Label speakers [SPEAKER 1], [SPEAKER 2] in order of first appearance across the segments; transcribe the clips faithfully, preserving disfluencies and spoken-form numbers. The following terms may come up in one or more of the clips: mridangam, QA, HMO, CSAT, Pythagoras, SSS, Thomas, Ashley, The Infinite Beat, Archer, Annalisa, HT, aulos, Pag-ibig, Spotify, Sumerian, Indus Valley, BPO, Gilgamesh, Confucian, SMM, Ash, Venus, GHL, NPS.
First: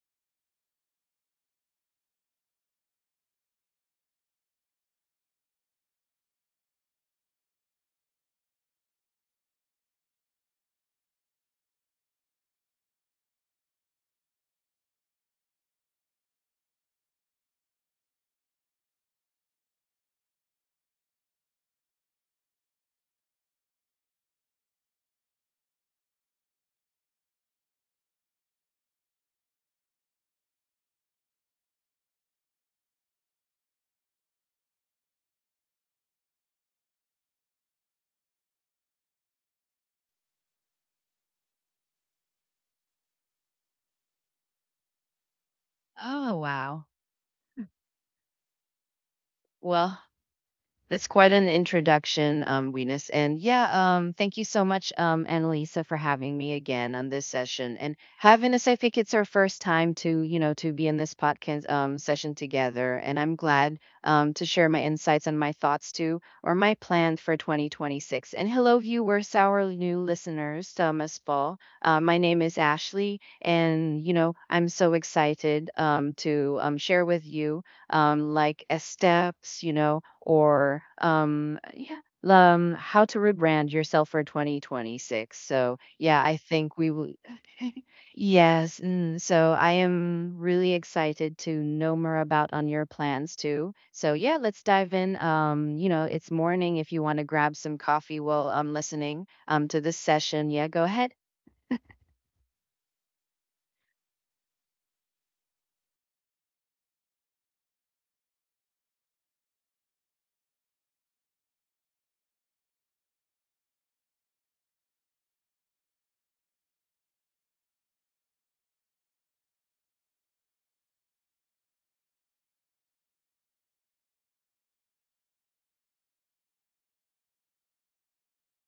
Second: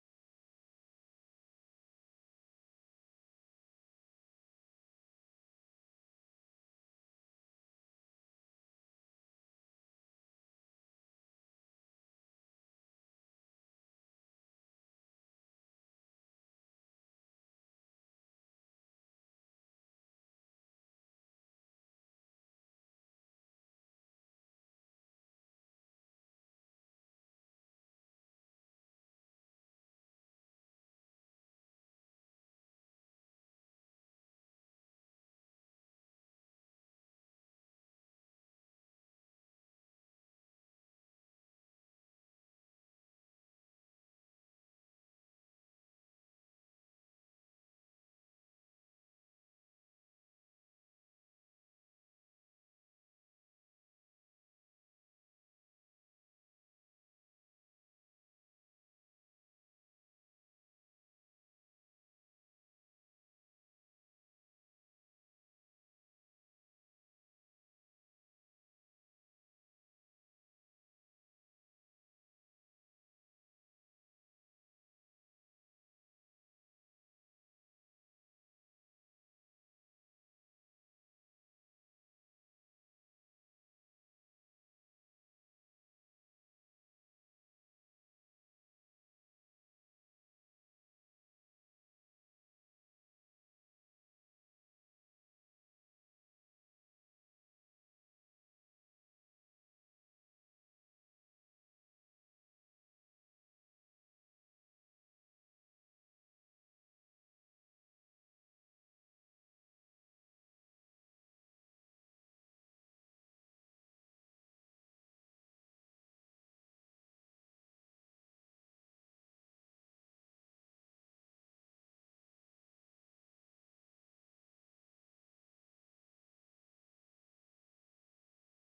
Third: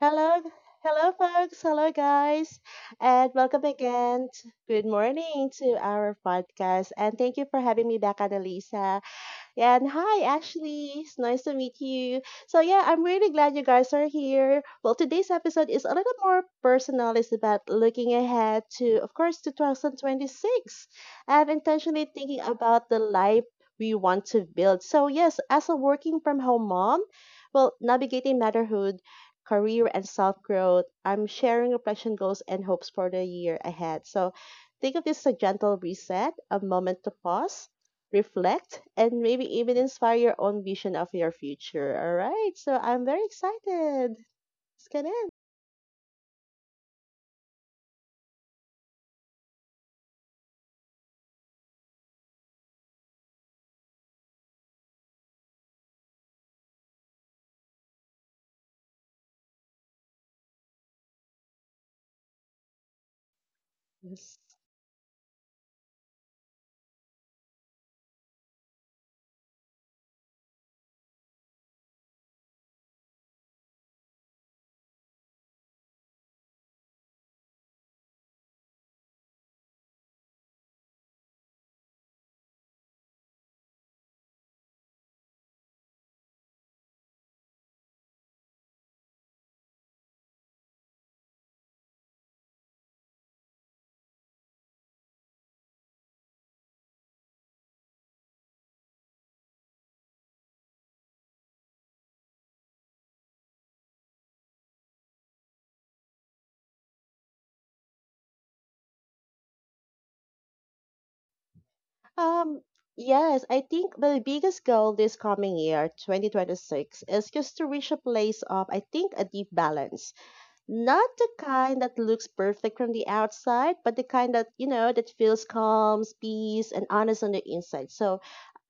[SPEAKER 1] Hello, hello, folks. Hello, guys, and welcome again. t- Good morning to our podcast, and thank you for having me back, Annalisa. Yeah, and hi, Ashley. It's nice to meet you. So, yeah, I'm really glad you guys are here. Well, today's episode is a little more personal. It's about looking ahead to, of course, to two thousand twenty-six and intentionally thinking about the life we want to build. So, yes, as a working from home mom, well, navigating motherhood, career, and self growth, I'm sharing reflection goals and hopes for the year ahead. So, think of this as a gentle reset, a moment to pause reflect, and maybe even inspire your own vision of your future. All right. So I'm very excited. Let's get in.
[SPEAKER 2] Oh, wow. Well, that's quite an introduction, um, Venus. And yeah, um, thank you so much, um, Annalisa, for having me again on this session. And having us, I think it's our first time to, you know, to be in this podcast um, session together. And I'm glad um,
[SPEAKER 1] Yes.
[SPEAKER 2] to share my insights and my thoughts too, or my plan for twenty twenty-six. And hello, viewers, our new listeners, Thomas as well. Uh, my name is Ashley, and you know, I'm so excited um, to um, share with you um, like uh, steps, you know, or um, yeah, um, how to rebrand yourself for twenty twenty-six. So yeah, I think we will. Yes. Mm, so I am really excited to know more about on your plans too. So yeah, let's dive in. Um, you know, it's morning. If you want to grab some coffee while I'm listening um to this session, yeah, go ahead.
[SPEAKER 1] Um, yes, I think the biggest goal this coming year, twenty twenty-six, is just to reach a place of, I think, a deep balance. Not the kind that looks perfect from the outside, but the kind that, you know, that feels calm, peace, and honest on the inside. So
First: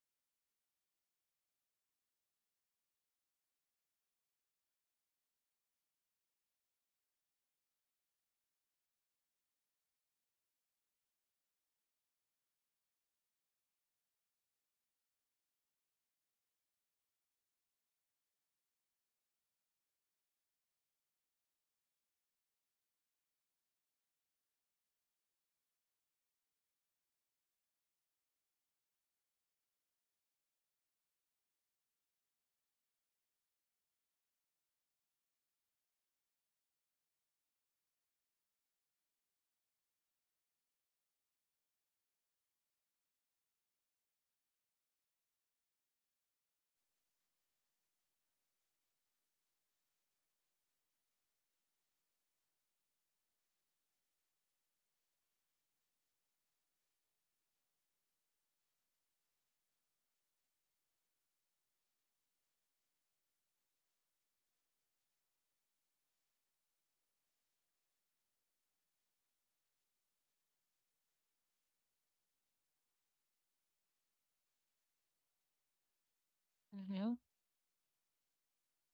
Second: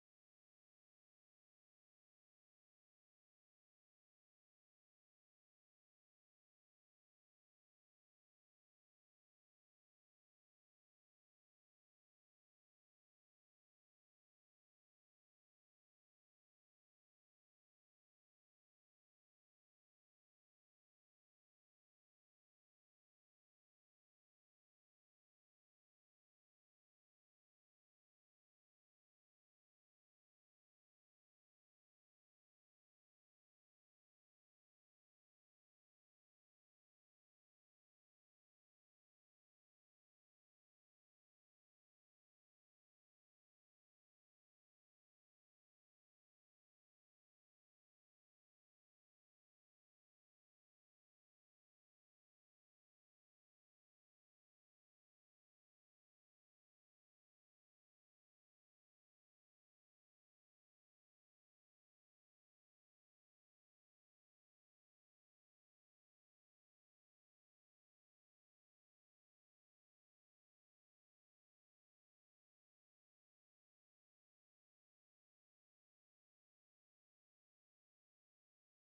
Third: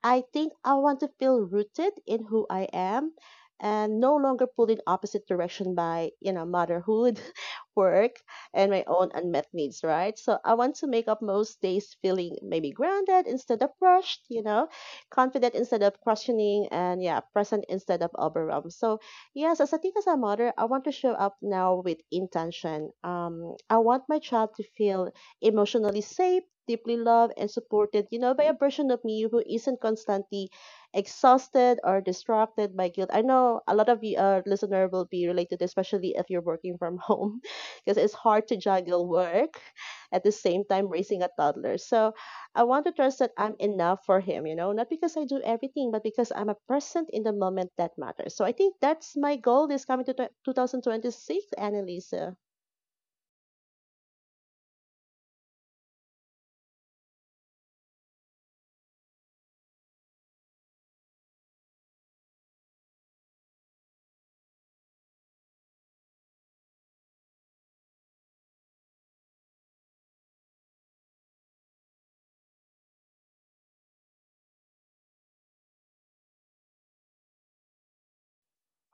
[SPEAKER 1] I think I want to feel rooted in who I am and no longer pulled in opposite direction by, you know, motherhood, work, and my own unmet needs, right? So I want to make up most days feeling maybe grounded instead of rushed, you know, confident instead of questioning, and yeah, present instead of overwhelmed. So yes, as I think as a mother, I want to show up now with intention. Um, I want my child to feel emotionally safe deeply loved and supported, you know, by a version of me who isn't constantly exhausted or distracted by guilt. I know a lot of you uh, listener will be related, especially if you're working from home, because it's hard to juggle work at the same time raising a toddler. So I want to trust that I'm enough for him, you know, not because I do everything, but because I'm a present in the moment that matters. So I think that's my goal this coming to t- two thousand twenty-six, Annalisa.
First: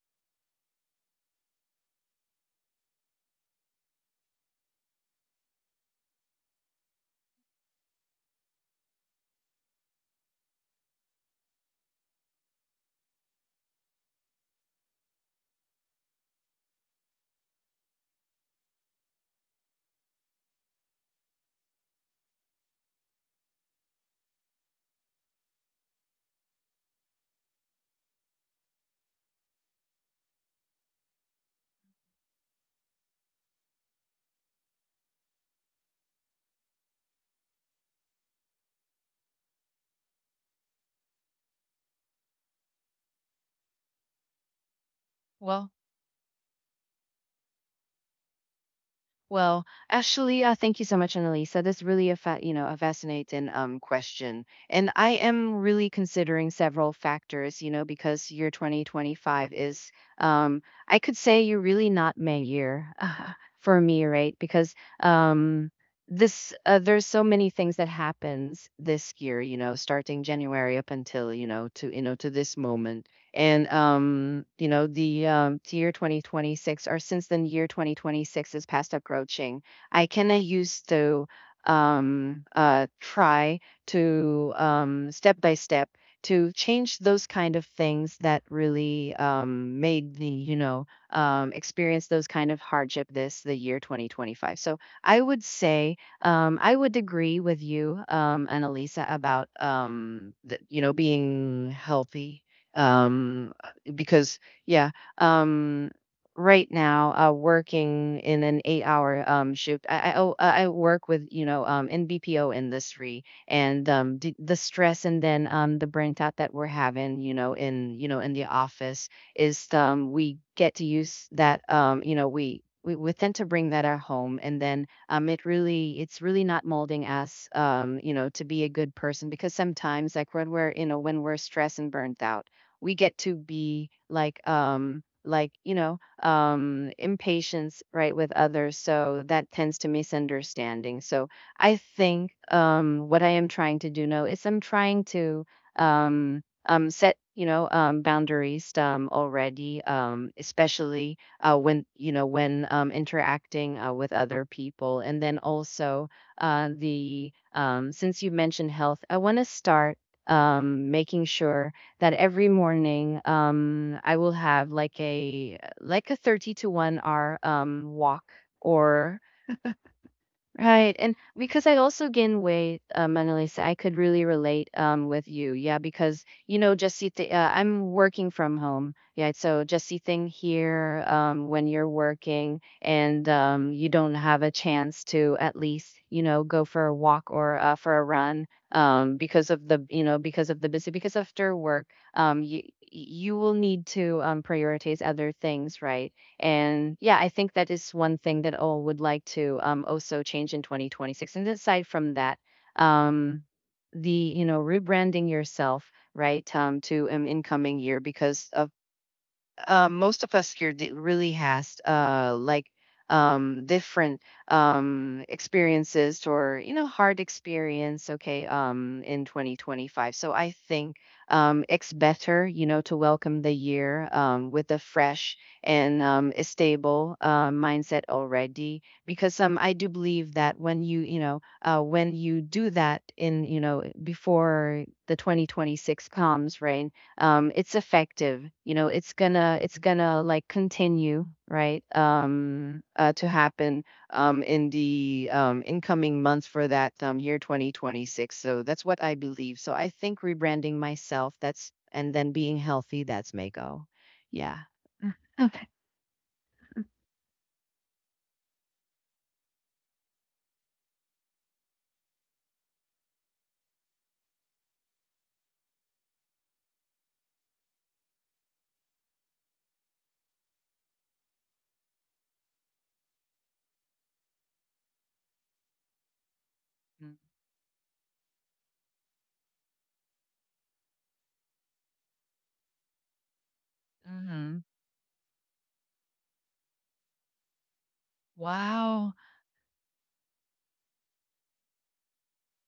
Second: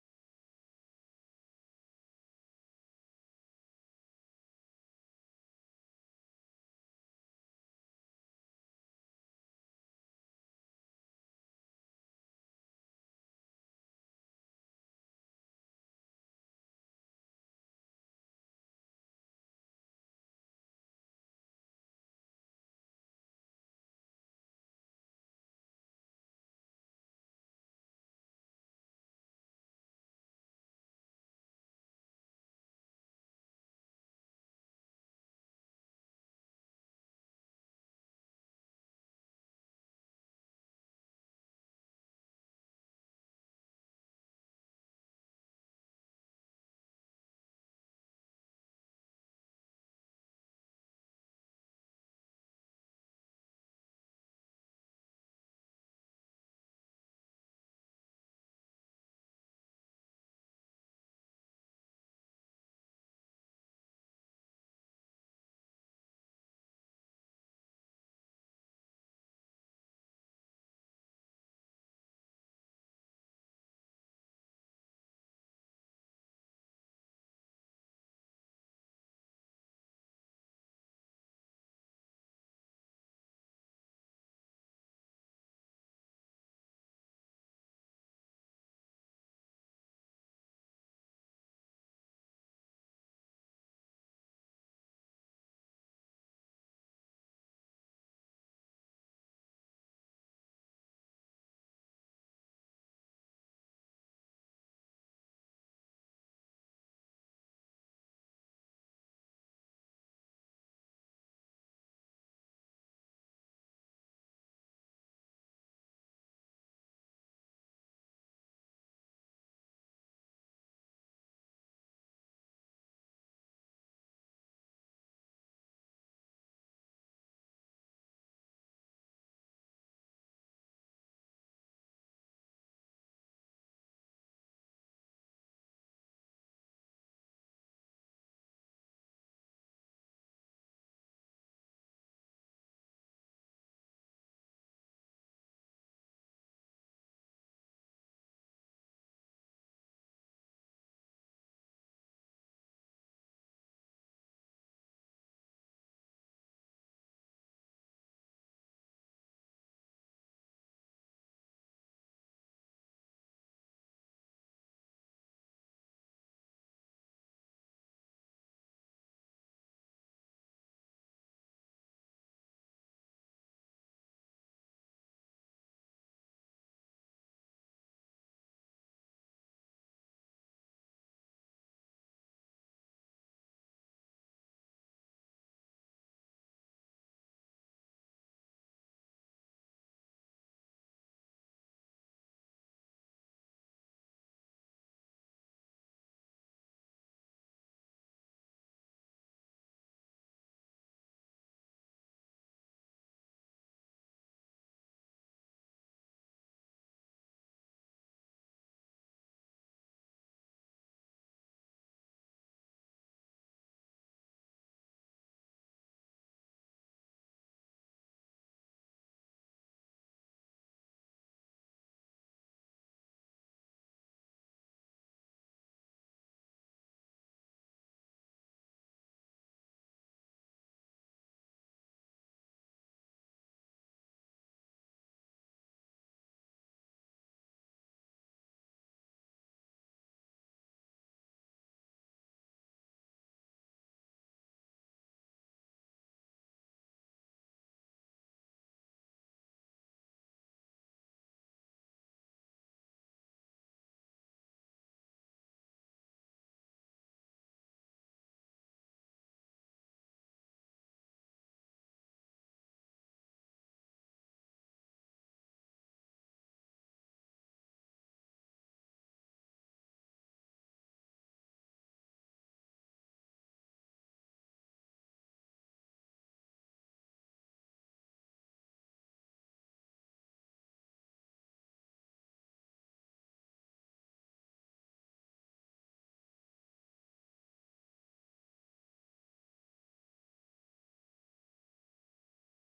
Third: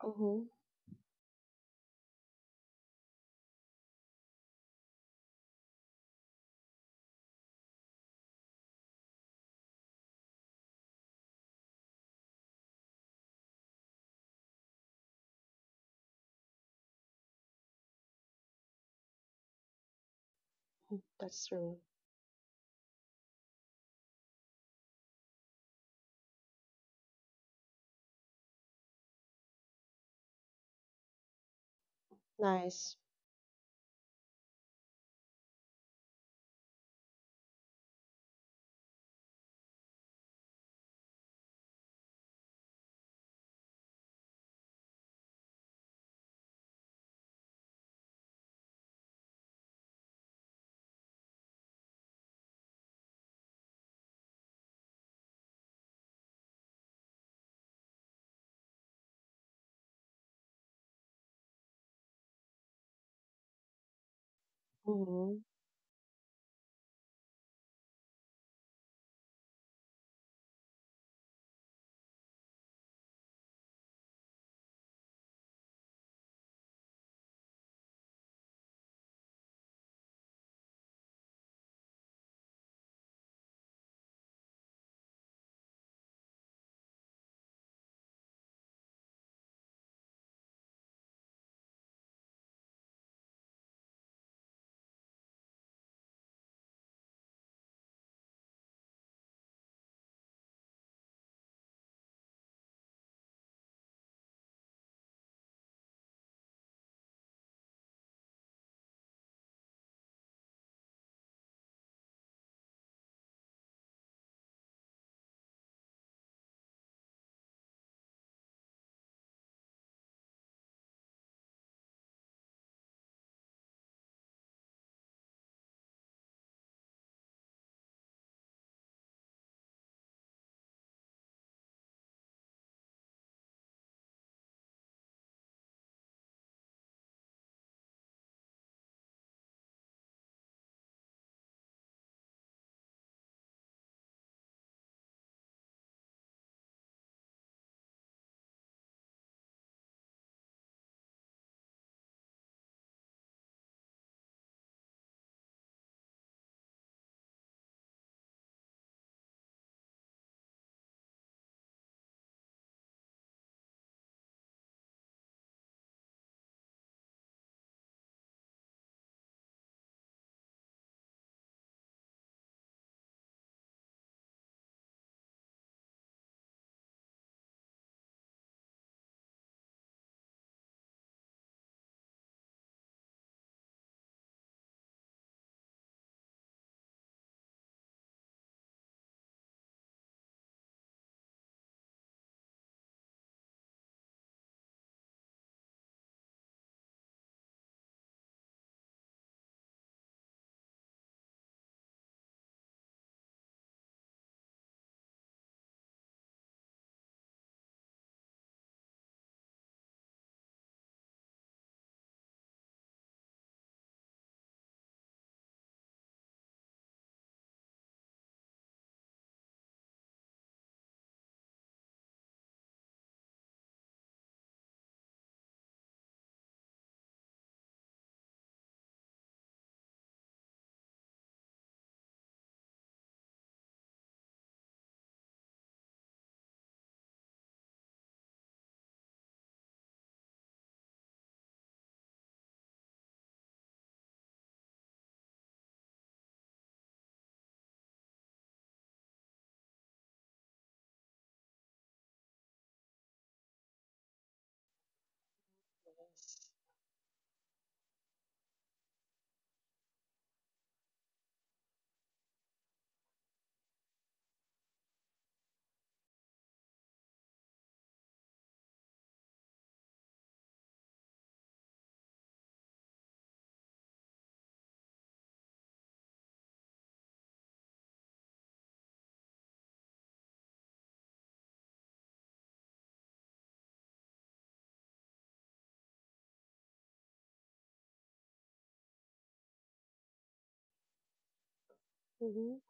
[SPEAKER 1] Mm-hmm. That's true. Nice.
[SPEAKER 2] Well. Well, actually, uh, thank you so much, Annalisa. That's really a fa- you know a fascinating um question, and I am really considering several factors. You know, because year twenty twenty-five is um I could say you're really not my year for me, right? Because
[SPEAKER 1] Mm-hmm.
[SPEAKER 2] um this uh, there's so many things that happens this year. You know, starting January up until you know to you know to this moment, and um you know the um the year twenty twenty-six, or since the year twenty twenty-six is past approaching, I kinda used to um uh try to um step by step to change those kind of things that really um made the you know um experience those kind of hardship this the year twenty twenty-five. so i would say um, I would agree with you, um, Annalisa, about um, the, you know being healthy, um because yeah, um right now, uh working in an eight hour um shift. I i, oh, I I work with you know um in B P O industry, and um the, the stress, and then um the burnt out that we're having you know in you know in the office, is, um we get to use that, um you know we we, we tend to bring that at home. And then um it really it's really not molding us um you know to be a good person, because sometimes, like, when we're you know when we're stressed and burnt out, we get to be like um like you know um impatience, right, with others, so that tends to misunderstanding. So I think um what I am trying to do now is, I'm trying to um um set you know um boundaries um already, um especially uh when you know when um interacting uh, with other people. And then also, uh the um since you mentioned health, I want to start um making sure that every morning, um I will have like a like a thirty to one hour um walk, or... Right. And because I also gain weight, uh, Manalisa, I could really relate um, with you. Yeah, because, you know, just see, th- uh, I'm working from home. Yeah. So just see thing here, um, when you're working and um, you don't have a chance to at least, you know, go for a walk or uh, for a run, um, because of the, you know, because of the, busy, because after work, um, you, you will need to um, prioritize other things, right? And yeah, I think that is one thing that I would like to um, also change in twenty twenty-six. And aside from that, um, the you know rebranding yourself, right, um, to an incoming year, because of um, most of us here that really has, uh, like, um, different um, experiences, or you know hard experience. Okay, um, in twenty twenty-five. So I think, um, it's better, you know, to welcome the year, um, with a fresh and, um, a stable, uh, mindset already, because um, I do believe that when you you know uh, when you do that, in you know before the twenty twenty-six comes, right? Um it's effective, you know it's gonna it's gonna like continue, right, um uh, to happen um in the um incoming months for that um year twenty twenty-six, so that's what I believe. So I think rebranding myself, that's, and then being healthy, that's mako. Yeah. Okay. Mm-hmm. Wow.
[SPEAKER 1] Mm-hmm.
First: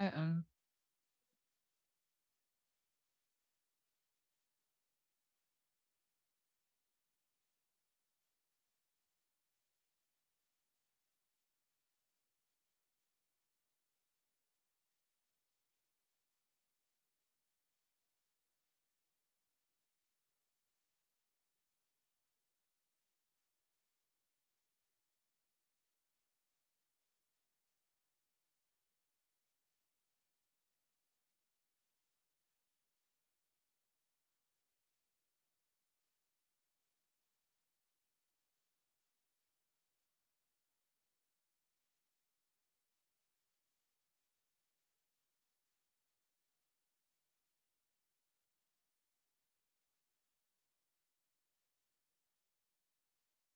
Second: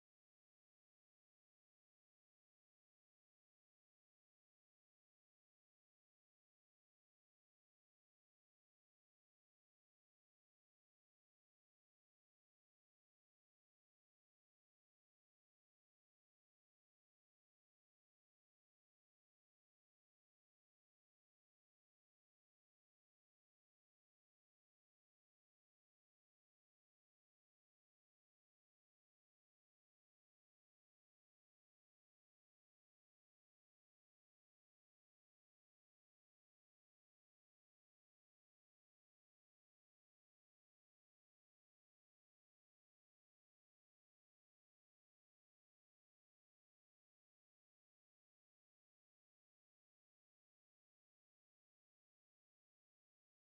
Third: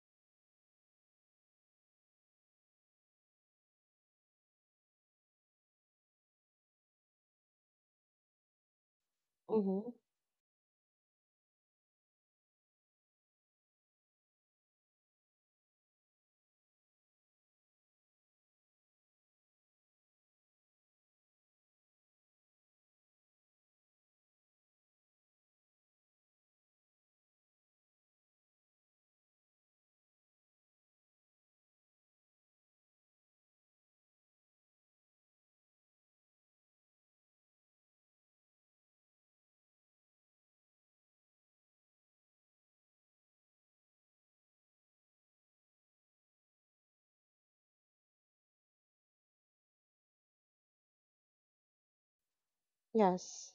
[SPEAKER 2] Uh-uh.
[SPEAKER 1] Mm-hmm. Yes.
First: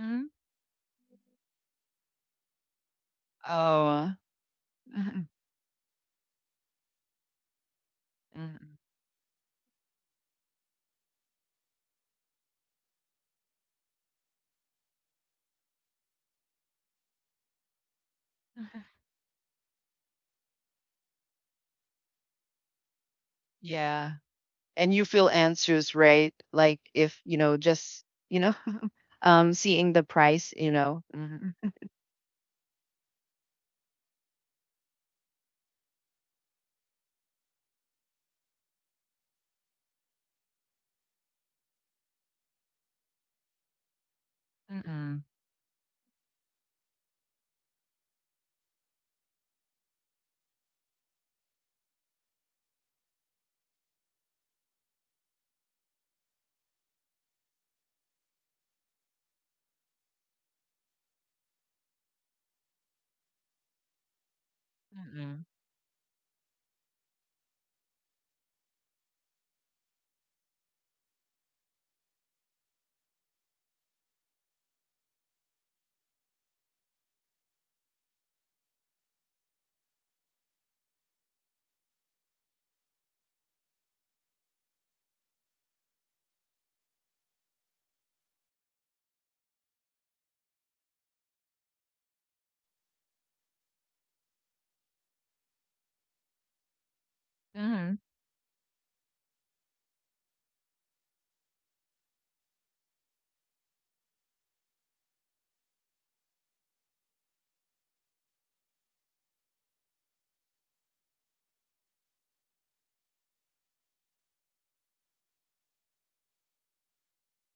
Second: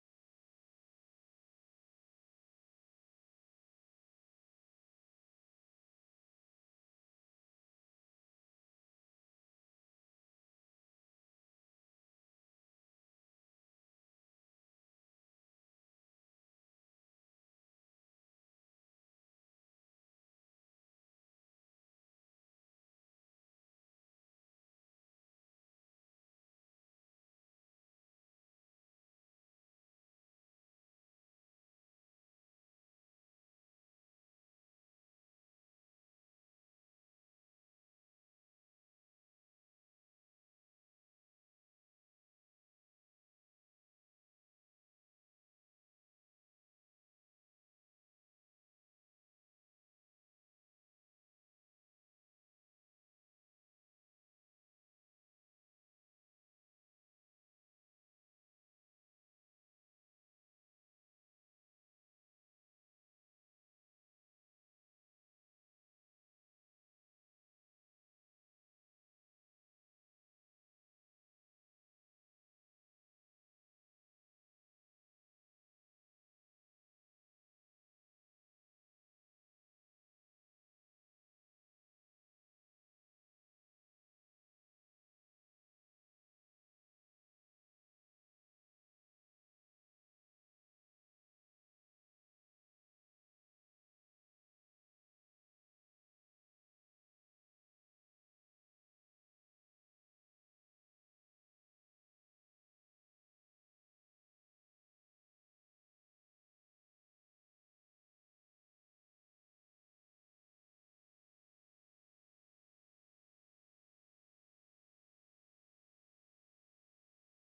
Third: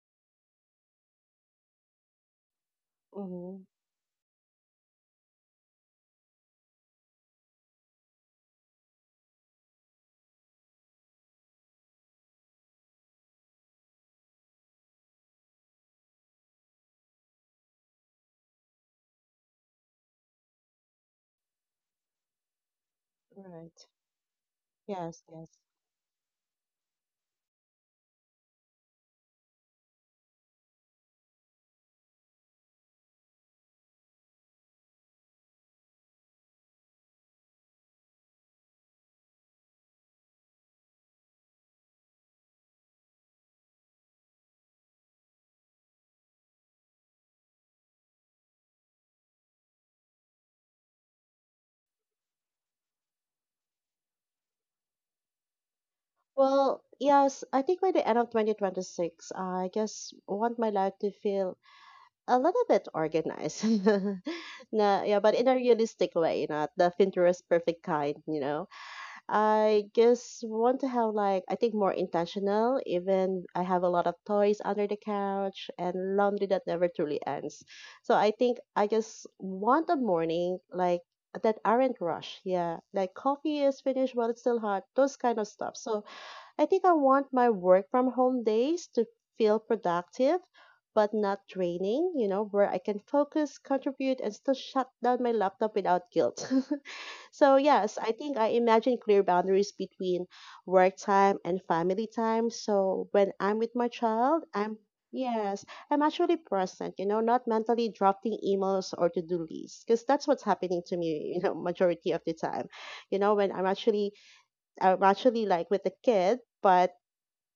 [SPEAKER 2] Mm-hmm.
[SPEAKER 1] Mm-hmm.
[SPEAKER 2] Oh. Mm-hmm. Mm-hmm.
[SPEAKER 1] Right.
[SPEAKER 2] Yeah. And you
[SPEAKER 1] Yes,
[SPEAKER 2] feel
[SPEAKER 1] yes.
[SPEAKER 2] anxious, right, like if you know just, you know um seeing the price, you know Mhm. Mm-mm,
[SPEAKER 1] Well, yes, I think by the end of twenty twenty-six, I just want my life to feel a little bit organized. Nah, yeah, but
[SPEAKER 2] mm-mm,
[SPEAKER 1] in a realistic way, not the Pinterest perfect kind, you know? I just want to have like I think more intentional. Even I have a lot of toys under the couch and laundry that never truly ends. So I think I just want a morning like that aren't rush. Yeah, like coffee is finished while it's still hot. Those kind of stuff. So I think I want my work from home days to feel productive. But not draining, you know, where I can focus, contribute, and still shut down my laptop without guilt. So yes,
[SPEAKER 2] mm-mm,
[SPEAKER 1] I think I imagine clear boundaries between work time and family time. So when I'm with my child, I'm yes, I'm actually present, you know, not mentally drafting emails or to-do lists because that's what's happening to me, you know, majority of the time. You know, when I'm actually I'm actually like with the kid, but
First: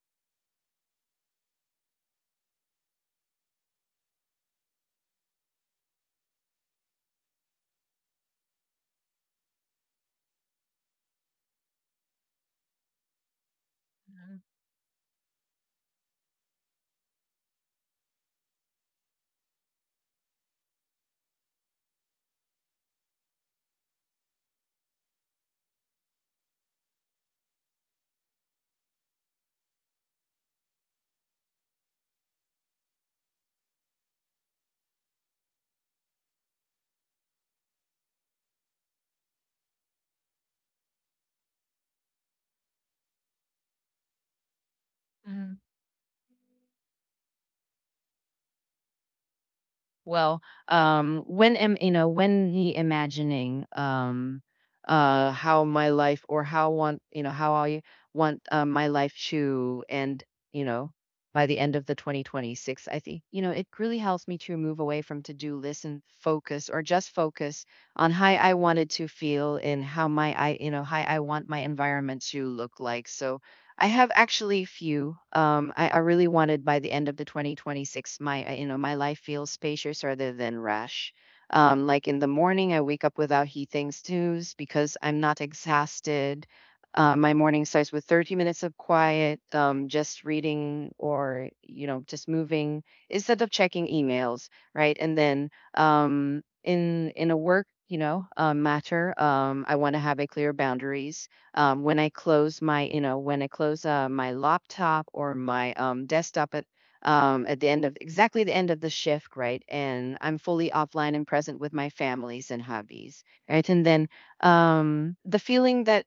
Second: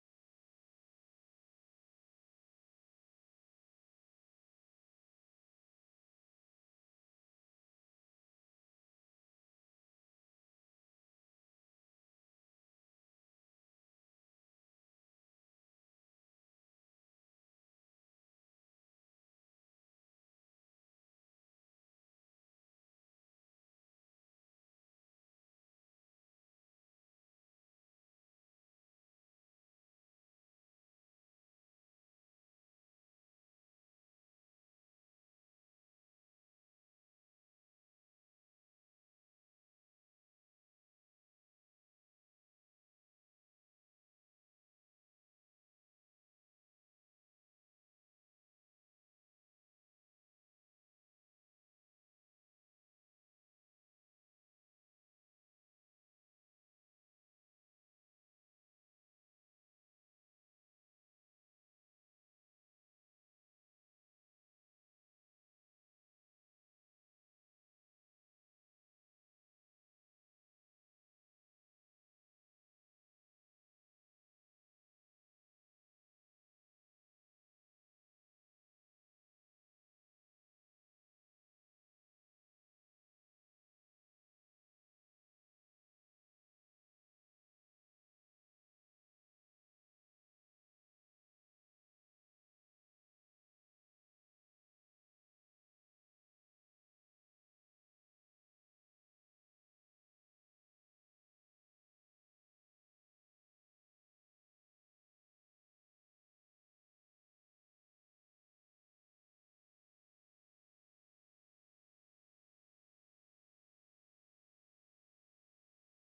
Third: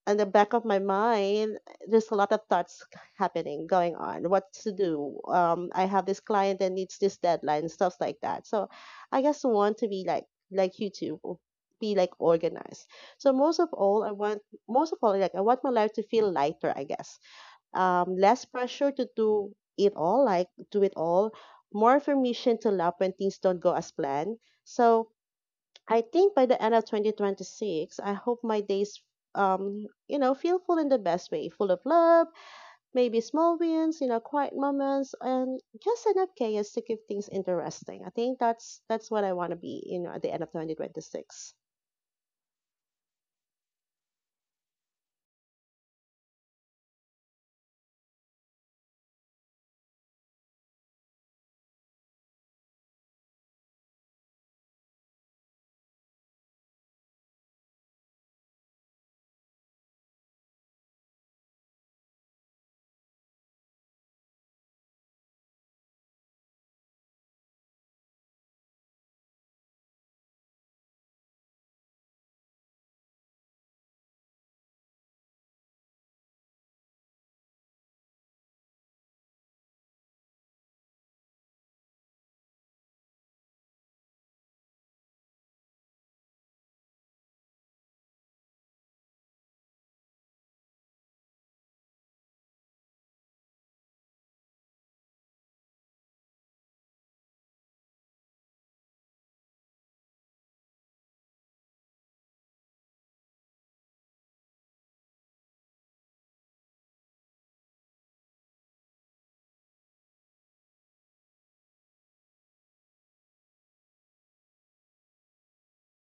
[SPEAKER 1] in the back of my mind, there's a lot of thoughts happening, going on. What to do? Um, I have this client that needs this deadline, stuff like that. So I just want to be like like you two, o- be like organized. So most of all, I want most of all, like I want my life to feel lighter, I guess. Um, less pressure to do it all, like do it all. More permission to laugh when things don't go as planned. So I think by the end of twenty twenty-six, I hope my days, um, you know, feel full in the best way, full of love, maybe small wins, you know, quiet moments, and just enough chaos to keep things interesting. I think that's that's what I want to be, you know, at the end of twenty twenty-six.
[SPEAKER 2] mm-mm. Well, um, when am, you know when he imagining, um, uh, how my life, or how want you know how I want, uh, my life to end, you know, by the end of the twenty twenty-six, I think you know it really helps me to move away from to do list and focus or just focus on how I wanted to feel, and how my I you know how I want my environment to look like. So I have actually few. Um, I, I really wanted, by the end of the twenty twenty-six, my uh, you know my life feels spacious rather than rash. Um, like in the morning, I wake up without heating snooze because I'm not exhausted. Uh, my morning starts with thirty minutes of quiet, um, just reading or you know just moving, instead of checking emails, right? And then, um, in in a work you know uh, matter, um, I want to have a clear boundaries, um, when I close my, you know, when I close uh, my laptop or my um, desktop, at um, at the end of, exactly, the end of the shift, right? And I'm fully offline and present with my families and hobbies, right? And then um, the feeling that,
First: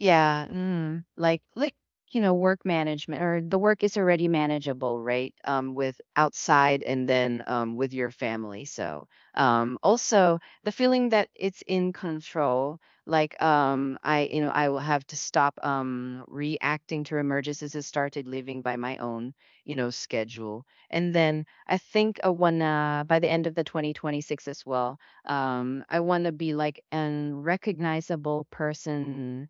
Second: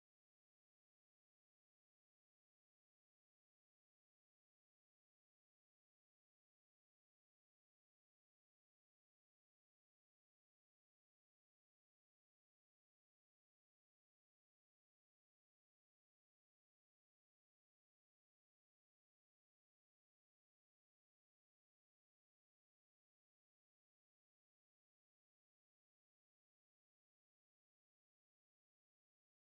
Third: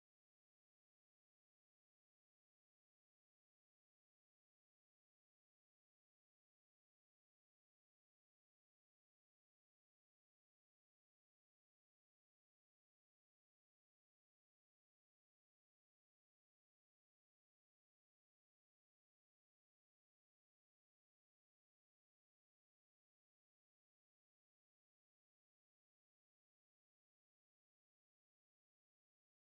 [SPEAKER 2] yeah, mm, like like you know, work management, or the work is already manageable, right? Um, with outside, and then um, with your family. So um, also, the feeling that it's in control. Like um, I, you know, I will have to stop um, reacting to emergencies, and started living by my own, you know, schedule. And then I think I wanna, by the end of the twenty twenty-six as well, Um, I wanna be like an recognizable person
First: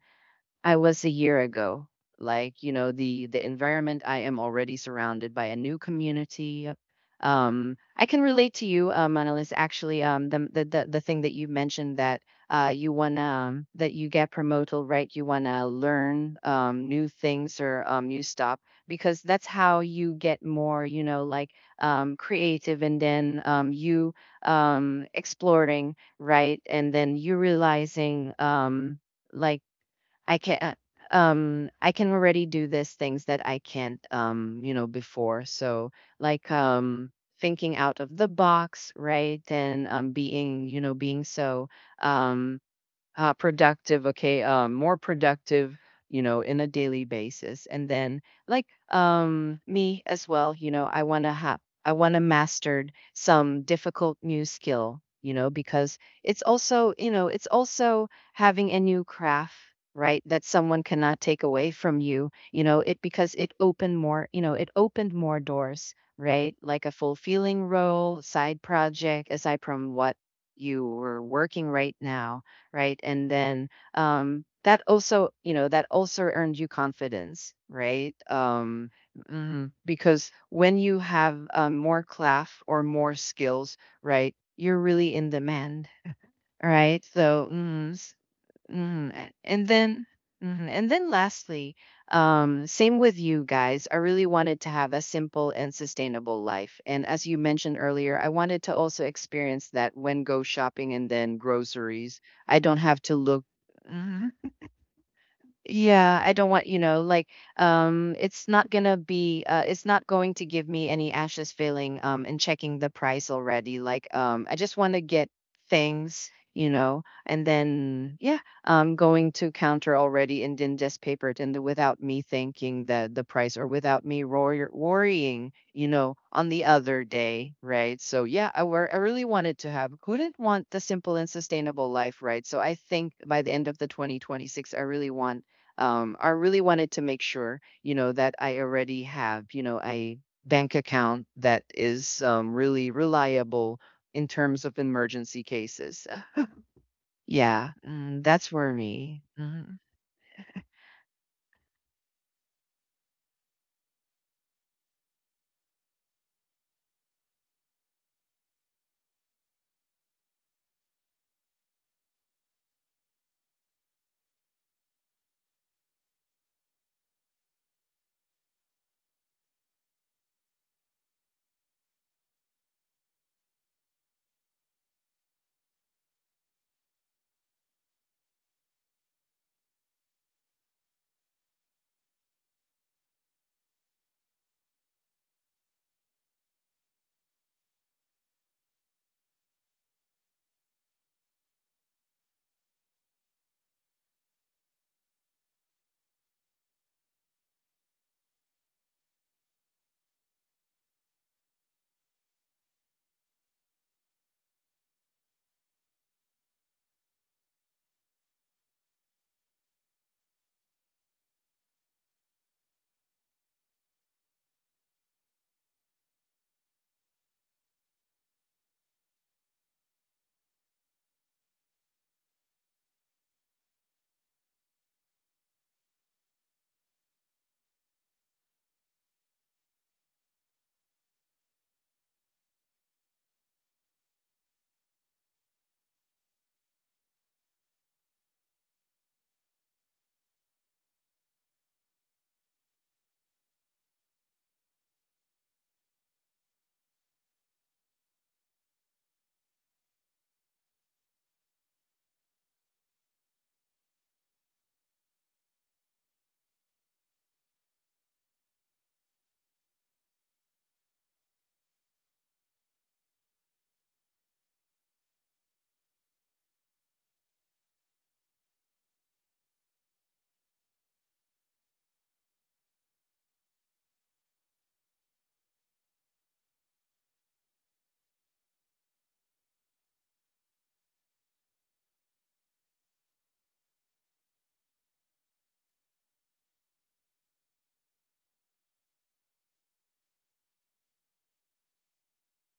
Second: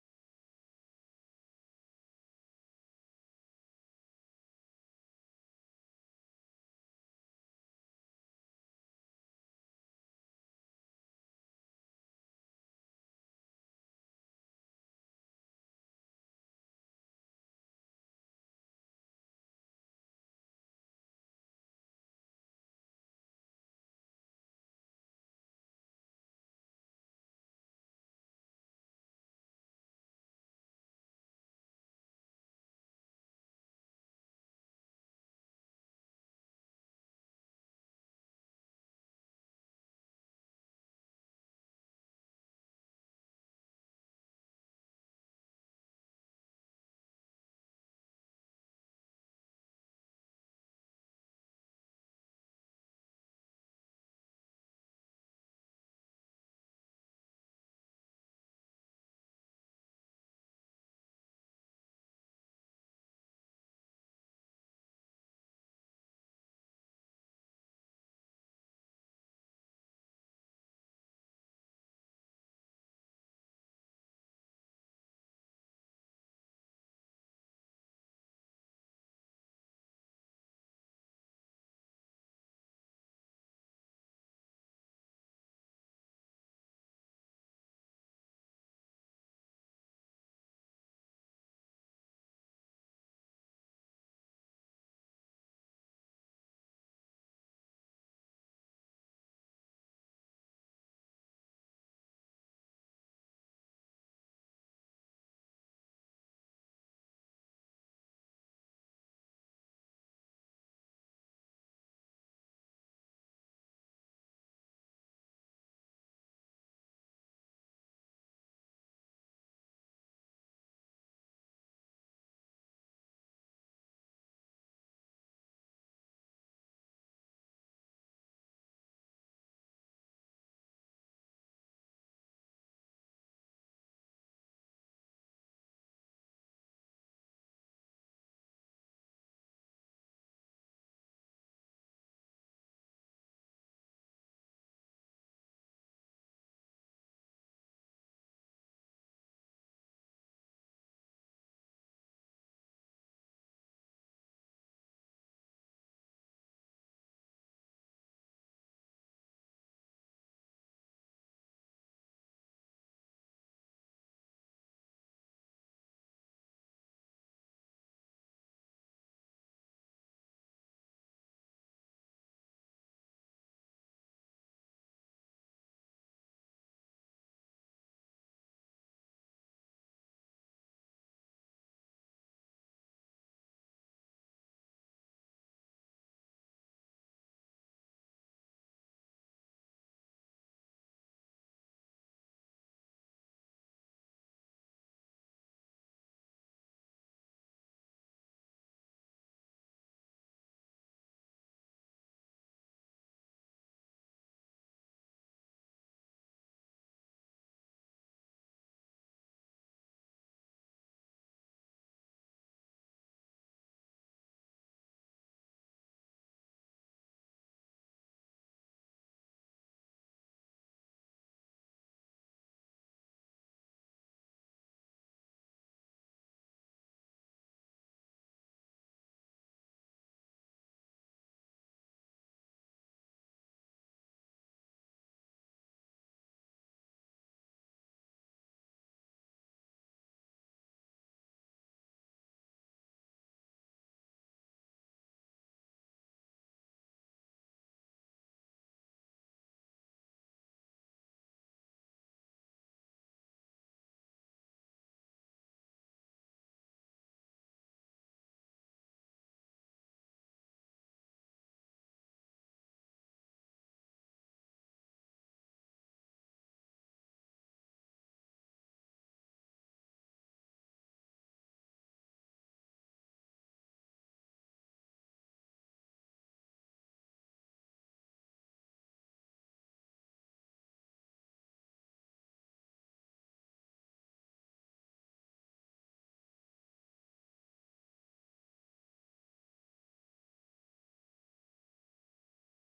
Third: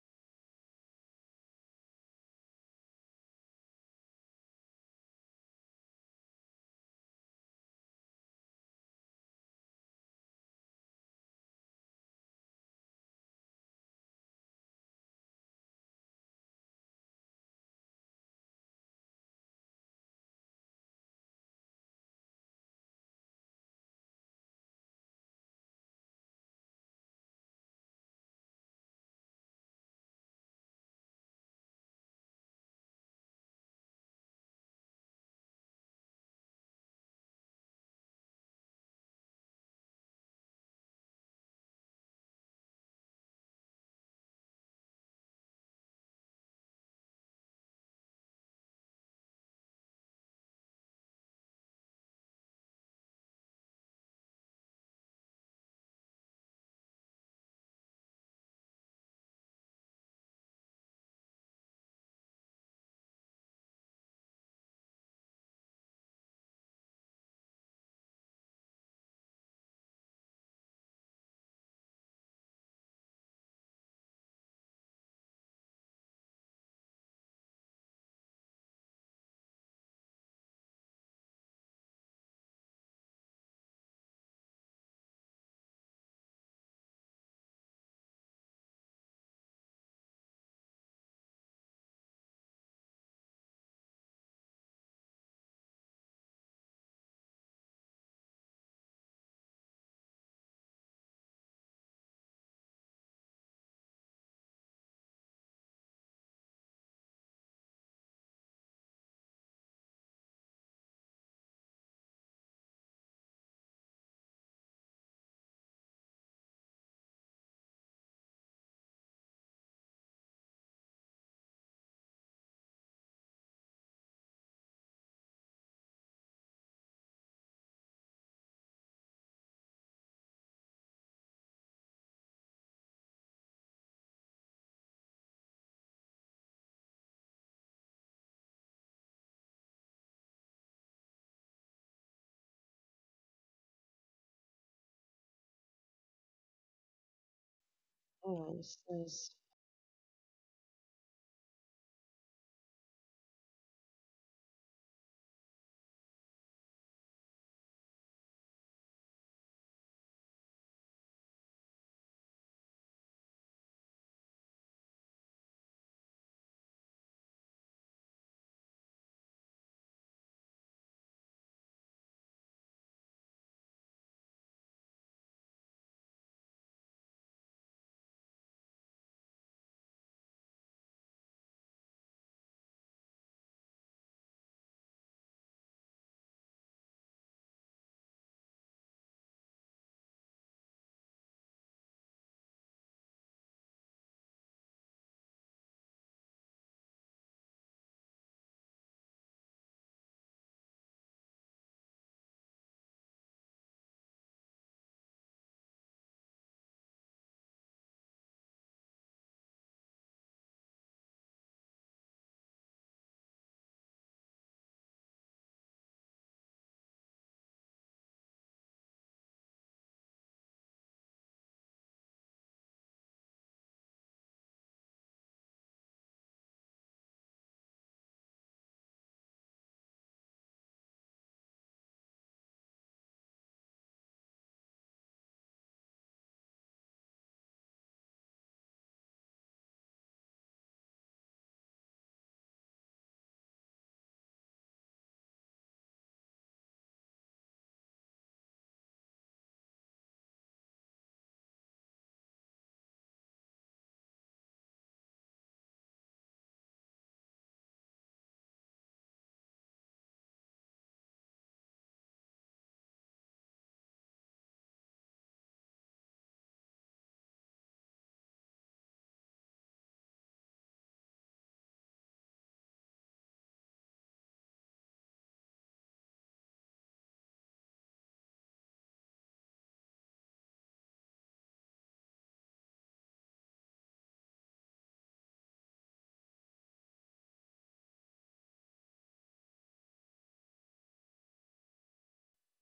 [SPEAKER 2] I was a year ago. Like, you know, the the environment I am already surrounded by a new community. uh, Um, I can relate to you, um, Annalise, actually, um, the, the the the thing that you mentioned, that uh you wanna that you get promoted, right? You wanna learn um new things, or um you stop, because that's how you get more, you know, like um creative, and then um you um exploring, right? And then you realizing um like, I can uh, um I can already do these things that I can't um you know before. So, like um thinking out of the box, right? And um being you know being so um uh, productive, okay, um, more productive, you know, in a daily basis. And then, like um me as well, you know, I want to have I want to mastered some difficult new skill, you know, because it's also, you know, it's also having a new craft, right? That someone cannot take away from you, you know, it because it opened more, you know, it opened more doors, right? Like a fulfilling role, side project, aside from what you were working right now, right? And then, um, that also, you know, that also earned you confidence, right? Um, Mhm. Because when you have um, more craft or more skills, right, you're really in demand, right? So. mm, Mhm. A- And then, mhm, and then lastly, um, same with you guys. I really wanted to have a simple and sustainable life. And as you mentioned earlier, I wanted to also experience that when go shopping and then groceries, I don't have to look. Yeah, I don't want, you know, like um it's not gonna be uh it's not going to give me any ashes feeling, um and checking the price already. Like um I just want to get things, you know, and then yeah, um going to counter already, and then just paper it in the, without me thinking the the price, or without me worry, worrying, you know, on the other day, right? So yeah, I were I really wanted to have, wouldn't want the simple and sustainable life, right? So I think by the end of the twenty twenty-six, I really want, um, I really wanted to make sure, you know, that I already have, you know, a bank account that is um, really reliable in terms of emergency cases. Uh, Yeah, mm, that's
[SPEAKER 1] Oh,
[SPEAKER 2] for
[SPEAKER 1] this
[SPEAKER 2] me.
[SPEAKER 1] is-
[SPEAKER 2] Mhm.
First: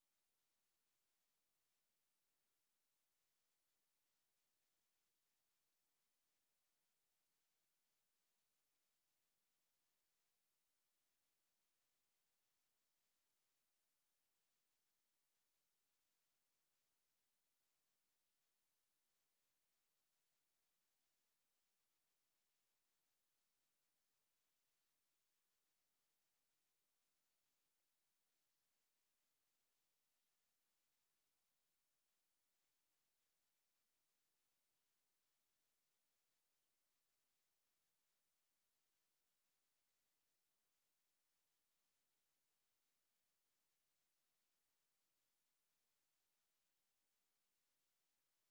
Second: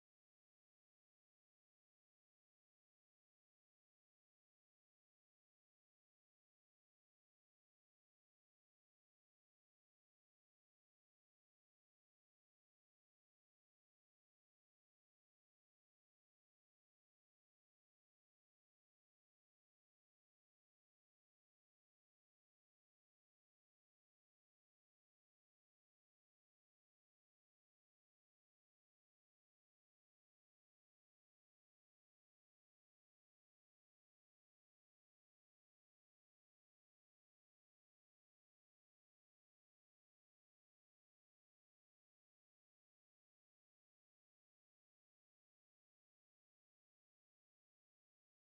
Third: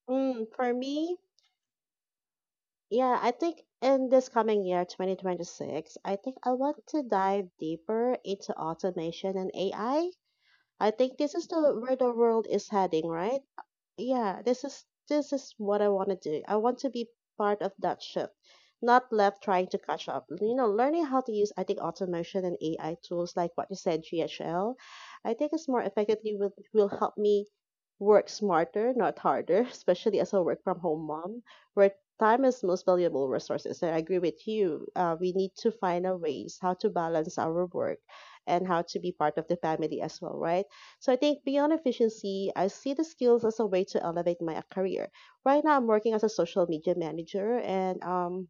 [SPEAKER 1] Mm, for me, yeah, I think in this coming year, twenty twenty-six, I think I want to dive deeper into automation and A I. I I think this is the where the world is heading, right? Yeah, this is this is what I want to do. I want to be part of that shift, not left trying to catch up. You know, learning how to use I think automation and A I tools like what you said, G H L, I think it's more effectively will will help me work smarter, not harder, especially as a work from home mom, where time is most valuable resources. And I agree with you. Uh, we need to find a ways how to balance our work and how to be part of the family as well, right? So I think beyond efficiency, I see the skills as a way to elevate my career. Right now, I'm working as a social media manager, and um,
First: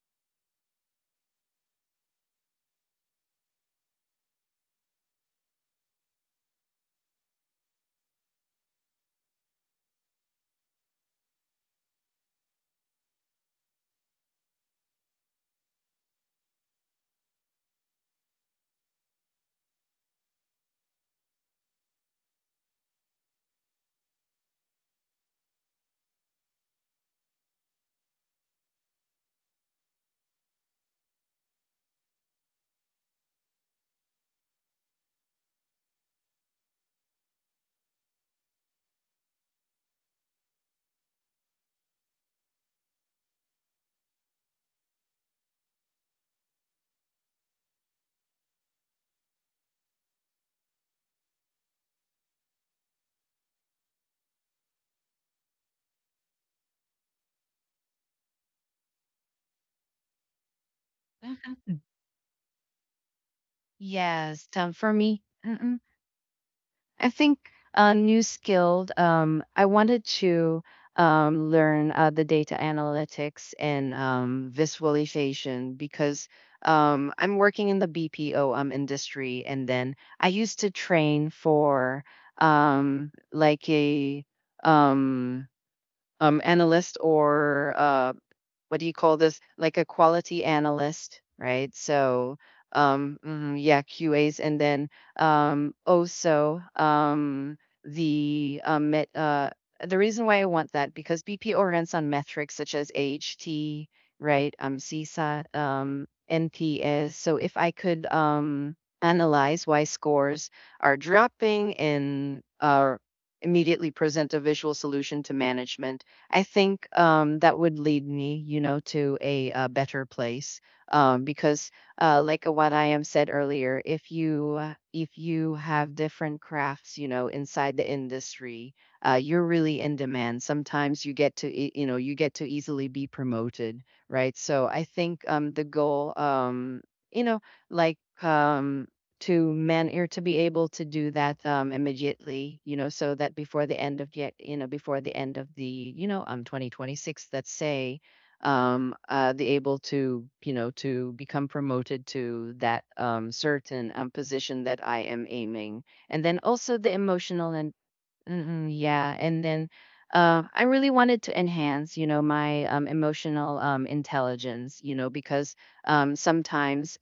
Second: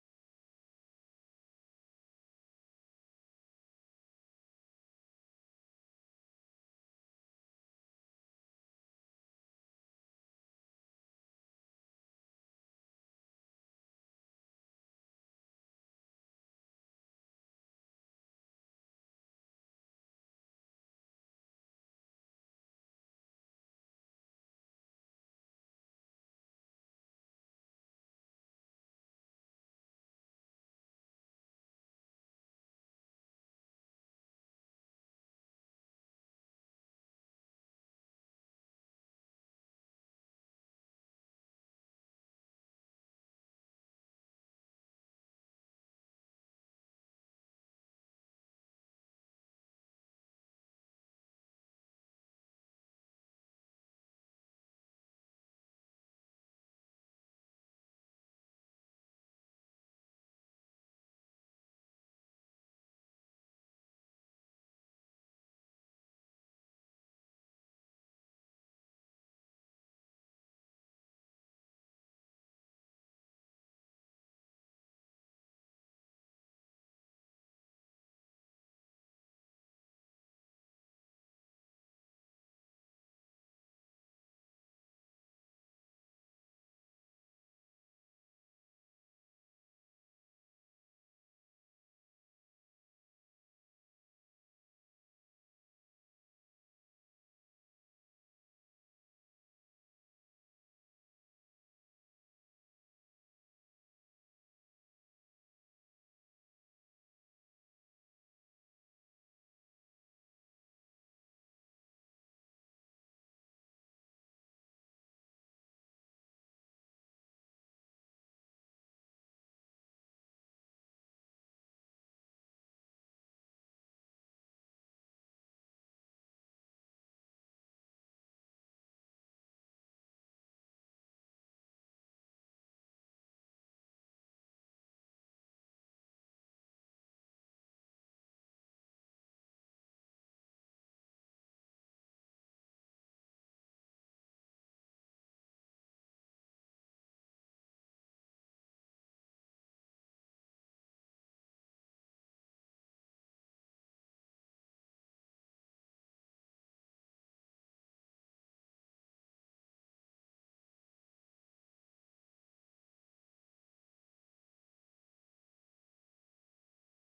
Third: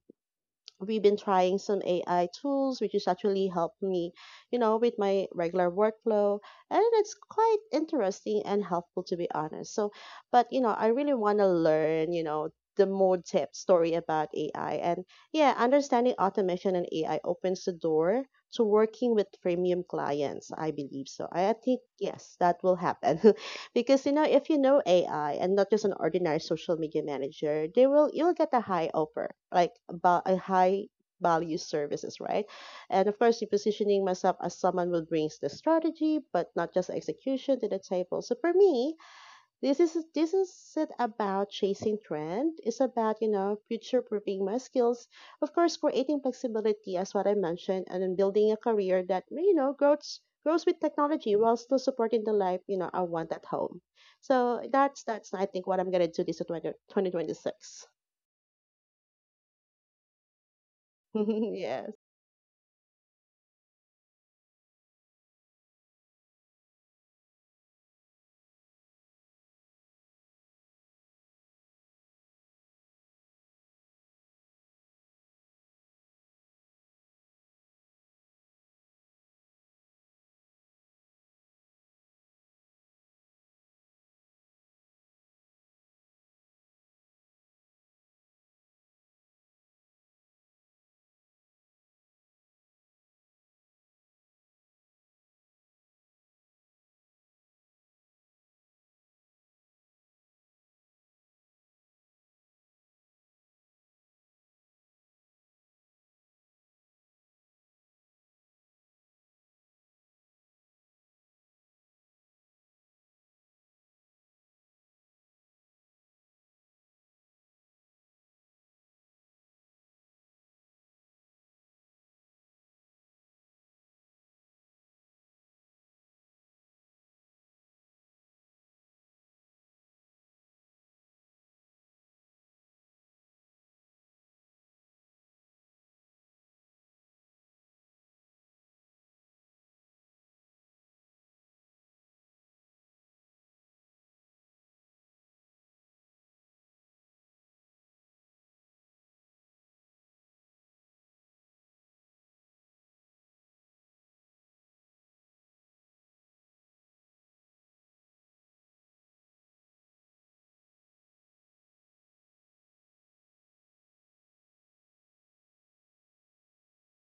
[SPEAKER 1] we've been trying some A I tools, which is actually helped me, you know, with my regular workflow. And it's quite interesting and helpful, to be honest. So, but, you know, I really want to learn, you know, the more tip story about A I. And yeah, understanding automation and A I opens the door to working with premium clients, I believe so. I, I think, yes, that will happen. Because you know, if you know A I and not just an ordinary social media manager, they will you'll get a high offer, like about a high value services, right? And of course, you're positioning myself as someone who brings the strategy, but not just execution to the table. So for me, this is this isn't about chasing trend. It's about, you know, future proofing my skills. Of course, creating flexibility as what I mentioned, and then building a career that you know grows grows with technology while still supporting the life, you know, I want at home. So that's that's I think what I'm gonna do this twenty, twenty twenty-six.
[SPEAKER 2] Mhm.
[SPEAKER 1] Yes.
[SPEAKER 2] Yes, um, for me, I think a new skill. Um, I wanted to um, learn, uh, the data analytics and um, visualization, because um, I'm working in the B P O um, industry, and then I used to train for, um, like a, um, um, analyst, or uh, what do you call this? Like a quality analyst, right? So, um, mhm, yeah, Q As, and then um, also um, the um, met, uh, the reason why I want that because B P O runs on metrics such as HT, right? Um, CSAT, um, N P S. So if I could um, analyze why scores are dropping and uh, immediately present a visual solution to management. I think um, that would lead me, you know, to a, uh better place. Um, because, uh, like uh, what I am said earlier, if you uh, if you have different crafts, you know, inside the industry, uh, you're really in demand. Sometimes you get to, e- you know, you get to easily be promoted, right? So I think um, the goal, um, you know, like um, to man or to be able to do that, um, immediately, you know, so that before the end of yet, you know, before the end of the, you know, um, twenty twenty-six, let's say, um, uh, the able to, you know, to become promoted to that um, certain um, position that I am aiming, and then also the emotional and mm, mm, yeah, and then. Uh, I really wanted to enhance, you know, my um, emotional um, intelligence, you know, because um, sometimes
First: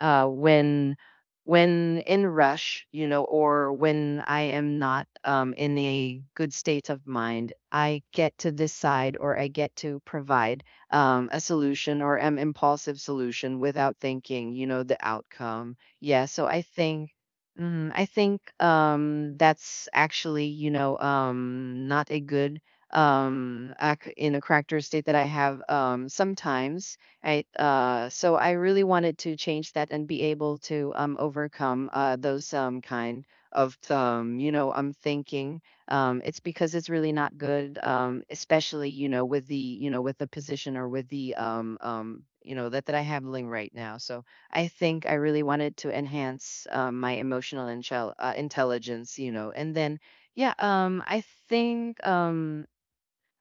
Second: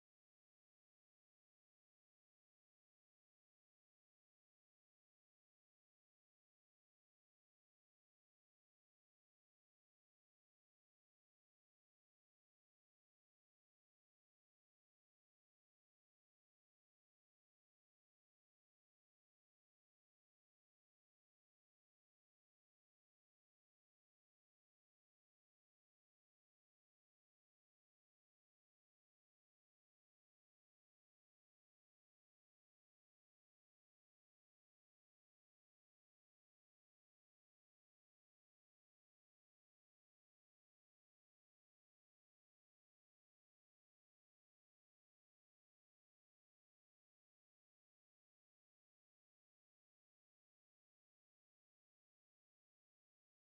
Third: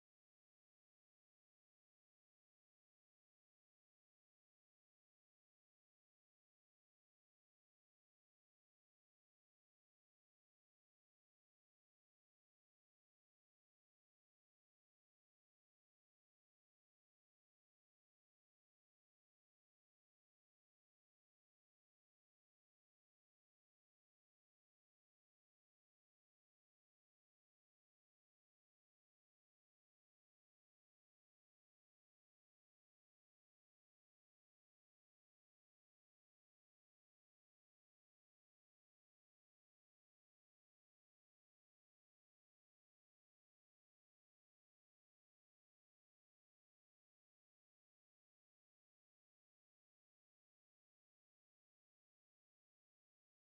[SPEAKER 2] uh, when when in rush, you know, or when I am not um, in a good state of mind, I get to decide or I get to provide um, a solution or an impulsive solution without thinking, you know, the outcome. Yeah, so I think. Mm, I think um, that's actually, you know, um, not a good um, ac- in a character state that I have um, sometimes, right? Uh, so I really wanted to change that and be able to um, overcome uh, those um, kind of um, you know I'm thinking. Um, it's because it's really not good, um, especially you know with the you know with the position or with the um, um, you know that that I handling right now. So I think I really wanted to enhance um, my emotional intel uh, intelligence, you know, and then yeah, um, I think. Um,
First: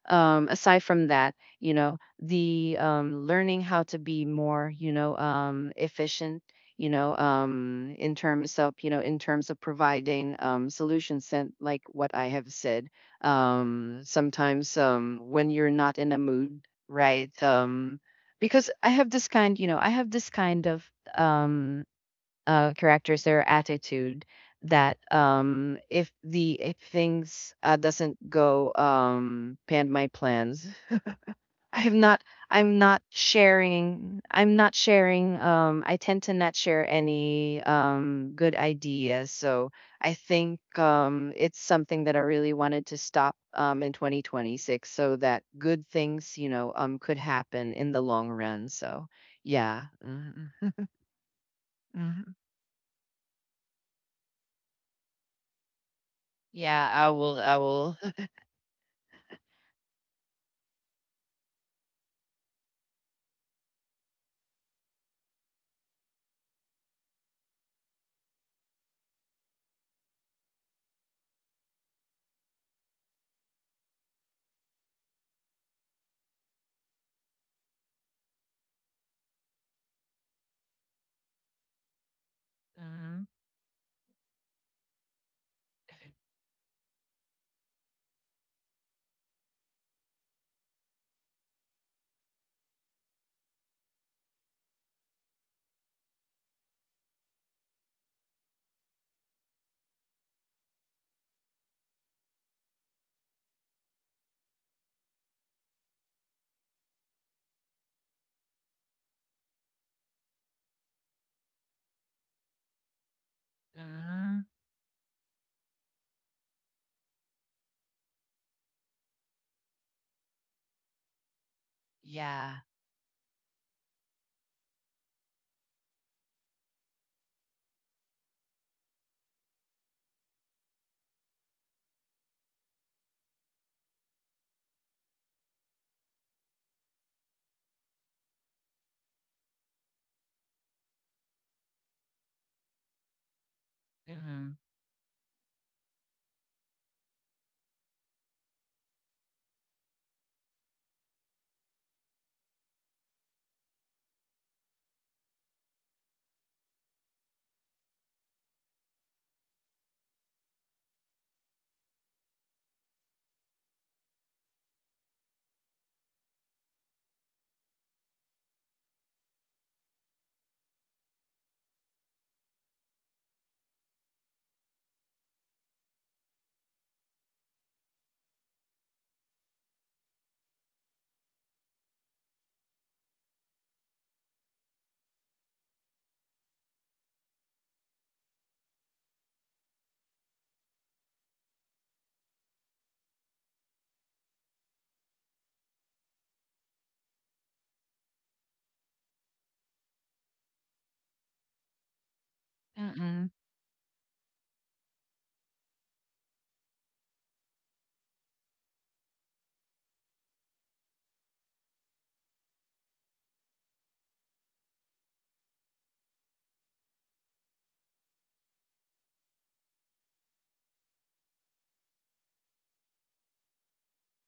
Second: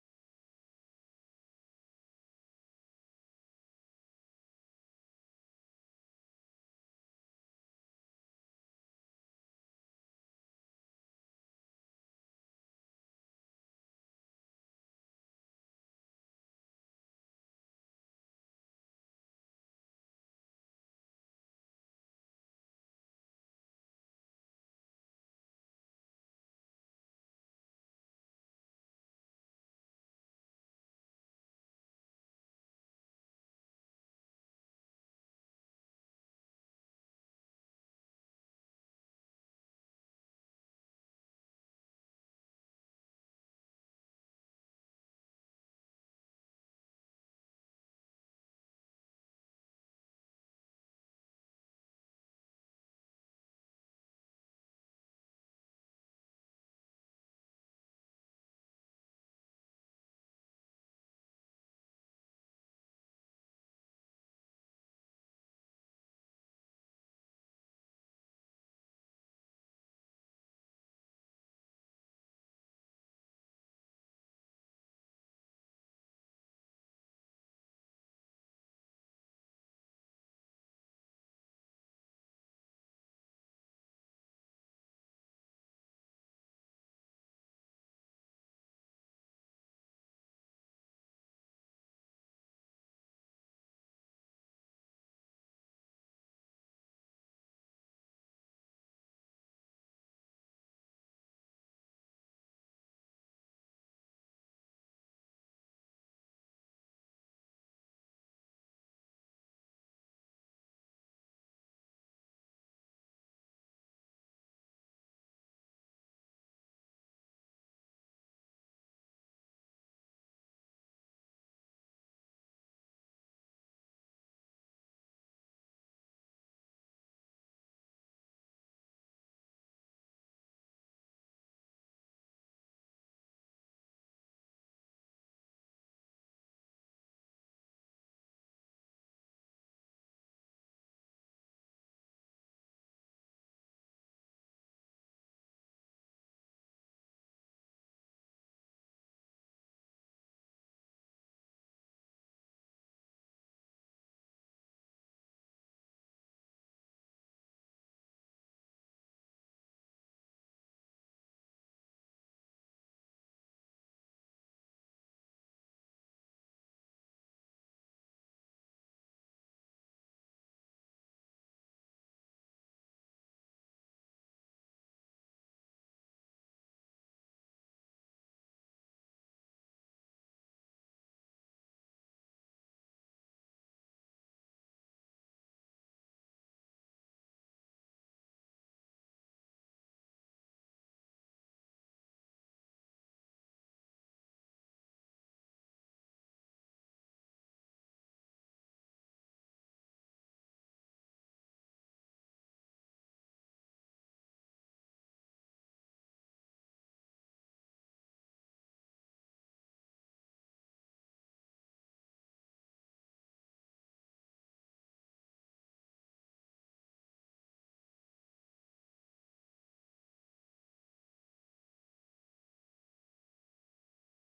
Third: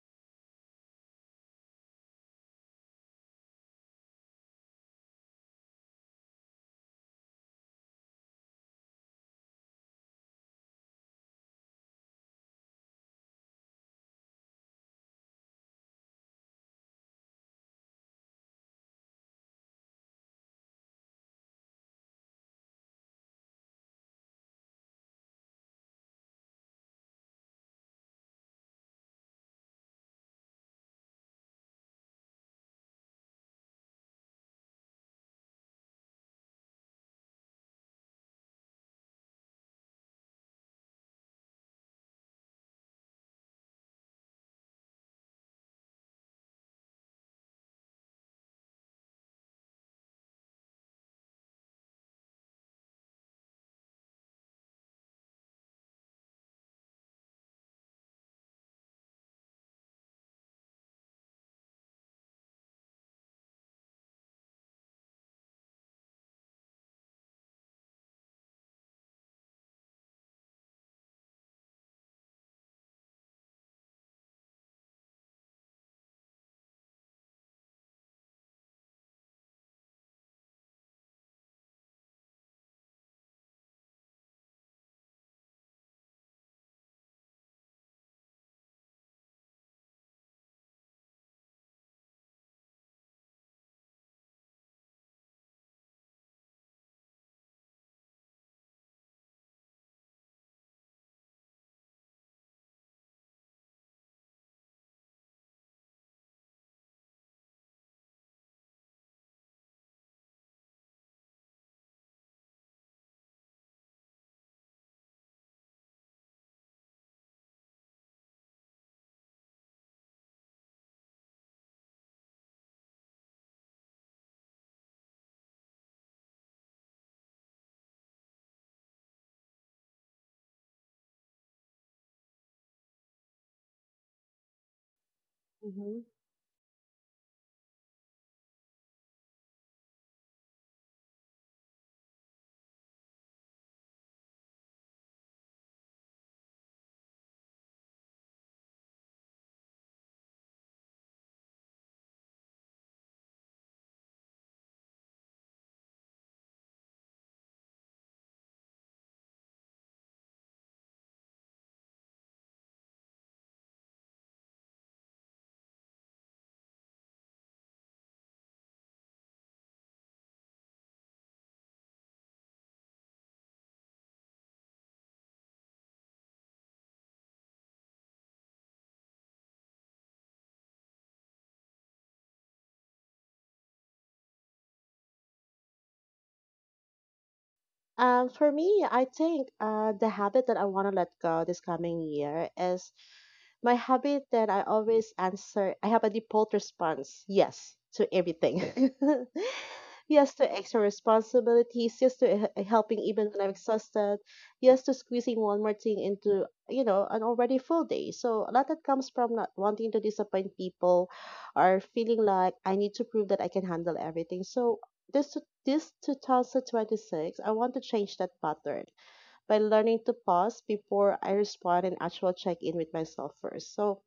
[SPEAKER 2] um Aside from that, you know, the um learning how to be more, you know, um efficient, you know, um in terms of, you know, in terms of providing um solutions, and like what I have said, um sometimes um when you're not in a mood, right. Um because i have this kind you know i have this kind of um uh, characters their attitude that um if the if things uh, doesn't go um pan my plans. i'm not i'm not sharing I'm not sharing, um I tend to not share any um good ideas. So I think um it's something that I really wanted to stop um in twenty twenty-six, so that good things, you know, um could happen in the long run. So yeah. hmm hmm yeah, I will, i will mhm, mhm. Yeah.
[SPEAKER 1] Hmm.
[SPEAKER 2] Mhm,
[SPEAKER 1] Um, for me, I think uh, the habit that I want to let go this coming year is my habit that I always answer, I have a default response, yes, to everything. Yes to extra responsibilities, yes to h- helping even
[SPEAKER 2] mhm,
[SPEAKER 1] when I'm exhausted, yes to squeezing one more thing into, you know, an already full day. So a lot that comes from not wanting to disappoint people or feeling like I need to prove that I can handle everything. So this this two thousand twenty-six, I want to change that pattern by learning to pause before I respond and actual check in with myself first. So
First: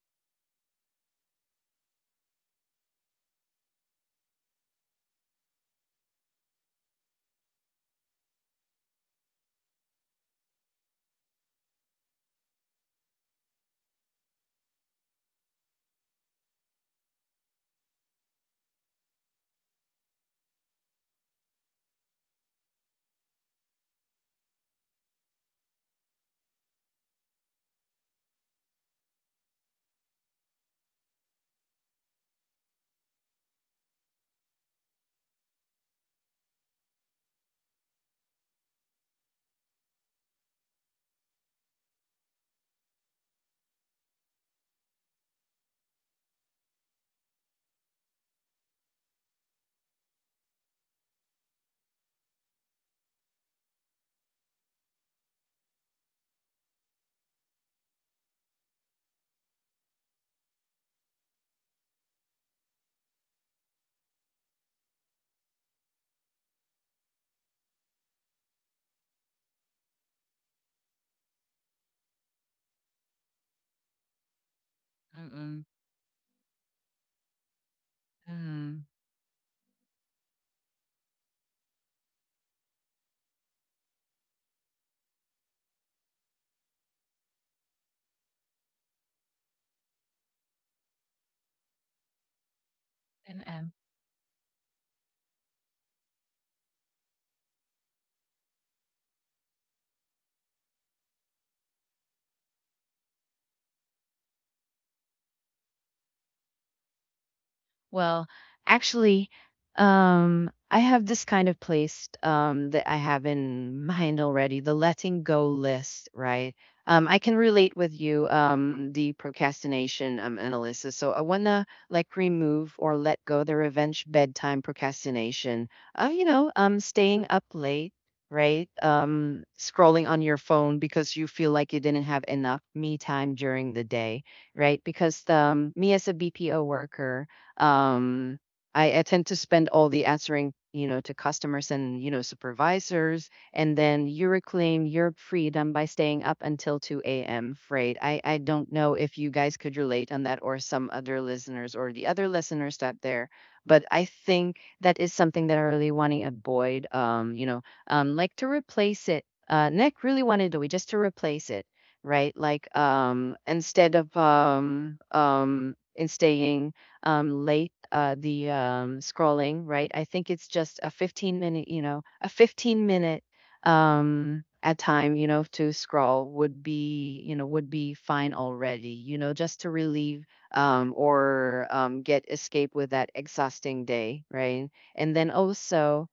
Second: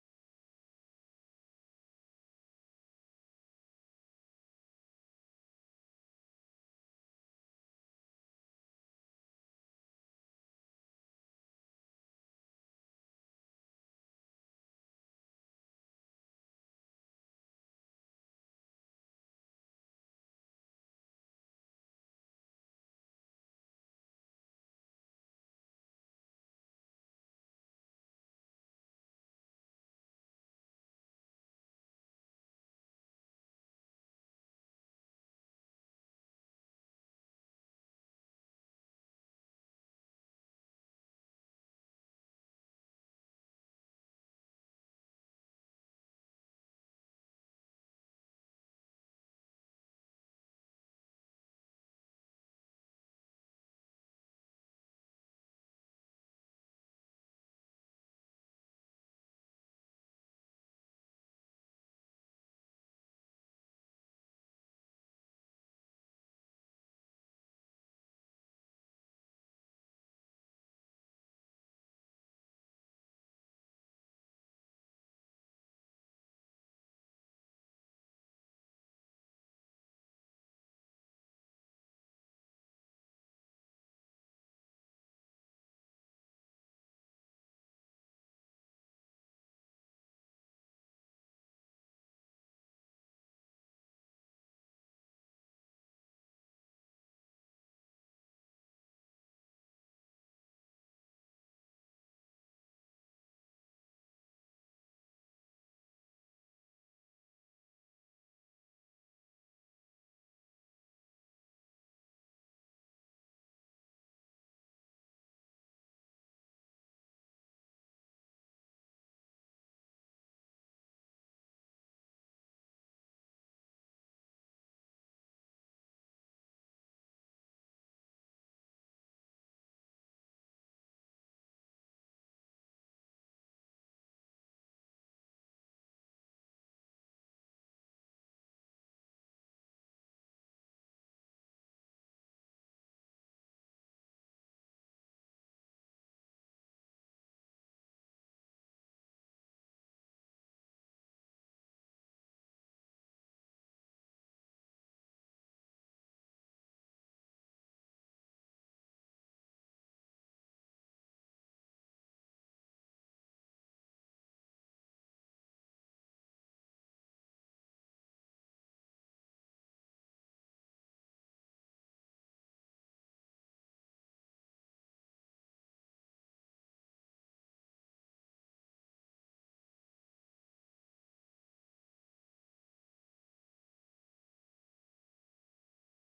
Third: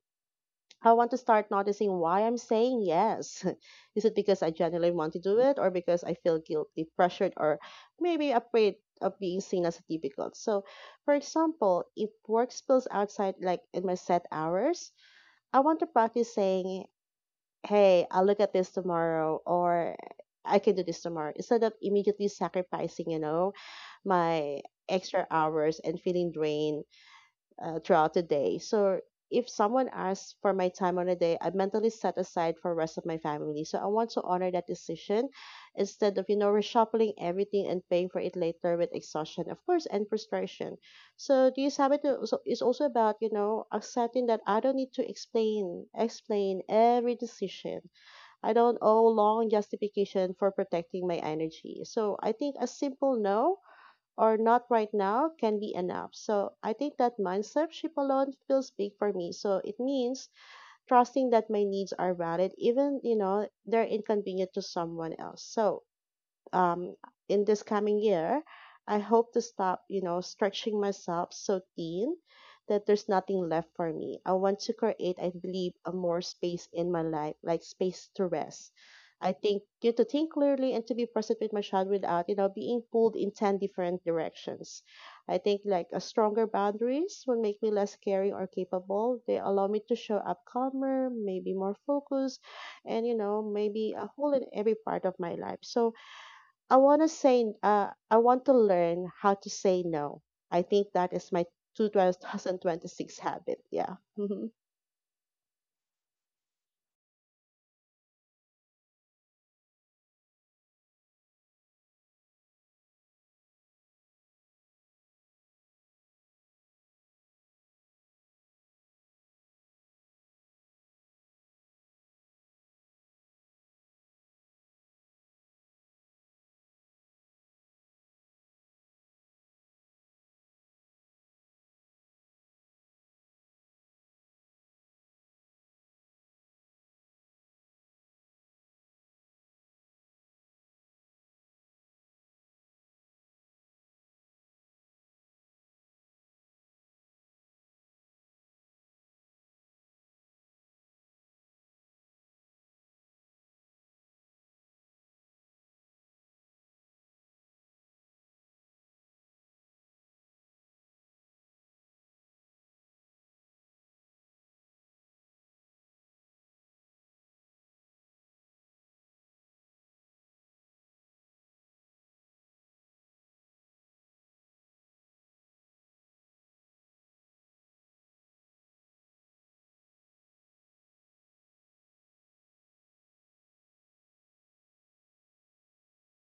[SPEAKER 1] I want to start noticing why I'm saying yes. Is it because I genuinely want to do it or because I feel guilty, pressured, or maybe afraid of being seen as difficult? So, for example, if work spills outside, like in my set hours, I want to practice saying, hey, I'll look at this tomorrow or I can do this tomorrow instead of immediately sacrificing, you know, my extra hours and feeling drained uh, throughout the day. So if someone asks for my time on a day, I mentally set aside for rest of my family. So I want to honor that decision instead of you know reshuffling everything and paying for it later with exhaustion, of course, and frustration. So this habit also is also about you know accepting that I don't need to explain explain every decision. I don't owe long justification for protecting my energy. So I think a simple no or not right now can be enough. So I think that mindset shift alone feels big for me. So it means trusting that my needs are valid, even you know they're inconvenient to someone else. So um, in this coming year, I hope to stop, you know, stretching myself so thin that there's nothing left for me. I want to create, I believe,
[SPEAKER 2] mhm,
[SPEAKER 1] a more space in my life, like space to rest.
[SPEAKER 2] mhm,
[SPEAKER 1] I think you to think clearly and to be present with my child without, you know, being pulled in ten different directions. I think like a stronger boundaries will make me less caring or capable. They allow me to show up calmer, maybe more focused, and you know,
[SPEAKER 2] and
[SPEAKER 1] maybe a whole in every part of my life. So I want to say, uh, I want to learn how to say no. I think that is my two thousand twenty-six habit. Yeah. Hmm.
[SPEAKER 2] well, actually, um, I have this kind of place um, that I have in mind already, the letting go list, right? Um, I can relate with you, um, the procrastination um, analysis. So I want to like remove or let go the revenge bedtime procrastination. Uh, you know, um, staying up late, right? Um, scrolling on your phone because you feel like you didn't have enough me time during the day, right? Because um, me as a B P O worker, um, I, I tend to spend all the answering, you know, to customers and, you know, supervisors. And then you reclaim your freedom by staying up until two a m. afraid. I, I don't know if you guys could relate on that, or some other listeners or the other listeners out there. But I think that is something that I really want to avoid, um, you know, um, like to replace it. Uh, Nick really wanted to, we just to replace it, right? Like um instead of um um in staying um, late, uh, the um, scrolling, right? I think it's just a fifteen minute, you know, a fifteen minute um, at time, you know, to scroll would be, you know, would be fine already, you know, just to relieve um, or um, get escape with that exhausting day, right? And then also,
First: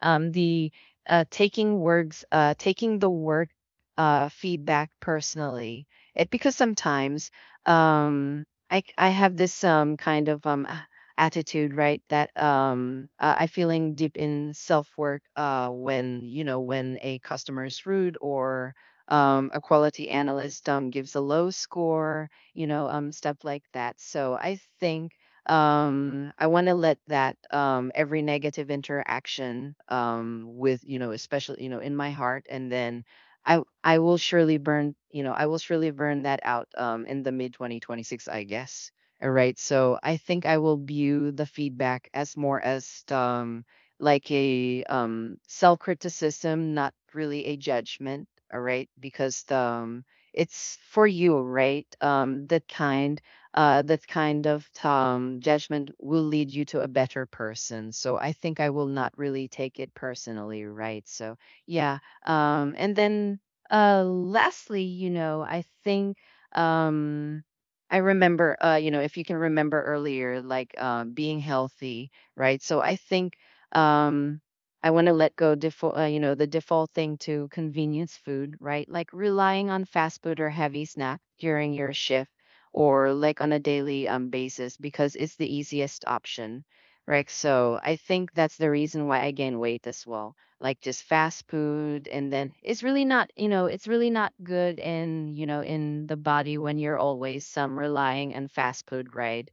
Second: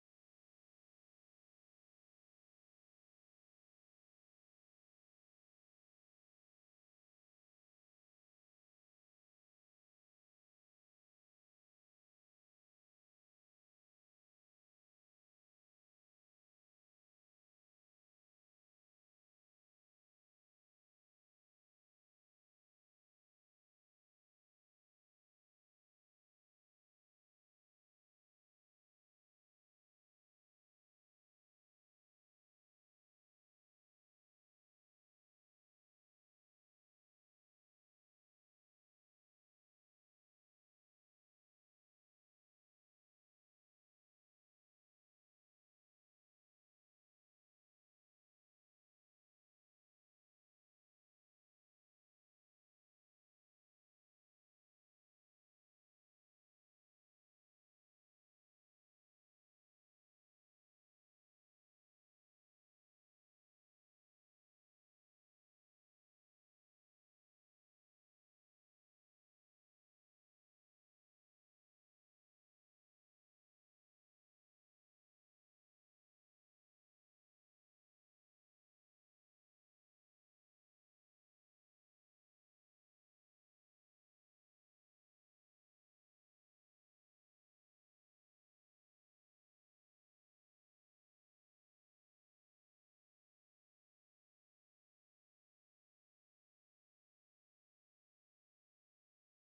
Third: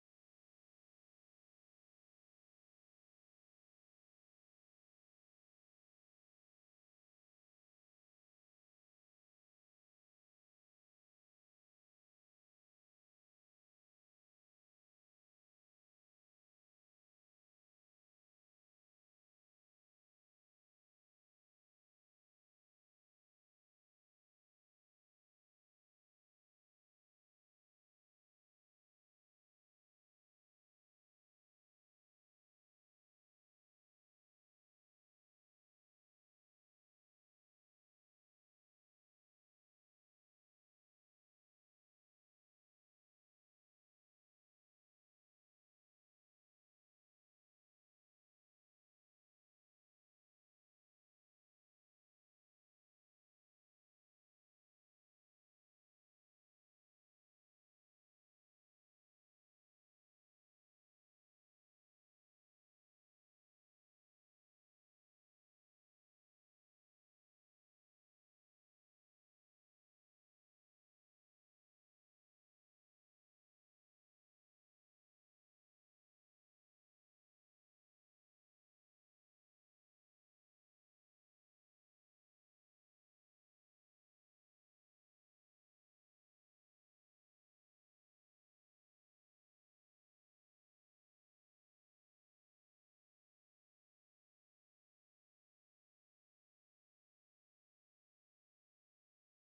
[SPEAKER 2] um, the uh, taking words, uh, taking the work uh, feedback personally. It because sometimes um, I I have this um kind of um a- attitude, right? That um uh, I feeling deep in self work uh when, you know, when a customer is rude or um, a quality analyst um, gives a low score, you know, um, stuff like that. So I think um I want to let that, um every negative interaction, um with, you know, especially, you know, in my heart. And then i i will surely burn you know I will surely burn that out um in the mid twenty twenty-six, I guess. All right, so I think I will view the feedback as more as um like a um self criticism, not really a judgment. All right, because the, um it's for you, right? Um the kind uh, that kind of um, judgment will lead you to a better person. So I think I will not really take it personally, right? So yeah. Um, and then uh, Lastly, you know, I think um, I remember, uh, you know, if you can remember earlier, like uh, being healthy, right? So I think um, I want to let go default, uh, you know, the default thing to convenience food, right? Like relying on fast food or heavy snack during your shift or like on a daily um, basis because it's the easiest option, right? So I think that's the reason why I gain weight as well. Like just fast food, and then it's really not, you know, it's really not good in, you know, in the body when you're always um, relying on fast food, right?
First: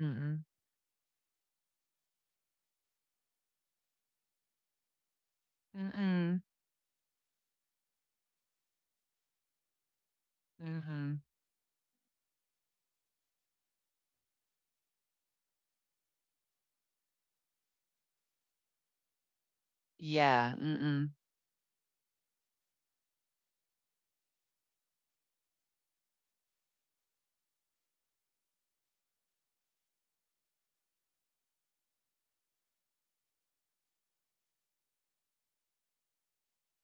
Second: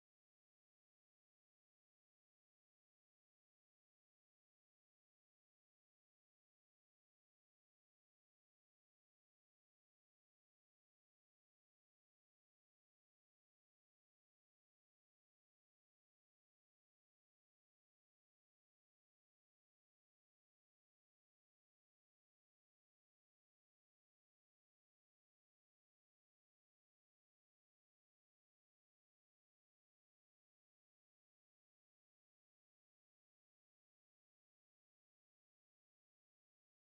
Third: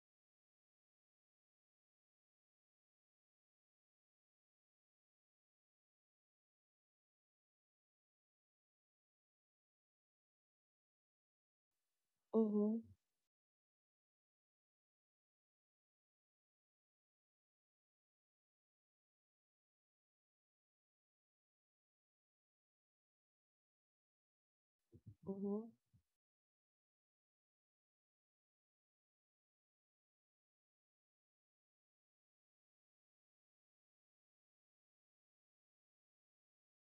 [SPEAKER 2] Mm-mm. Mm-mm. Mm-hmm.
[SPEAKER 1] Mm-hmm.
[SPEAKER 2] Yeah. Mm-mm.
[SPEAKER 1] Mm-hmm.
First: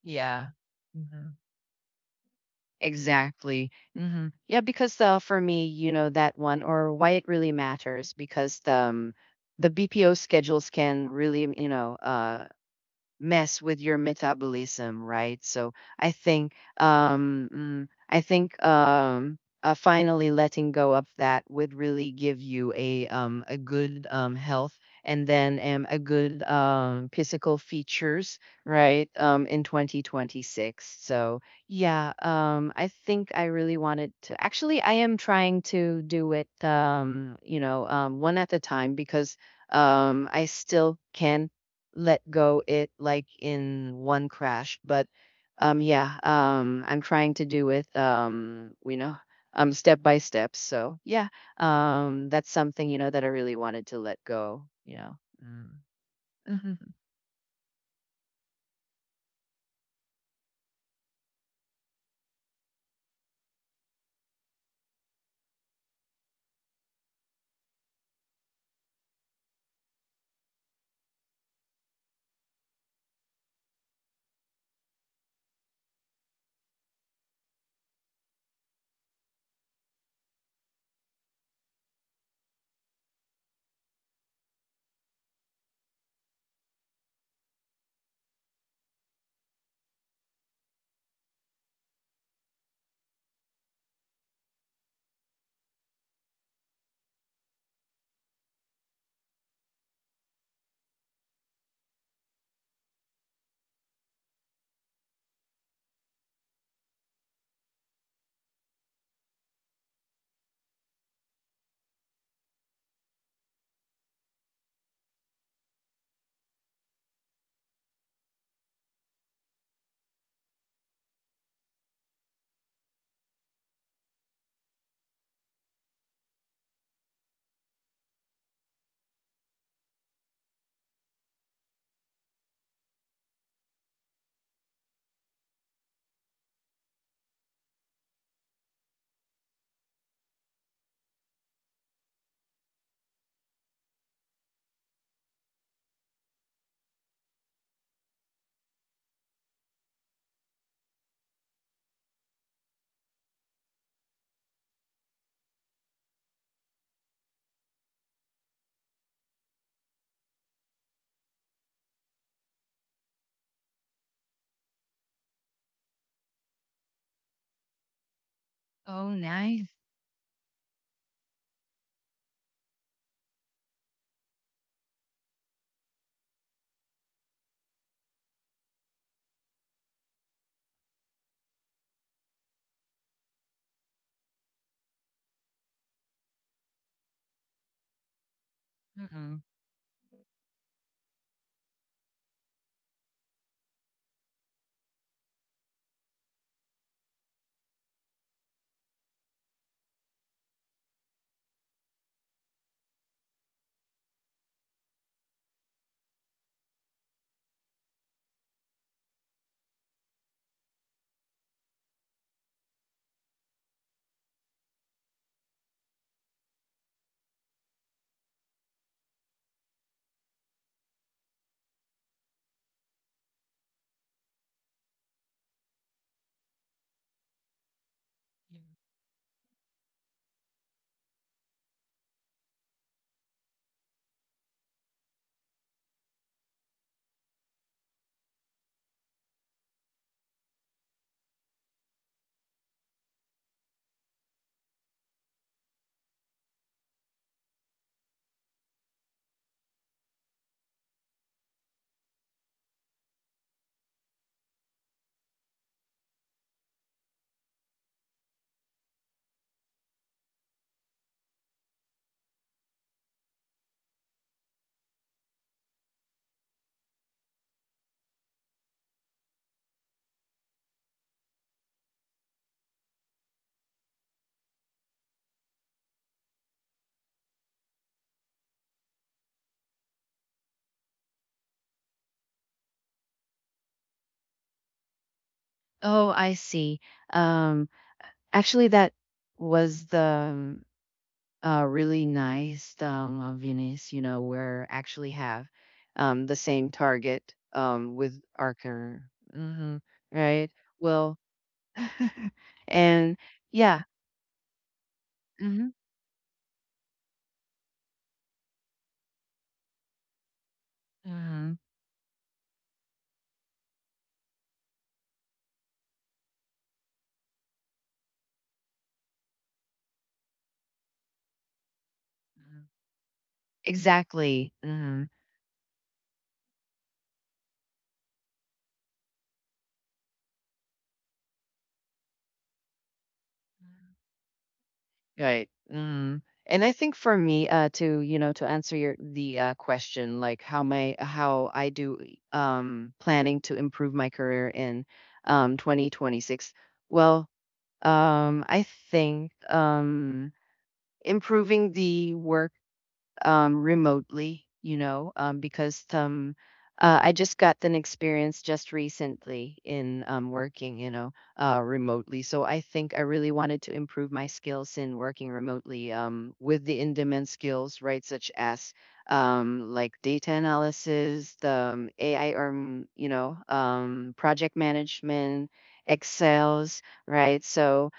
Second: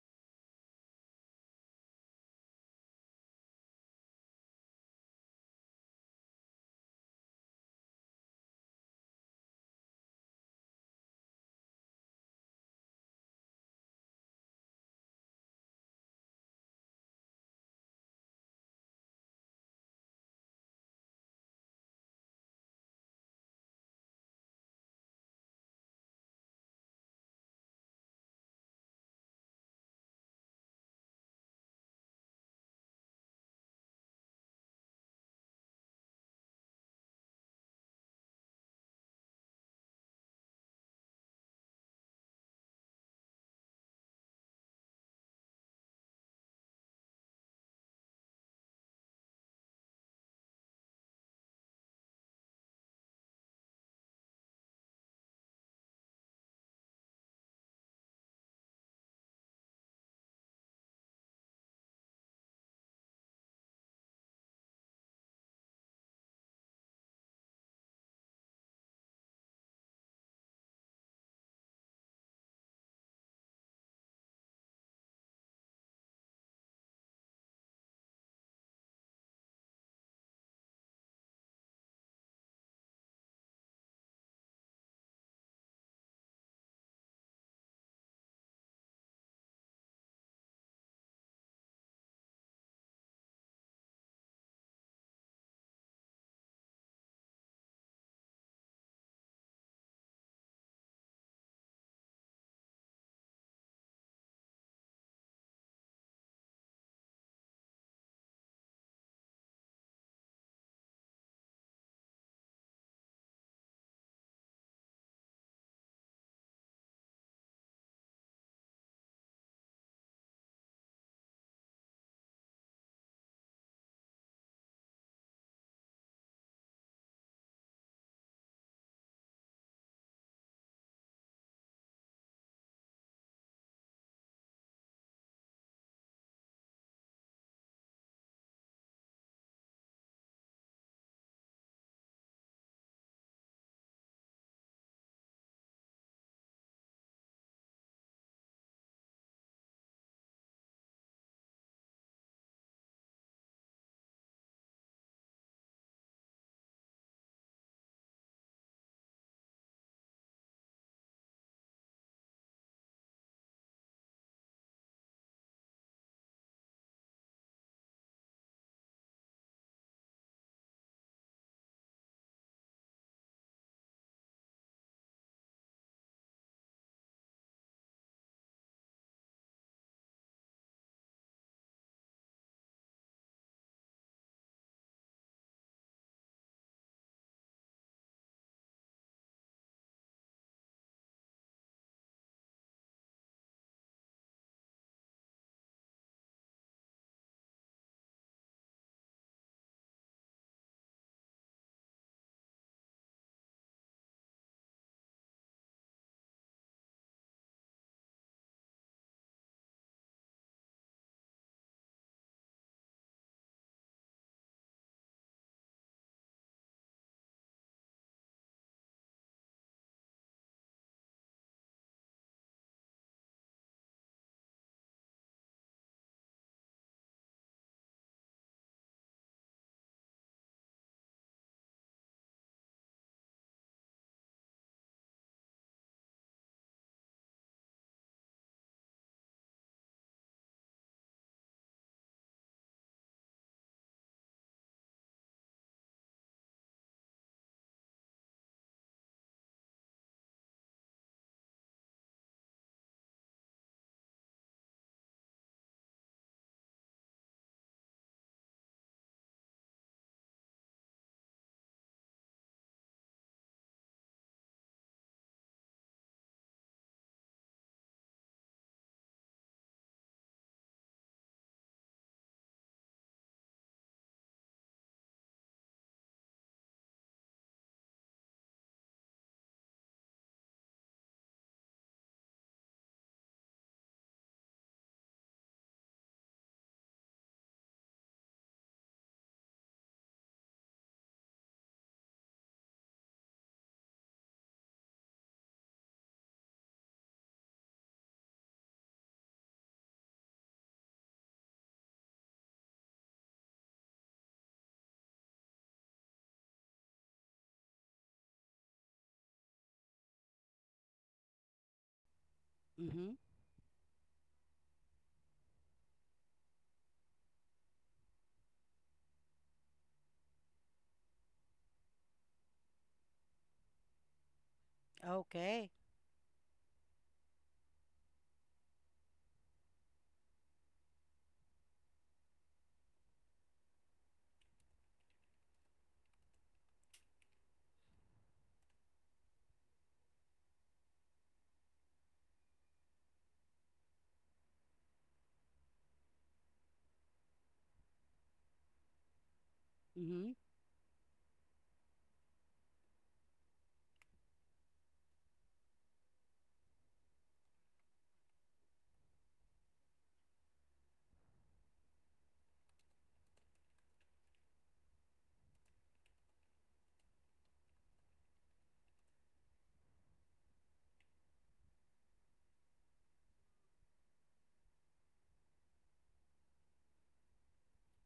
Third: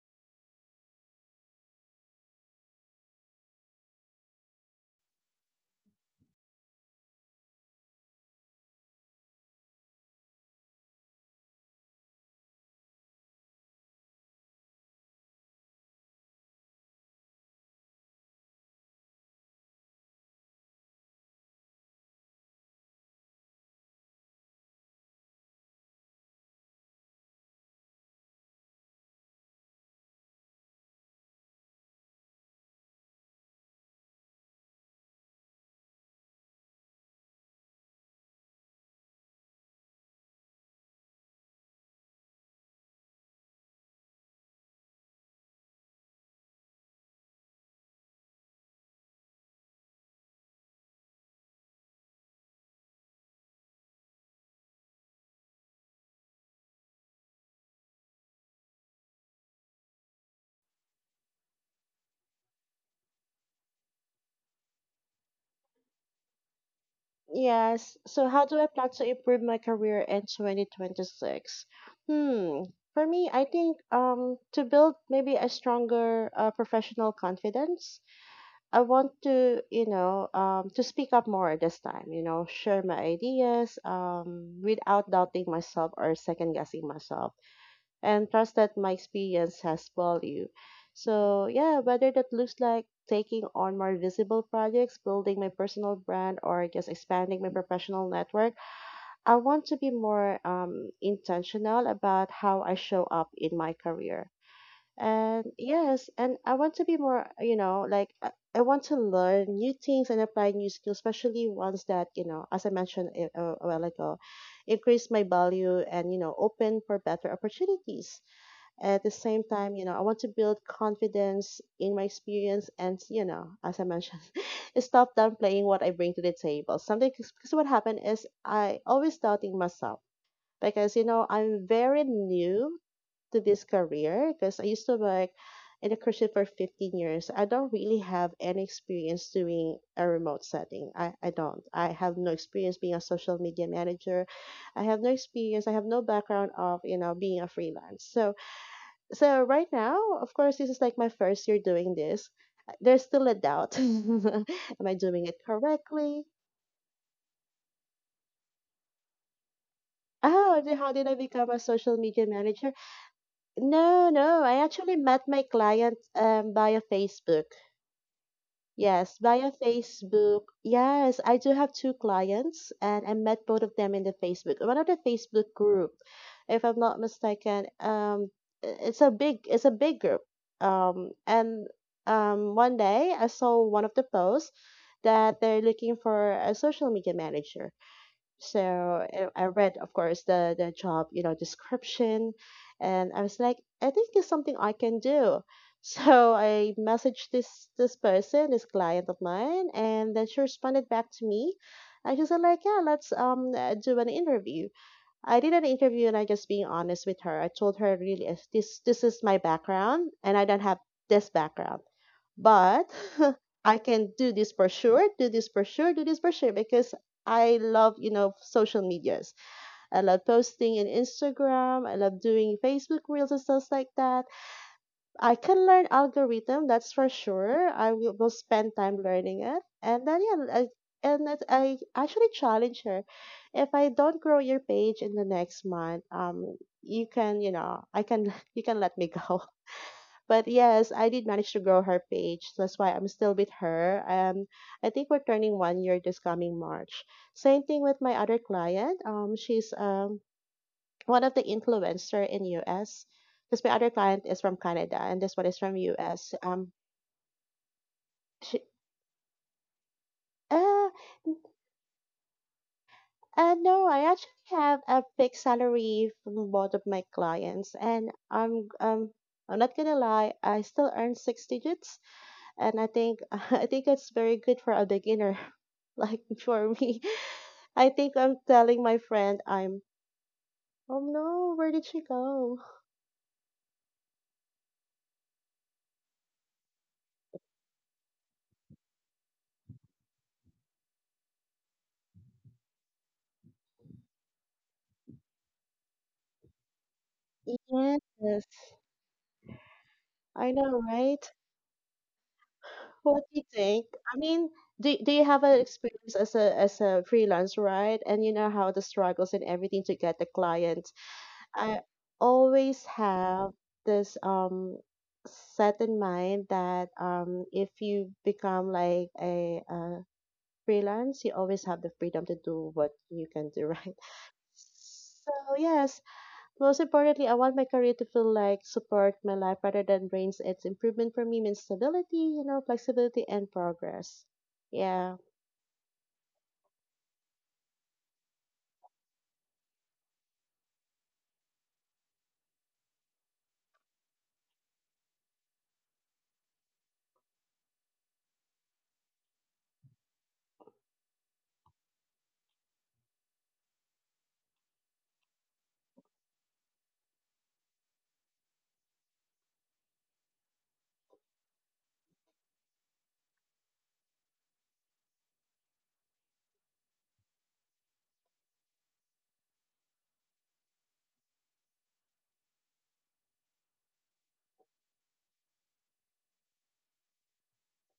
[SPEAKER 2] Yeah. Exactly. hmm Yeah, because uh, for me, you know, that one or why it really matters because the um, the B P O schedules can really, you know, uh, mess with your metabolism, right? So I think um mm, I think um uh, finally letting go of that would really give you a um a good um health, and then um a good um physical features, right? Um in twenty twenty-six. So yeah, um I think I really wanted to, actually I am trying to do it, um you know um one at a time, because um I still can let go it like in one crash. But um, yeah, um, I'm trying to do it, um, you know, um, step by step. So yeah, um, that's something, you know, that I really wanted to let go, you know. Mm. Mhm.
[SPEAKER 1] Yes. So, how do I plan to improve my career in twenty twenty-six? Hmm. For me, I think um to build maybe a stronger uh, professional confidence, I want to, you know, um to speak up more this time, you know, share my ideas um without doubting myself or second guessing myself and trust that my experience has value. So, yeah, whether that looks like taking on more visible projects, building my personal brand, or just expanding my professional network, I want to be more um, intentional about how I show up in my career. And yes, and I want to be more, you know, like I I want to learn new things and apply new skills, especially ones that, you know, as I mentioned a, a while ago, increase my value and, you know, open for better opportunities. At the same time, you know, I want to build confidence in my experience and, you know, as I mentioned, stop downplaying what I bring to the table. Something, because what happened is I always doubting myself because, you know, I'm very new to this career because I used to work in a cruise ship for fifteen years. I don't really have any experience doing a remote setting. I, I don't. I have no experience being a social media manager. I have no experience. I have no background of, you know, being a freelance. So so right now, of course, this is like my first year doing this. Uh, There's still a doubt. Am I doing it correctly? Oh, then how did I become a social media manager? No, no, I actually met my client um, via Facebook.
[SPEAKER 2] Oh,
[SPEAKER 1] Yes, via
[SPEAKER 2] nice.
[SPEAKER 1] Facebook. Yes, I do have two clients and I met both of them in the Facebook, one of the Facebook group, if I'm not mistaken. Um, i- it's a big, it's a big group. Um, and um, One day I saw one of the posts that they're looking for a social media manager. So uh,
[SPEAKER 2] Mhm.
[SPEAKER 1] I read, of course, the the job, you know, description, and I was like, I think there's something I can do. So I messaged this this person, this client of mine, and then she responded back to me. And she said like, yeah, let's um uh, do an interview. I did an interview and I just being honest with her. I told her really is this this is my background and I don't have this background. But I can do this for sure, do this for sure, do this for sure because I love, you know, social medias. I love posting in Instagram. I love doing Facebook reels and stuff like that. I can learn algorithm, that's for sure. I will, will spend time learning it. And then yeah, I, and that I actually challenge her. If I don't grow your page in the next month, um you can, you know, I can you can let me go. But yes, I did manage to grow her page. That's why I'm still with her. Um I think we're turning one year this coming March. Same thing with my other client. Um she's um one of the influencer in U S because my other client is from Canada and this one is from U S. Um, she, uh, n- uh, no, I actually have a fixed salary from both of my clients, and I'm um. I'm not gonna lie, I still earn six digits, and I think I think it's very good for a beginner, like for me. I think I'm telling my friend I'm, oh no, where did she go?
[SPEAKER 2] Oh, I see. Um, Actually, that was the uh, really nice um, of Venice. You know, we actually have um, the same target um, with
[SPEAKER 1] Yes,
[SPEAKER 2] Archer. hmm Right.
[SPEAKER 1] I know,
[SPEAKER 2] Well,
[SPEAKER 1] right?
[SPEAKER 2] and
[SPEAKER 1] What do you
[SPEAKER 2] yeah.
[SPEAKER 1] think? I mean, do, do you have an
[SPEAKER 2] hmm
[SPEAKER 1] experience as a as a freelance, right? And you know how the struggles and everything to get the clients.
[SPEAKER 2] hmm
[SPEAKER 1] I always
[SPEAKER 3] Mm-hmm.
[SPEAKER 1] have this um set in mind that um if you become like a, uh freelance, you always have the freedom to do what you can do, right?
[SPEAKER 2] Exactly. hmm
[SPEAKER 1] So
[SPEAKER 3] Okay.
[SPEAKER 1] yes, most importantly, I want my career to feel like support my life rather than drains its improvement for me means stability, you know, flexibility and progress. Yeah.
[SPEAKER 2] Right. Mm. And I think for me, uh, to, you know, to answer your the uh, question, like how my how I do um planning to improve my career in um twenty twenty-six. Well, Um, I think
[SPEAKER 3] Mm-hmm.
[SPEAKER 2] um, improving the work um, remotely, you know, um, because um, uh, I just got an experience just recently in um, working, you know, uh, remotely. So I think I really wanted to improve my skills in working remotely um, with the in-demand skills, right, such as um, like data analysis, the um, A I, or um, you know, um, project management, Excel's, right? So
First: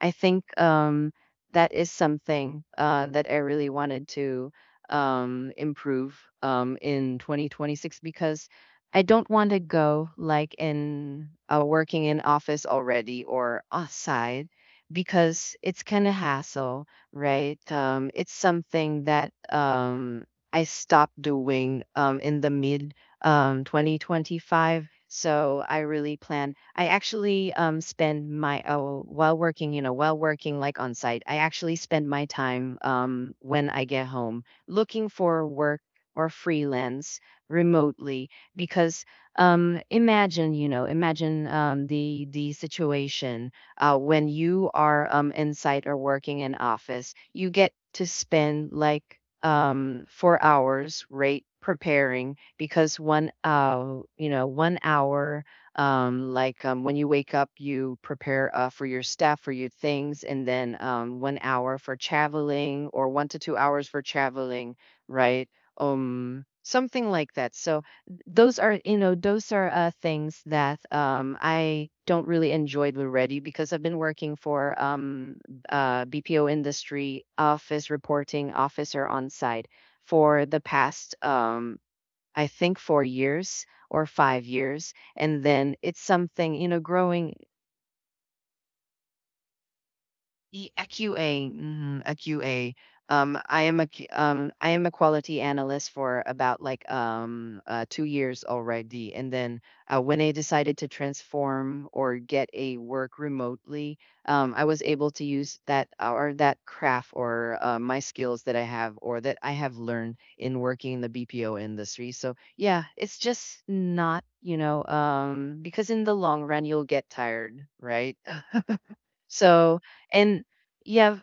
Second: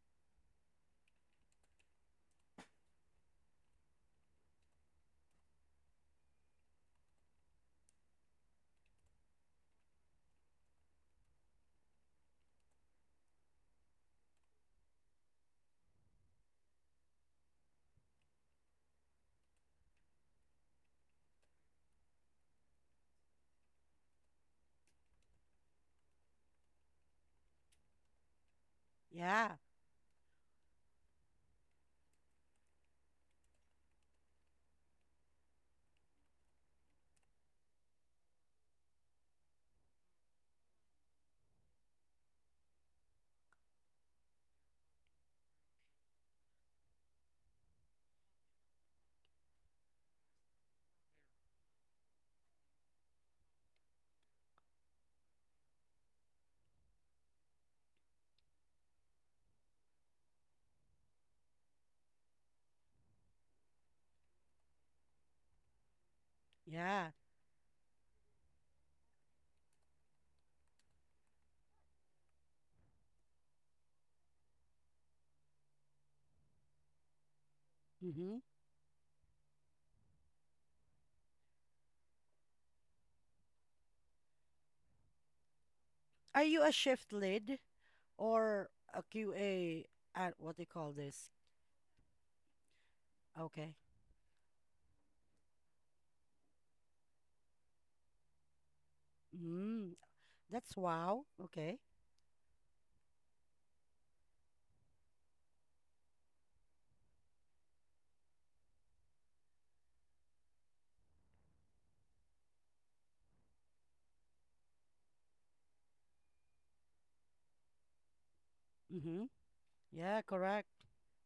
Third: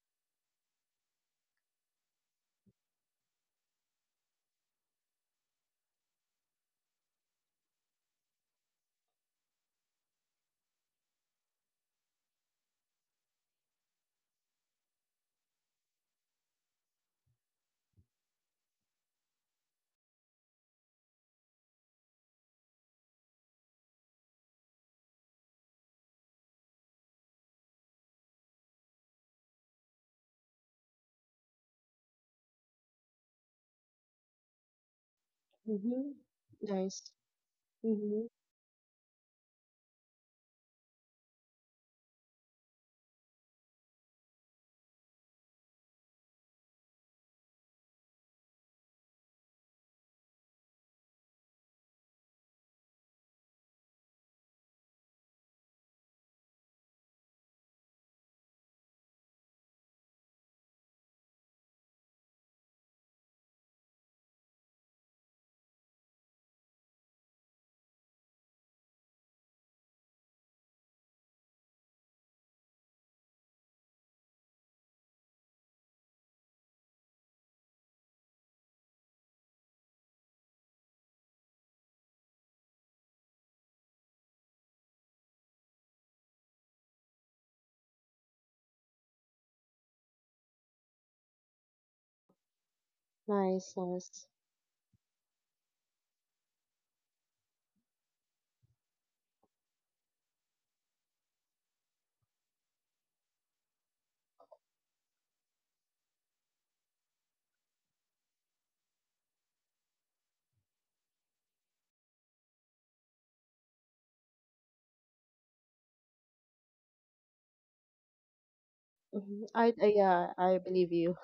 [SPEAKER 2] I think um, that is something uh, that I really wanted to um, improve um, in twenty twenty-six, because I don't want to go like in uh, working in office already or outside because it's kind of hassle, right? Um, it's something that um, I stopped doing um, in the mid um, twenty twenty-five. So I really plan, I actually um, spend my, oh, while
[SPEAKER 3] Yeah.
[SPEAKER 2] working, you know, while working like on site, I actually spend my time um, when I get home looking for work
[SPEAKER 1] Mm-hmm.
[SPEAKER 2] or
[SPEAKER 1] Nice.
[SPEAKER 2] freelance
[SPEAKER 1] Mm-hmm.
[SPEAKER 2] remotely, because um, imagine, you know, imagine um, the the situation uh, when you are um, in site or working in office, you get to spend like um, four hours, right? Preparing, because one, uh you know, one hour um, like um, when you wake up, you prepare uh, for your stuff, for your things, and then um, one hour for traveling, or one to two hours for traveling, right? Um,
[SPEAKER 3] Yeah.
[SPEAKER 2] something like that. So th- those are, you know, those are uh, things that um, I don't really enjoy already because I've been working for um, uh, B P O industry office
[SPEAKER 3] Mm-hmm.
[SPEAKER 2] reporting officer on site for the past um, I think four years or five years, and then it's
[SPEAKER 3] Are
[SPEAKER 2] something,
[SPEAKER 3] you
[SPEAKER 2] you
[SPEAKER 3] a
[SPEAKER 2] know,
[SPEAKER 3] shift
[SPEAKER 2] growing.
[SPEAKER 3] lead or a Q A at what they
[SPEAKER 2] E- A
[SPEAKER 3] call this?
[SPEAKER 2] Q A, mhm, a Q A. Um, I
[SPEAKER 1] Nice,
[SPEAKER 3] Okay.
[SPEAKER 2] am a Q-
[SPEAKER 1] nice.
[SPEAKER 2] um, I am a quality analyst for about like um uh, two years already, and then
[SPEAKER 3] Mm.
[SPEAKER 2] uh, when I
[SPEAKER 3] That's
[SPEAKER 2] decided to
[SPEAKER 3] wow. Okay.
[SPEAKER 2] transform or get a work remotely, um, I was able to use that or that craft or uh, my skills that I have or that I have learned in working in the B P O industry. So yeah, it's just not you know um because in the long run you'll get tired, right?
[SPEAKER 3] Mm-hmm.
[SPEAKER 1] Mm-hmm. I,
[SPEAKER 2] So,
[SPEAKER 1] I
[SPEAKER 3] Yeah,
[SPEAKER 1] yeah,
[SPEAKER 2] and
[SPEAKER 1] I
[SPEAKER 3] correct.
[SPEAKER 1] believe you.
[SPEAKER 2] yeah,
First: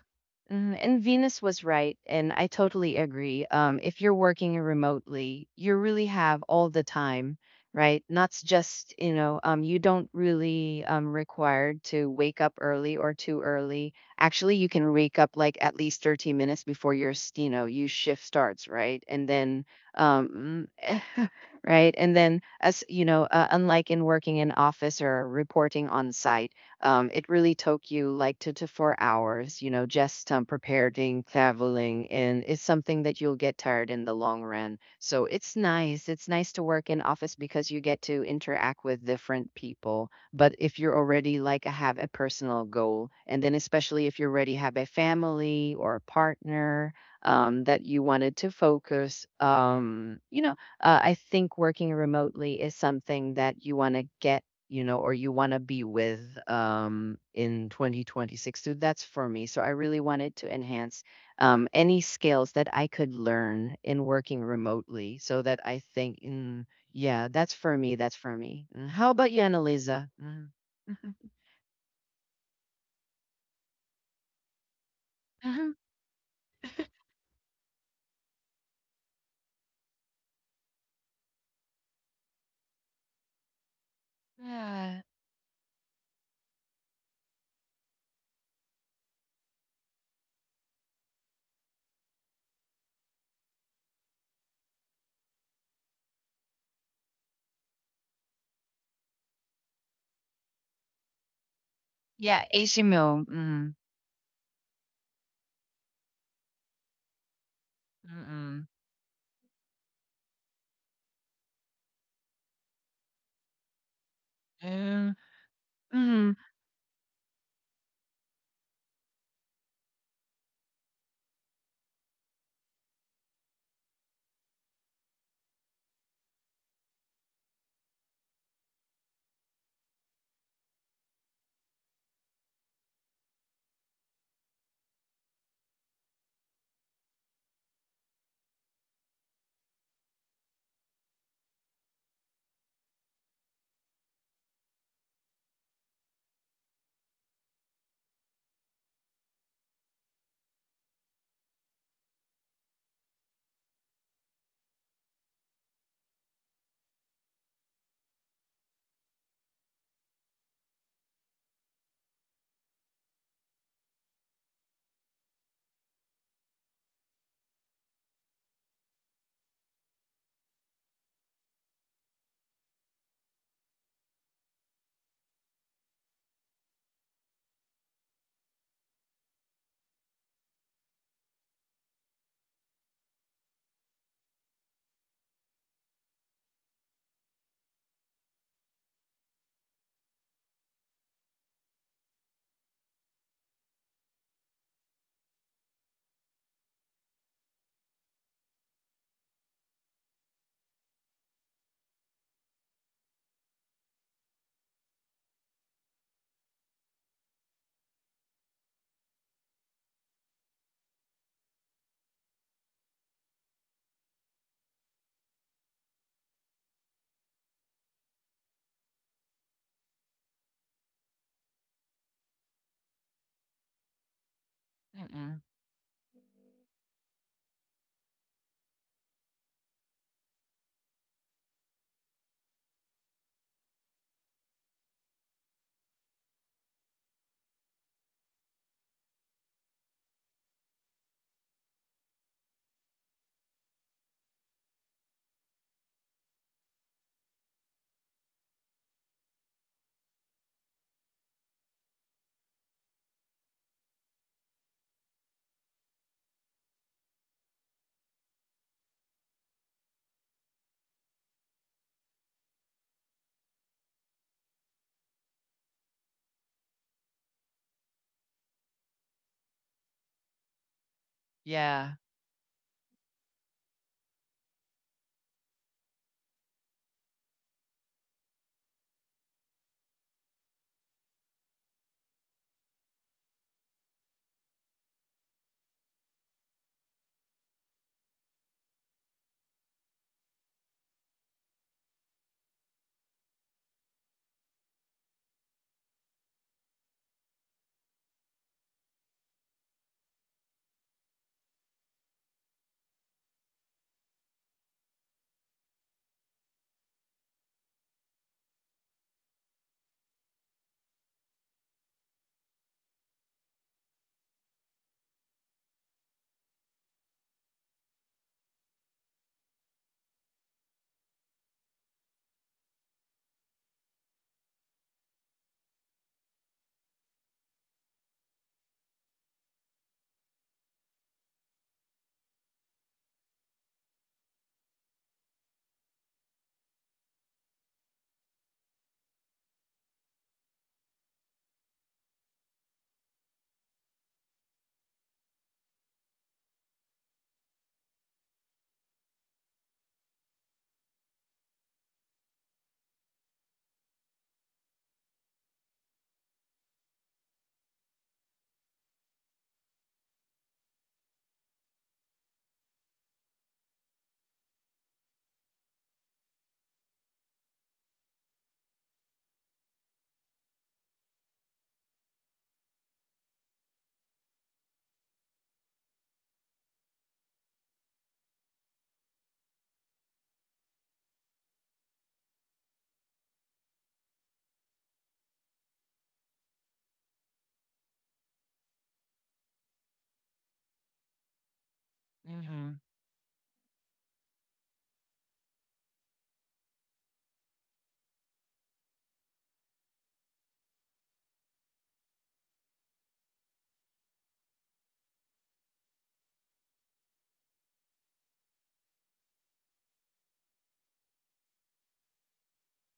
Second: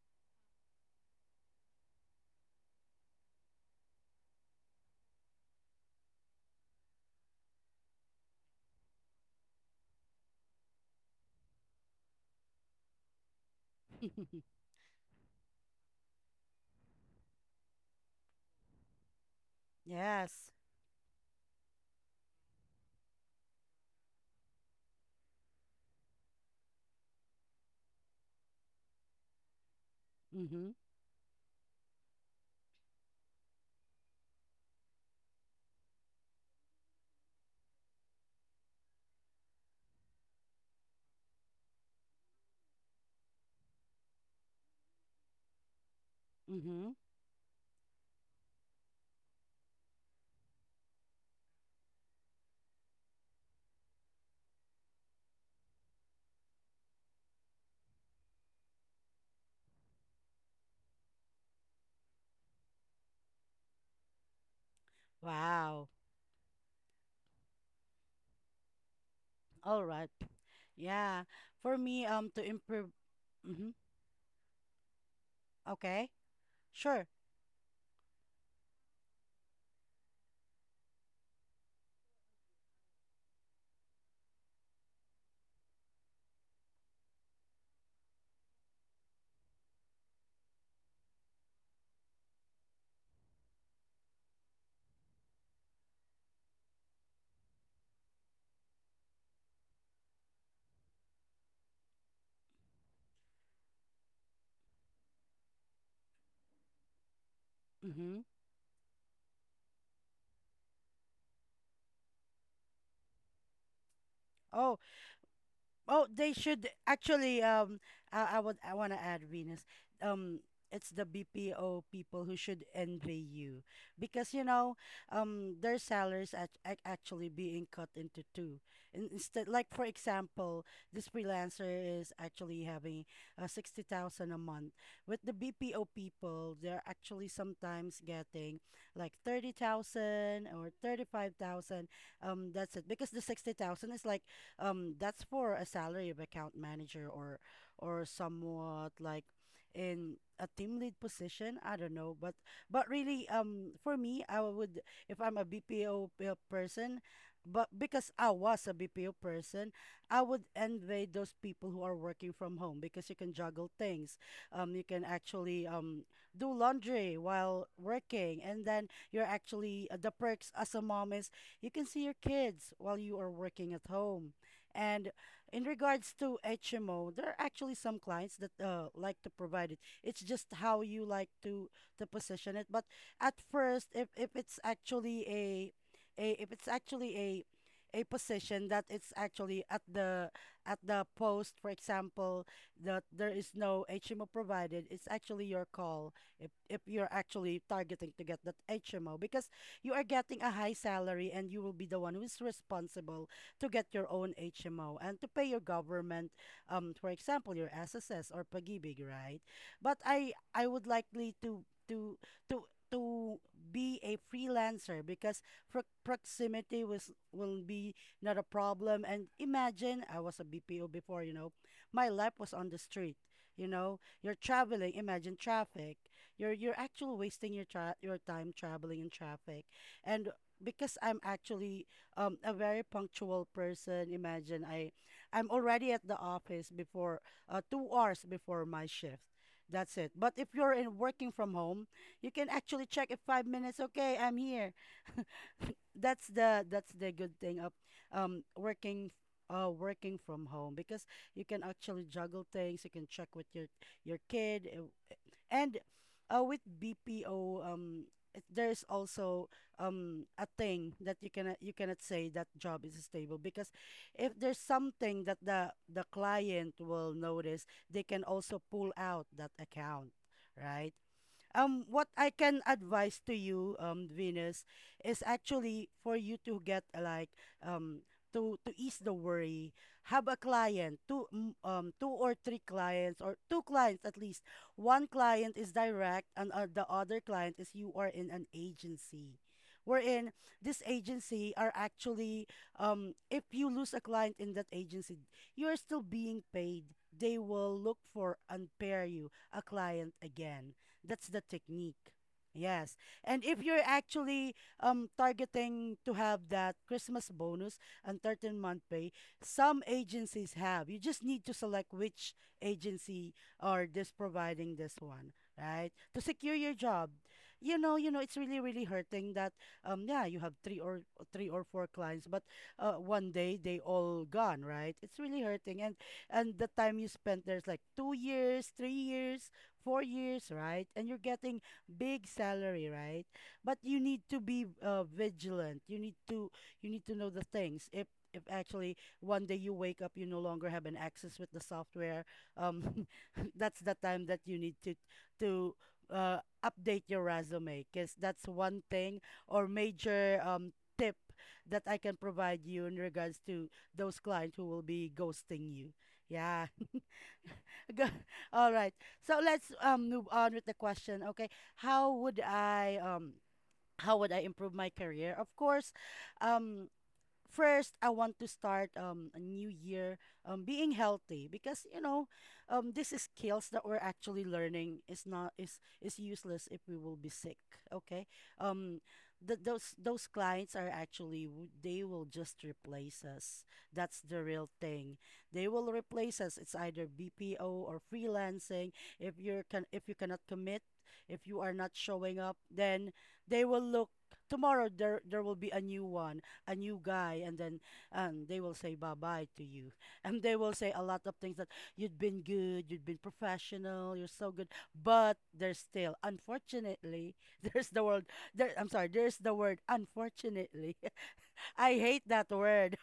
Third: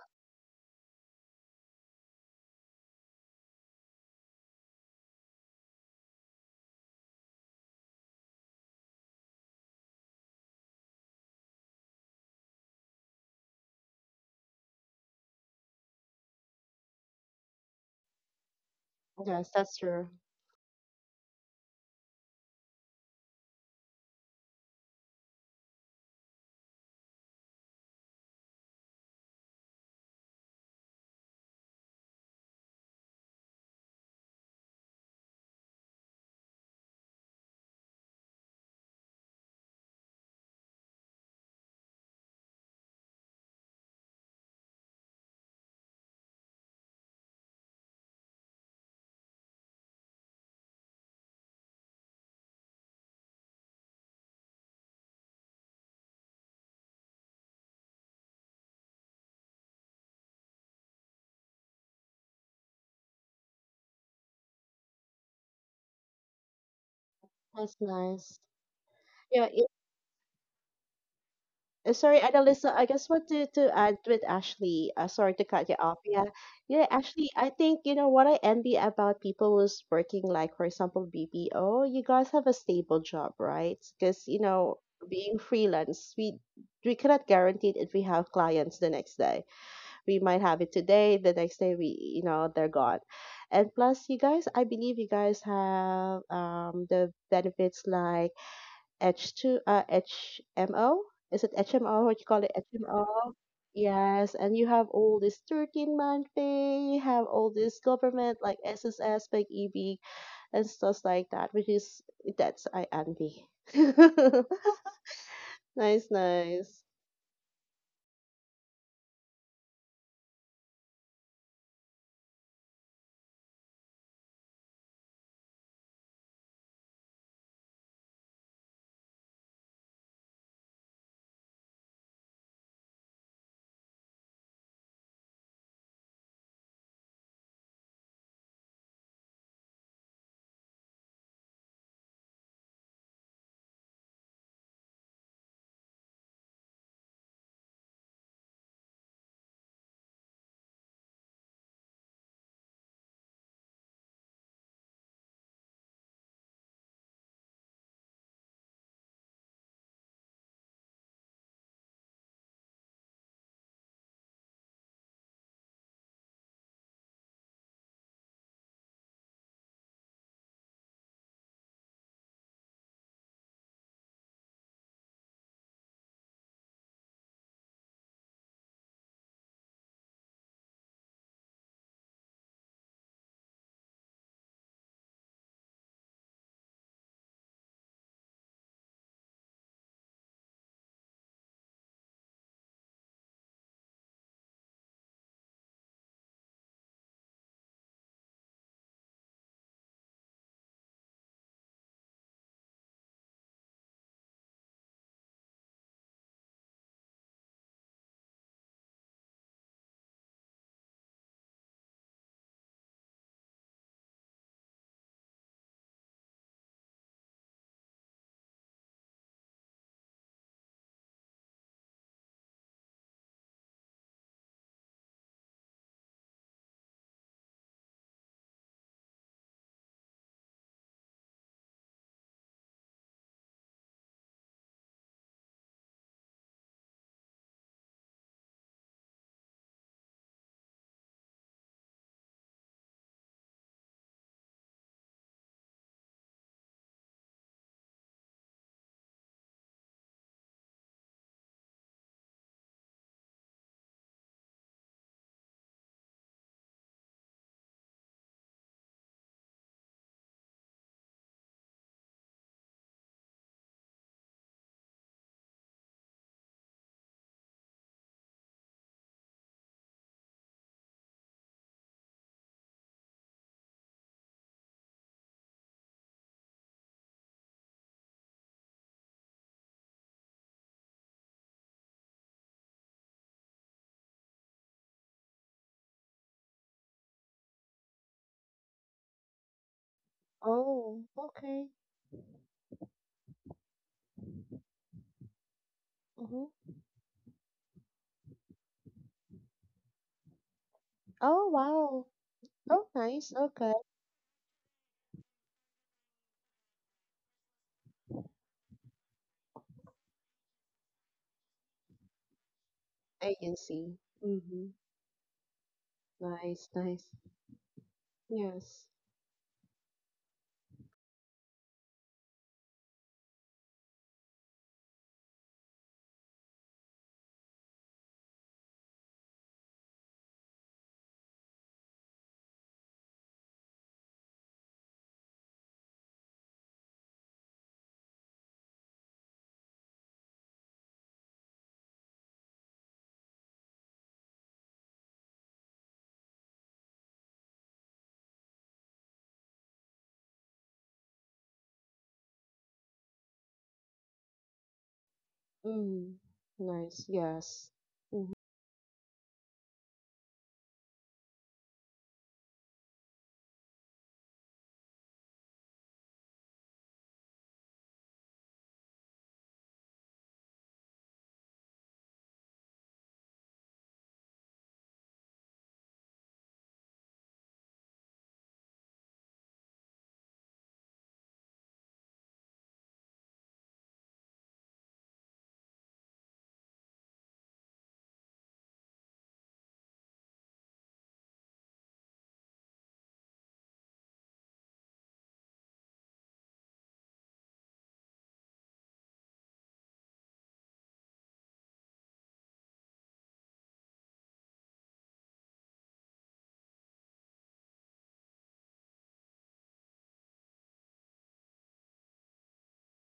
[SPEAKER 2] mm, and Venus was right. And I totally agree. Um, if you're working remotely, you really have all the time, right? Not s- just, you know, um, you don't really um, required to wake up early or too early. Actually, you can wake up like at least thirty minutes before your, s- you know, you shift starts, right? And
[SPEAKER 1] Yes,
[SPEAKER 2] then
[SPEAKER 1] that's true.
[SPEAKER 2] um,
[SPEAKER 3] Yes.
[SPEAKER 2] mm, eh, right? And then, as you know, uh, unlike in working in office or reporting on site, um, it really took you like two to four hours, you know, just um,
[SPEAKER 3] Mm-hmm.
[SPEAKER 2] preparing, traveling, and it's something that you'll get tired in the long run. So it's nice. It's nice to work in office because you get to interact with different people. But if you're already like have a personal goal, and then especially if you already have a family or a
[SPEAKER 3] Mm-hmm.
[SPEAKER 2] partner um, that you wanted to focus, um, you know uh, I think working remotely is something that you want to get, you know, or you want to be with um, in twenty twenty-six. So that's for me. So I really wanted to enhance um, any skills that I could learn in working remotely so that I
[SPEAKER 3] Wow.
[SPEAKER 2] think, mm, yeah, that's
[SPEAKER 1] That's
[SPEAKER 2] for me. That's for
[SPEAKER 1] nice.
[SPEAKER 2] me. Mm, how about you,
[SPEAKER 1] Yeah,
[SPEAKER 3] All right.
[SPEAKER 2] Annalisa? Mm.
[SPEAKER 3] Yeah. For
[SPEAKER 1] Uh,
[SPEAKER 3] me,
[SPEAKER 1] Sorry,
[SPEAKER 3] um, to
[SPEAKER 1] Annalisa, I
[SPEAKER 3] improve.
[SPEAKER 1] just want to,
[SPEAKER 3] Mm-hmm.
[SPEAKER 1] to add with Ashley. Uh, sorry to cut
[SPEAKER 2] Mm-hmm.
[SPEAKER 1] you off.
[SPEAKER 3] Okay.
[SPEAKER 1] Yeah. Yeah,
[SPEAKER 3] Sure.
[SPEAKER 1] Ashley, I think, you know, what I envy about people who's working, like, for example, B P O, you guys have a stable job, right? Because, you know,
[SPEAKER 2] Yeah.
[SPEAKER 1] being freelance, we we cannot guarantee if we have clients the next day. We might have it today, the next day we, you know, they're gone. And plus, you guys, I believe you guys have um the benefits like H two, uh, H M O. Is it H M O? What you call
[SPEAKER 2] Yeah.
[SPEAKER 1] it?
[SPEAKER 2] A C.
[SPEAKER 1] H M O.
[SPEAKER 2] Mm.
[SPEAKER 1] Yes, and you have all this thirteen month pay, you have all this
[SPEAKER 3] Mm-hmm.
[SPEAKER 1] government like
[SPEAKER 2] Mm-mm.
[SPEAKER 1] S S S big E B, and stuff like that, which is that's I envy.
[SPEAKER 3] Oh,
[SPEAKER 2] Mm.
[SPEAKER 3] oh,
[SPEAKER 1] Nice,
[SPEAKER 3] they
[SPEAKER 2] Mm.
[SPEAKER 3] should
[SPEAKER 1] nice.
[SPEAKER 3] actually. Um, I, I would. I want to add Venus. Um, it's the B P O people who should envy you because you know, um, their salaries act, act actually being cut into two. In, instead, like for example, this freelancer is actually having uh, sixty thousand a month. With the B P O people, they're actually sometimes getting like thirty thousand or thirty-five thousand. Um, that's it because the sixty thousand is like um that's for a salary of account manager or or somewhat like in a team lead position. I don't know, but but really, um for me I would, if I'm a B P O pe- person, but because I was a B P O person I would envy those people who are working from home because you can juggle things. Um you can actually um do laundry while working, and then you're actually, uh, the perks as a mom is you can see your kids while you are working at home. And in regards to H M O, there are actually some clients that uh, like to provide it. It's just how you like to to position it. But at first, if if it's actually a a if it's actually a a position that it's actually at the at the post, for example, that there is no H M O provided, it's actually your call if if you're actually targeting to get that H M O, because you are getting a high salary and you will be the one who is responsible to get your own H M O and to pay your government, um, for example, your S S S or Pag-ibig, right? But I I would likely to to to to be a freelancer because pro- proximity was will be not a problem. And imagine I was a B P O before, you know, my life was on the street. You know, you're traveling. Imagine
[SPEAKER 2] Mm-mm.
[SPEAKER 3] traffic. You're you're actually wasting your tra- your time traveling in traffic, and because I'm actually um a very punctual person. Imagine I I'm already at the office before uh, two hours before my shift. That's it. But if you're in working from home, you can actually check if five minutes, okay, I'm here. That's the that's the good thing of um working uh working from home, because you can actually juggle things, you can check with your your kid, uh, and uh, with B P O, um, it- there's also um a thing that you cannot you cannot say that job is stable, because if there's something that the the client will notice, they can also pull out that account, right? Um,
[SPEAKER 2] Yeah.
[SPEAKER 3] what I can advise to you, um, Venus, is actually for you to get uh, like um to to ease the worry, have a client, two mm, um two or three clients, or two clients at least. One client is direct, and uh, the other client is you are in an agency, wherein this
[SPEAKER 1] Oh,
[SPEAKER 3] agency
[SPEAKER 1] okay.
[SPEAKER 3] are actually um if you lose a client in that agency, you are still being
[SPEAKER 1] Mm-hmm.
[SPEAKER 3] paid. They will look for and pair you a client again. That's the
[SPEAKER 1] Oh, wow.
[SPEAKER 3] technique.
[SPEAKER 1] Oh,
[SPEAKER 3] Yes.
[SPEAKER 1] nice.
[SPEAKER 3] And if
[SPEAKER 1] Okay.
[SPEAKER 3] you're actually um targeting to have that Christmas bonus and thirteen month pay, some agencies have. You just need to select which agency
[SPEAKER 1] Agency.
[SPEAKER 3] are this
[SPEAKER 1] Mm-hmm.
[SPEAKER 3] providing this one, right? To secure
[SPEAKER 1] Nice,
[SPEAKER 3] your
[SPEAKER 1] nice.
[SPEAKER 3] job. You know, you know, it's really, really
[SPEAKER 1] Yes.
[SPEAKER 3] hurting that um yeah, you have three or three or four clients, but uh one day they all gone, right? It's really hurting. And and the time you spent there's like two years, three years, four years, right? And you're getting big salary, right? But you need to be uh, vigilant. You need to you need to know the things. If if actually one day you wake up, you no longer have an access with the software. Um, that's the time that you need to to uh, update your resume, because that's one thing or major um, tip that I can provide you in regards to those clients who will be ghosting you.
[SPEAKER 1] Mm.
[SPEAKER 3] Yeah.
[SPEAKER 1] Nice. Yes.
[SPEAKER 3] Go-
[SPEAKER 1] Mm-hmm.
[SPEAKER 3] all right. So let's um move on with the question. Okay. How would I um how would I improve my career? Of course, um first I want to start um a new year um being healthy, because you know, um this is skills that we're actually learning is not is is useless if we will be sick. Okay. um the, those those clients are actually w- they will just replace us. That's the real thing. They will replace us. It's either B P O or freelancing. If you're can if you cannot commit, if you are not showing up,
[SPEAKER 2] Mm-hmm.
[SPEAKER 3] then they will look tomorrow, there there will be a new one, a new guy. And then and they will say bye bye to you, and they will say a lot of things that you've been good, you've been professional, you're so good, but there's still unfortunately. there's the word there I'm sorry, there's the word unfortunately. I hate that word.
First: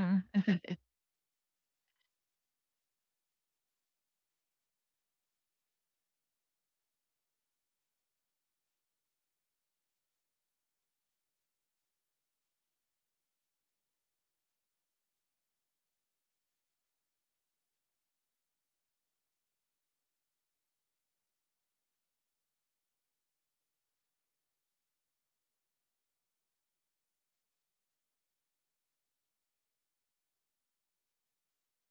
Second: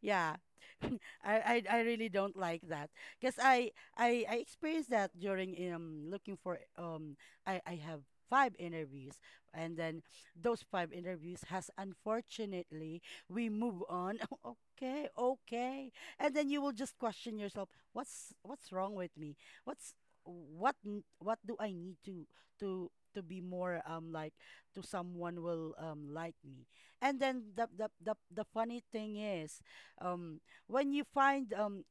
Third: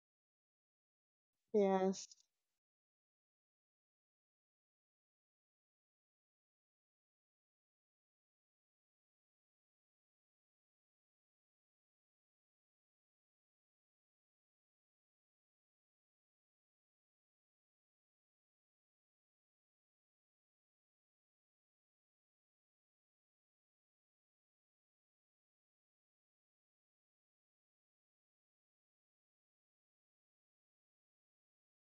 [SPEAKER 3] Yeah. I, I I really
[SPEAKER 1] Yes.
[SPEAKER 3] don't like that, because I, I I experienced that during um looking for, um I I have five interviews, and then those five interviews has unfortunately we move on. Okay, okay. And then you will just question yourself, what's what's wrong with me, what's what n- what do I need to to to be more um like to someone will um like me. And then the the the, the funny thing is, um when you find um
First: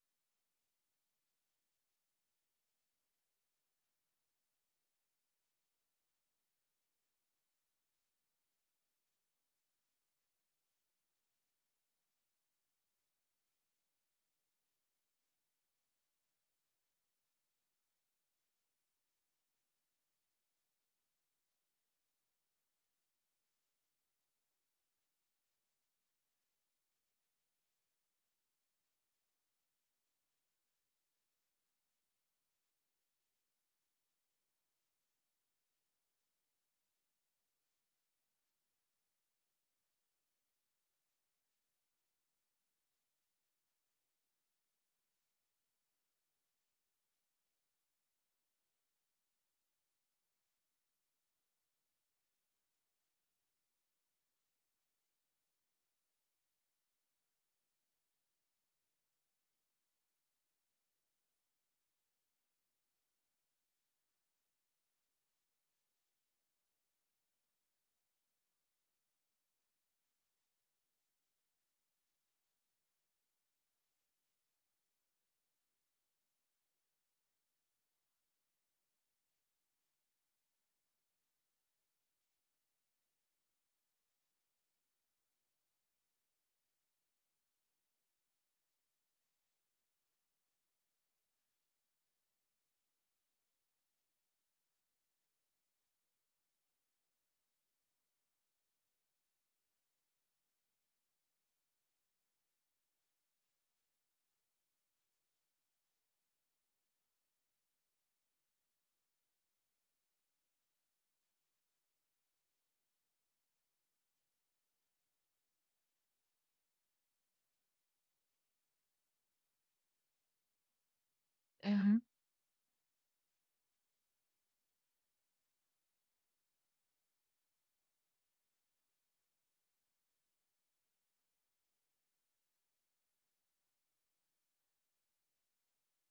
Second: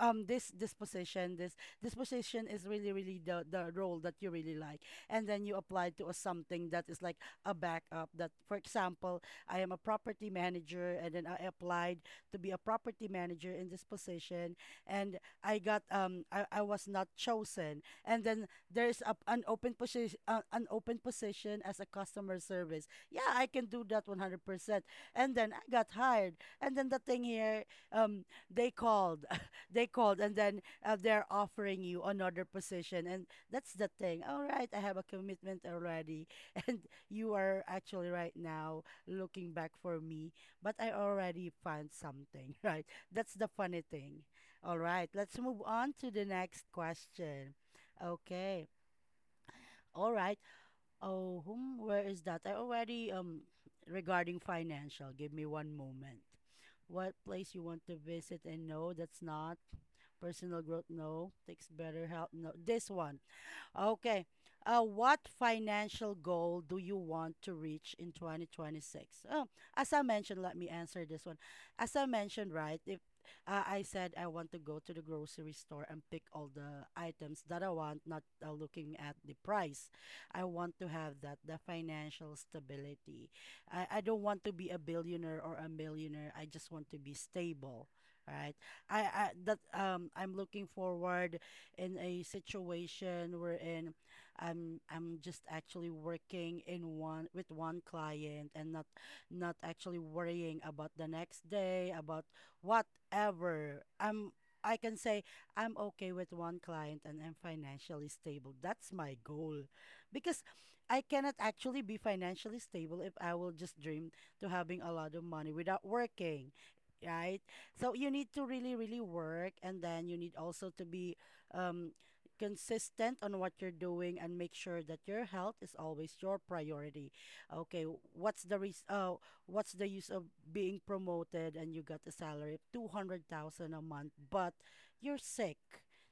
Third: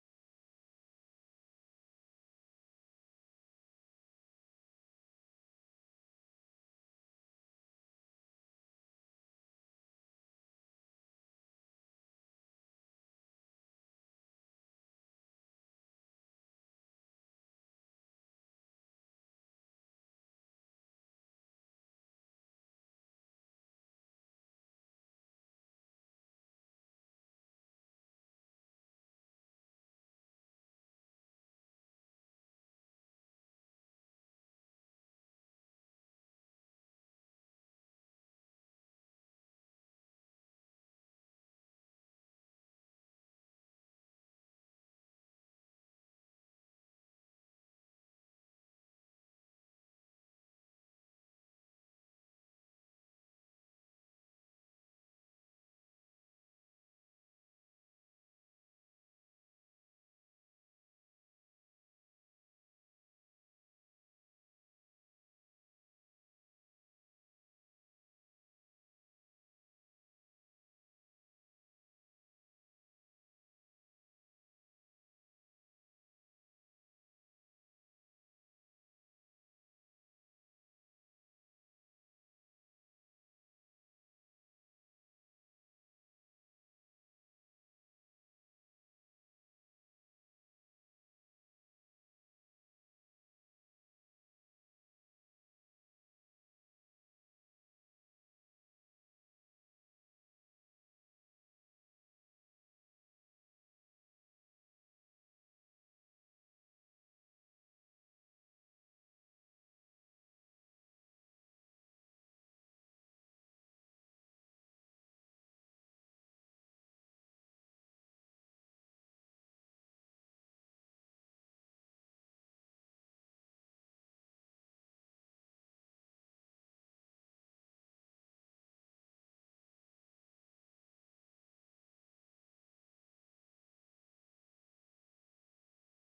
[SPEAKER 3] um this this position, this this position is really, really the the role that you really like, and then you apply to a something that is like a backup. That for example, I am a property manager, and then I applied to be a property manager in this position, and I got um i, I was not chosen. And then there's a, an open position, uh, an open position as a customer service. Yeah, I can do that one hundred percent. And then I got hired. And then the thing here, um, they called, they called, and then uh, they're offering you another position, and that's the thing. All right, I have a commitment already, and you are actually right now looking back for me, but I already found something, right? That's the funny thing. All right, let's move on to the next question. Okay. All right. Oh, whom, where is that? I already um regarding financial. Give me one moment. What place you want to visit? And no, that's not personal growth. No, takes better health. No, this one. Okay. Uh, what financial goal do you want to reach in twenty twenty-six? Oh, as I mentioned, let me answer this one. As I mentioned, right, if uh, I said I want to go to the grocery store and pick all the items that I want, not uh, looking at the price. I want to have that, the financial stability. I, I don't want to be a billionaire or a millionaire. I just want to be stable, right? I, I that um I'm looking forward in a situation wherein I'm I'm just actually working in one with one client, and not not actually worrying about the next day, about whatever. I'm I can say I'm okay with one client and I'm financially stable. That's my goal. Because I cannot actually be financially stable if I will just dream to having a lot of money without working, right? So you need to really, really work, and then you need also to be um, consistent on what you're doing, and make sure that your health is always your priority. Okay, what's the res- uh, what's the use of being promoted and you got a salary of two hundred thousand a month, but you're sick.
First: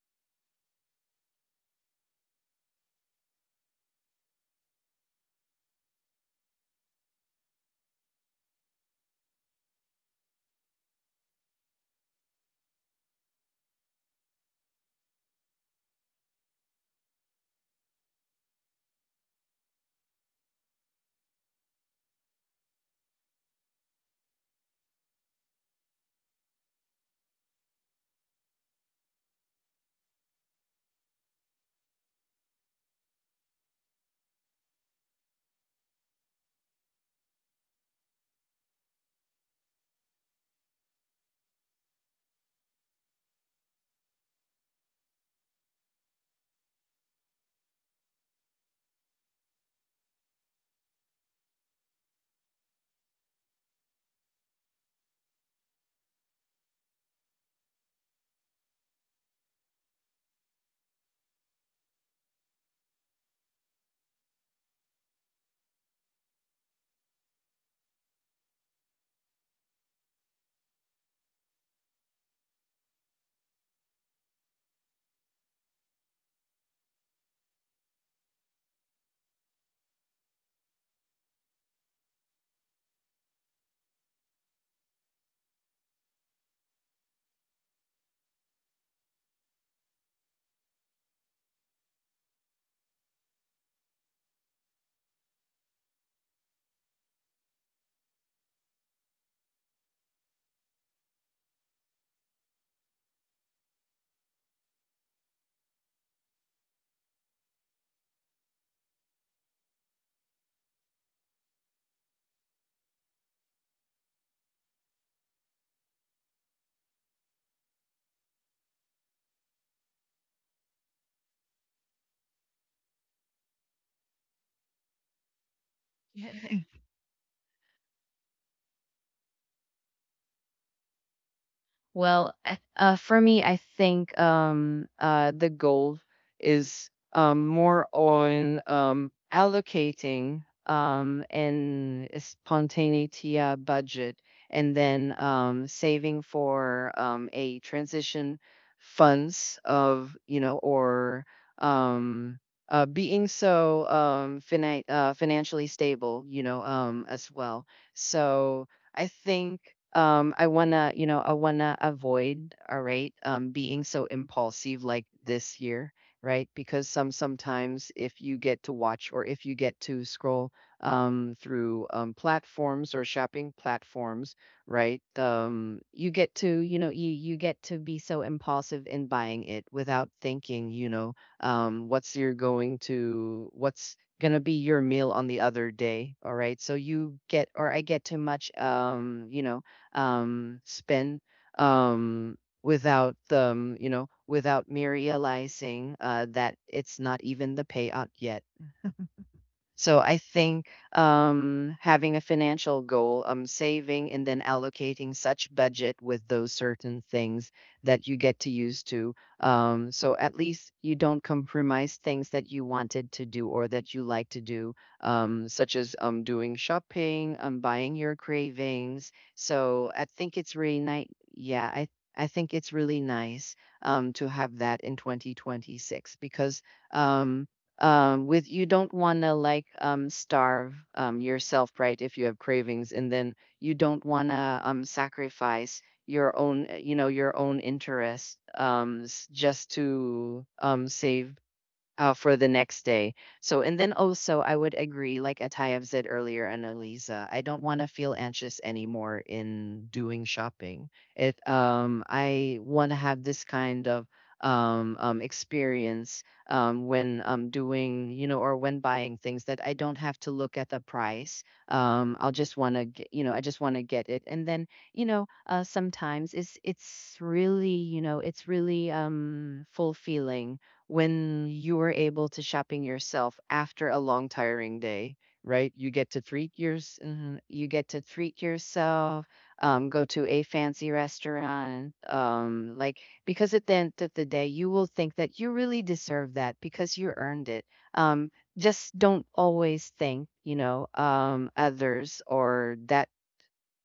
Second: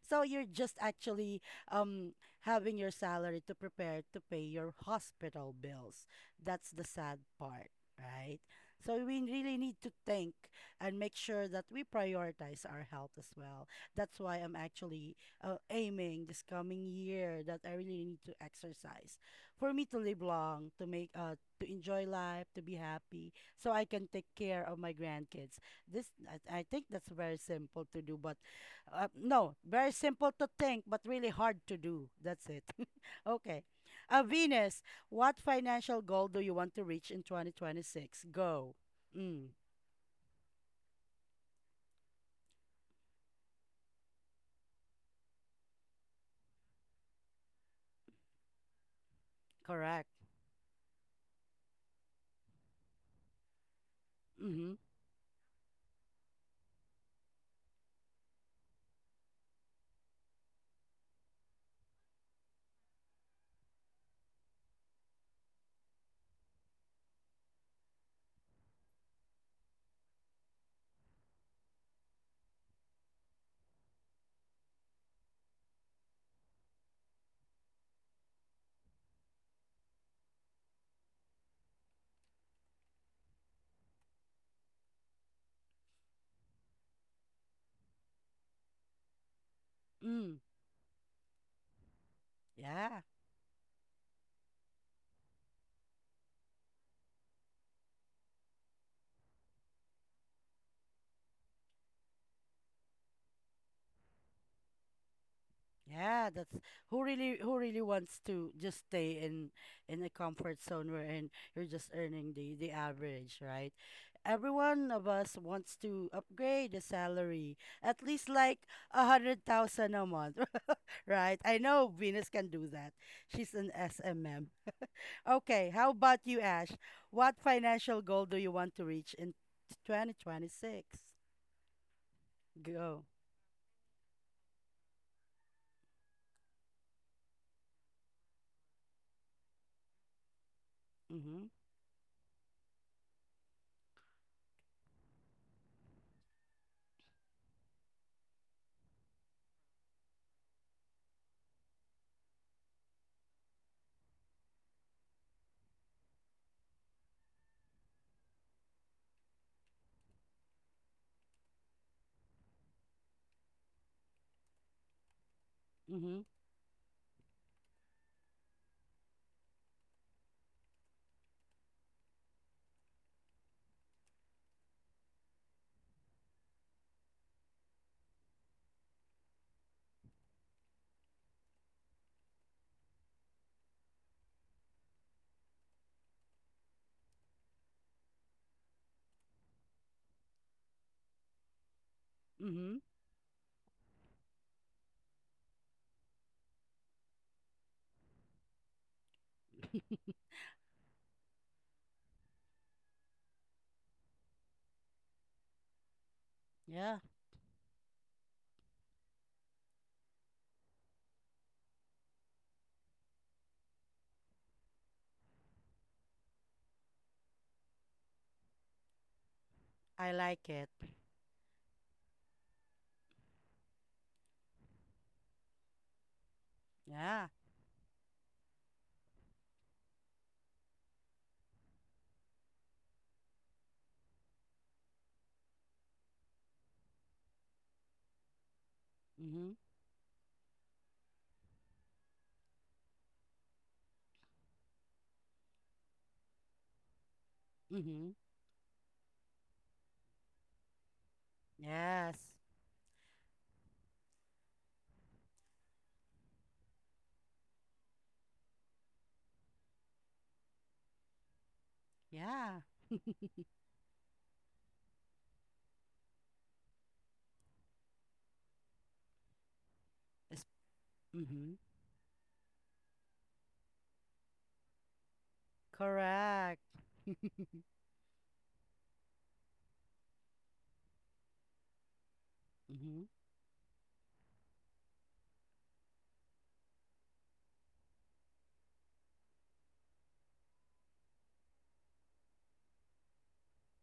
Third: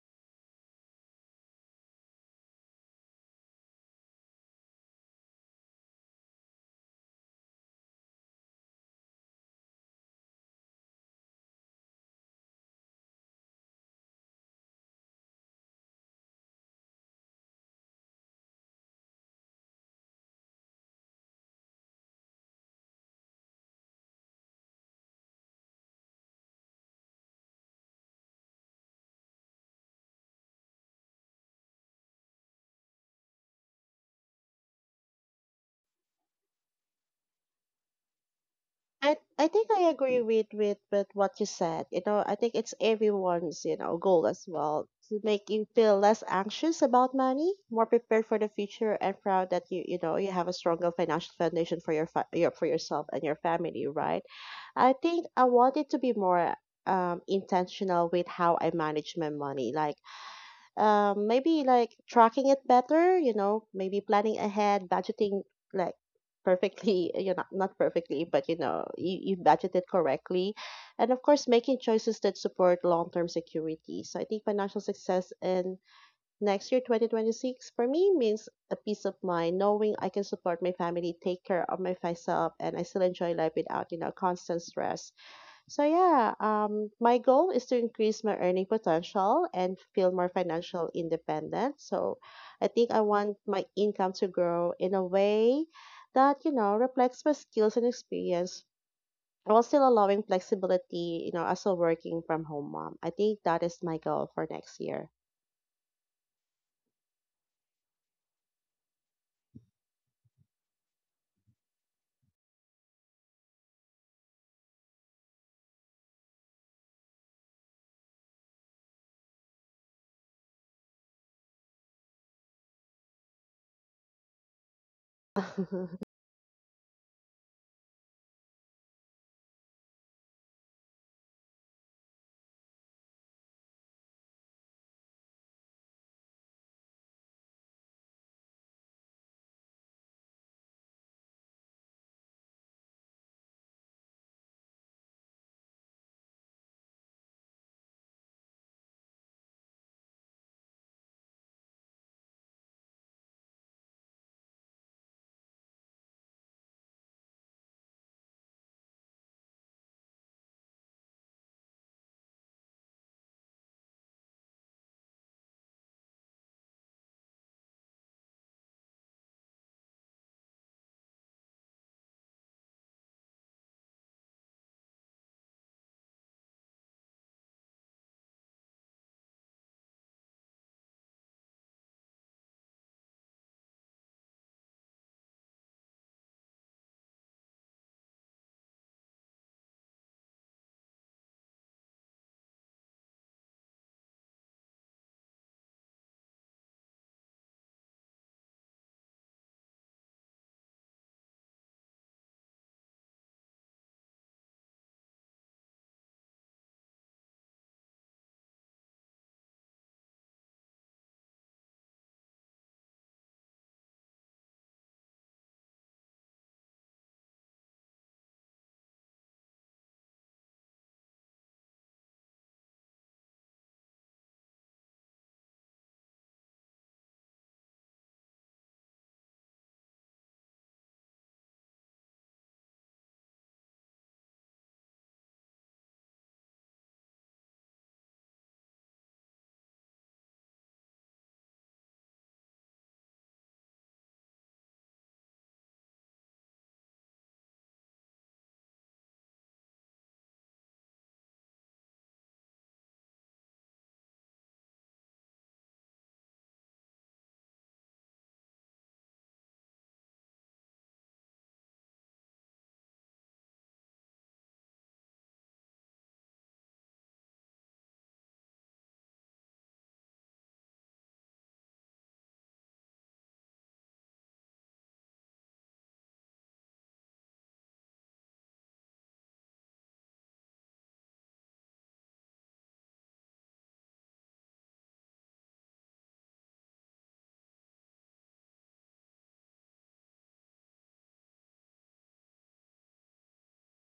[SPEAKER 3] So you're just actually um having your salary to prepare to pay your hospital bills. That's the sad part, right? So we really need to think and make sure that we prioritize our health as well. That's why I'm actually uh, aiming this coming year that I really need to exercise for me to live long, to make uh to enjoy life, to be happy, so I can take care of my grandkids. This I, I think that's very simple to do, but uh, no, very simple to think, but really hard to do. That's it. Okay, uh, Venus, what financial goal do you want to reach in twenty twenty-six? Go.
[SPEAKER 1] I I
[SPEAKER 3] Mm,
[SPEAKER 1] think I agree with with with what you said. You know, I think it's everyone's you know goal as well to make you feel less anxious about money, more prepared for the future, and proud that you you
[SPEAKER 3] correct.
[SPEAKER 1] know you have a stronger financial foundation for your fa- your for yourself and your family, right?
[SPEAKER 3] Mm-hmm.
[SPEAKER 1] I think I wanted to be more um intentional with how I manage my money, like um, maybe like tracking it better, you know, maybe planning ahead, budgeting like perfectly, you know, not perfectly, but you know, you, you budget it correctly. And of course, making choices that support long term security. So I think financial success in next year, twenty twenty-six, for me means a peace of mind, knowing I can support my family, take care of my myself, and I still enjoy life without, you know, constant stress so yeah, um, my goal is to increase my earning potential and feel more
[SPEAKER 3] Mm,
[SPEAKER 1] financial independent. So I think
[SPEAKER 3] yeah.
[SPEAKER 1] I want my income to grow in a way that, you know, reflects my skills and experience while still allowing flexibility, you know, as a working from home mom. I think that is my goal for next year.
[SPEAKER 3] Yeah, that's who really who really wants to just stay in in a comfort zone wherein you're just earning the the average, right? Every one of us wants to upgrade the salary at least like a hundred thousand a month, right? I know Venus can do that. She's an S M M. Okay, how about you, Ash? What financial goal do you want to reach in twenty twenty-six?
[SPEAKER 2] Well, I- uh,
[SPEAKER 3] Go.
[SPEAKER 2] for me, I think um, uh, the goal is um, more on um, allocating um,
[SPEAKER 3] Mm-hmm.
[SPEAKER 2] and spontaneity uh, budget, and then um, saving for um, a transition funds of you know or um, uh, being so um, fina- uh, financially stable, you know, um, as well. So I think um I wanna, you know, I wanna avoid, all right, um being so impulsive like this year,
[SPEAKER 3] Mm-hmm.
[SPEAKER 2] right? Because some sometimes if you get to watch or if you get to scroll um through um platforms or shopping platforms, right? Um you get to, you know, you you get to be so impulsive in buying it without thinking, you know, um what's you're going to what's gonna be your meal on the other day, all right? So you get or I get too much um, you know, um spend um
[SPEAKER 3] Mm-hmm.
[SPEAKER 2] without um, you know, without me realizing uh that it's not even the payout yet. So I think um, having a financial goal, um, saving and then allocating such budget with those certain
[SPEAKER 3] Yeah.
[SPEAKER 2] things that you get to use to. Um, so at least you don't compromise things that you wanted to do or that you like to do, um, such as um, doing shopping, um, buying your cravings. So I
[SPEAKER 3] I
[SPEAKER 2] think
[SPEAKER 3] like
[SPEAKER 2] it's
[SPEAKER 3] it.
[SPEAKER 2] really nice. Yeah, I I think it's really nice um, to have that in twenty twenty-six because.
[SPEAKER 3] Yeah.
[SPEAKER 2] Um, um with you don't want to like um starve um yourself, right? If you have cravings and then you don't want to um sacrifice your own uh, you know, your own interests um s-
[SPEAKER 3] Mm-hmm.
[SPEAKER 2] just to um save uh, for the next day. So, and then also, I would agree, like Atai have said earlier, Annalisa, I don't want to
[SPEAKER 3] Mm-hmm.
[SPEAKER 2] feel anxious anymore in doing shopping. It, um,
[SPEAKER 3] Yes.
[SPEAKER 2] I want to have this kind of um, um, experience um, when um, doing, you know, or when buying things that I don't have to look at the price. Um, I'll just
[SPEAKER 3] Yeah.
[SPEAKER 2] want to, you know, I just want to get it. And then, you know, uh, sometimes it's it's really, you know, it's really um,
[SPEAKER 3] It's,
[SPEAKER 2] fulfilling when
[SPEAKER 3] mm-hmm.
[SPEAKER 2] you are able to shopping yourself after a long tiring day, right? You get to treat
[SPEAKER 3] Correct.
[SPEAKER 2] yours, mhm, you get to treat yourself, um, go to a fancy restaurant um, like,
[SPEAKER 3] mm-hmm.
[SPEAKER 2] because at the end of the day you will think that you really deserve that because you earned it. um, just don't always think you know um, others or that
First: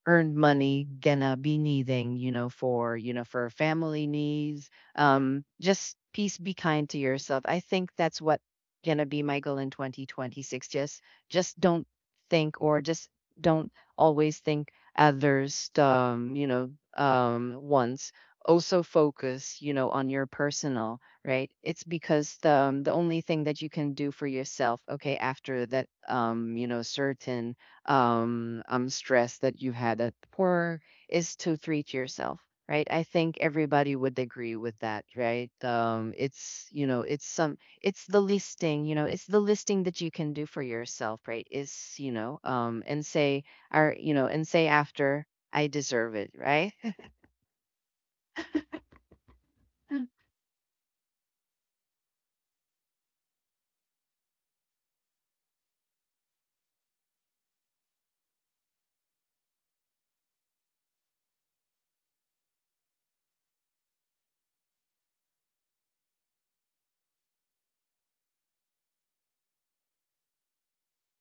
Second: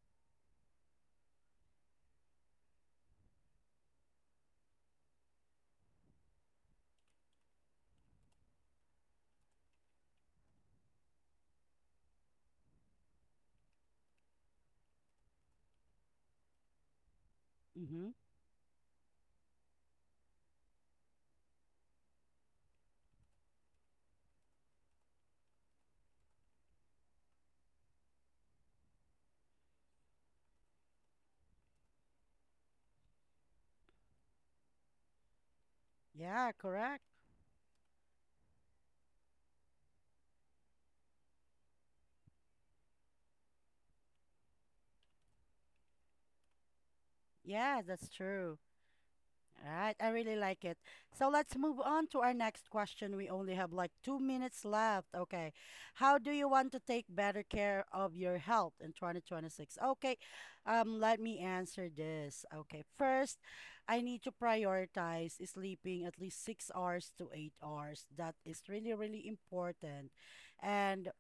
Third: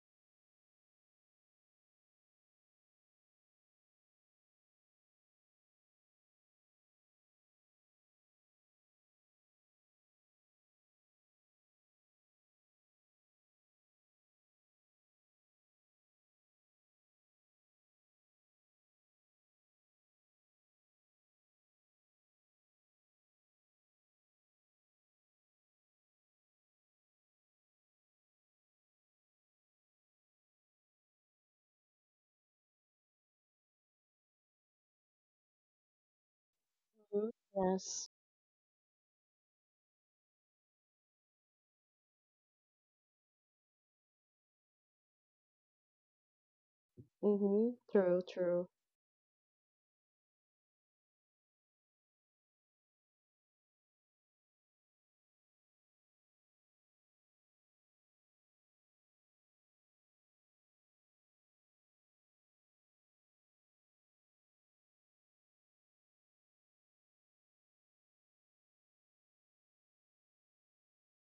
[SPEAKER 2] earned money gonna be needing, you know, for, you know, for family needs. Um, just please be kind to yourself. I think that's what gonna be my goal in twenty twenty-six. Just just don't think or just don't always think others um, you know, um
[SPEAKER 3] Mm-hmm.
[SPEAKER 2] wants. Also focus, you know, on your personal, right? It's because the um, the only thing that you can do for yourself, okay, after that um, you know, certain um, um, stress that you had at work is to treat yourself, right? I think everybody would agree with that, right? Um,
[SPEAKER 3] Yeah,
[SPEAKER 2] it's you know,
[SPEAKER 3] correct.
[SPEAKER 2] it's
[SPEAKER 1] Mhm.
[SPEAKER 2] some, it's
[SPEAKER 1] Yes.
[SPEAKER 2] the least thing, you know, it's the least thing that you can do for yourself, right? Is you know, um, and say, or you know, and say after, I deserve it, right?
[SPEAKER 1] Mm-hmm.
[SPEAKER 3] Yeah, that's
[SPEAKER 1] True,
[SPEAKER 3] true.
[SPEAKER 1] true.
[SPEAKER 3] All right, I really like it. So let's move on to our next question. We only have like two minutes left. Okay. How do you want to take better care of your health in twenty twenty-six? Okay. Um, let me answer this. Okay. First, I need to prioritize sleeping at least six hours to eight hours. That is really, really important. And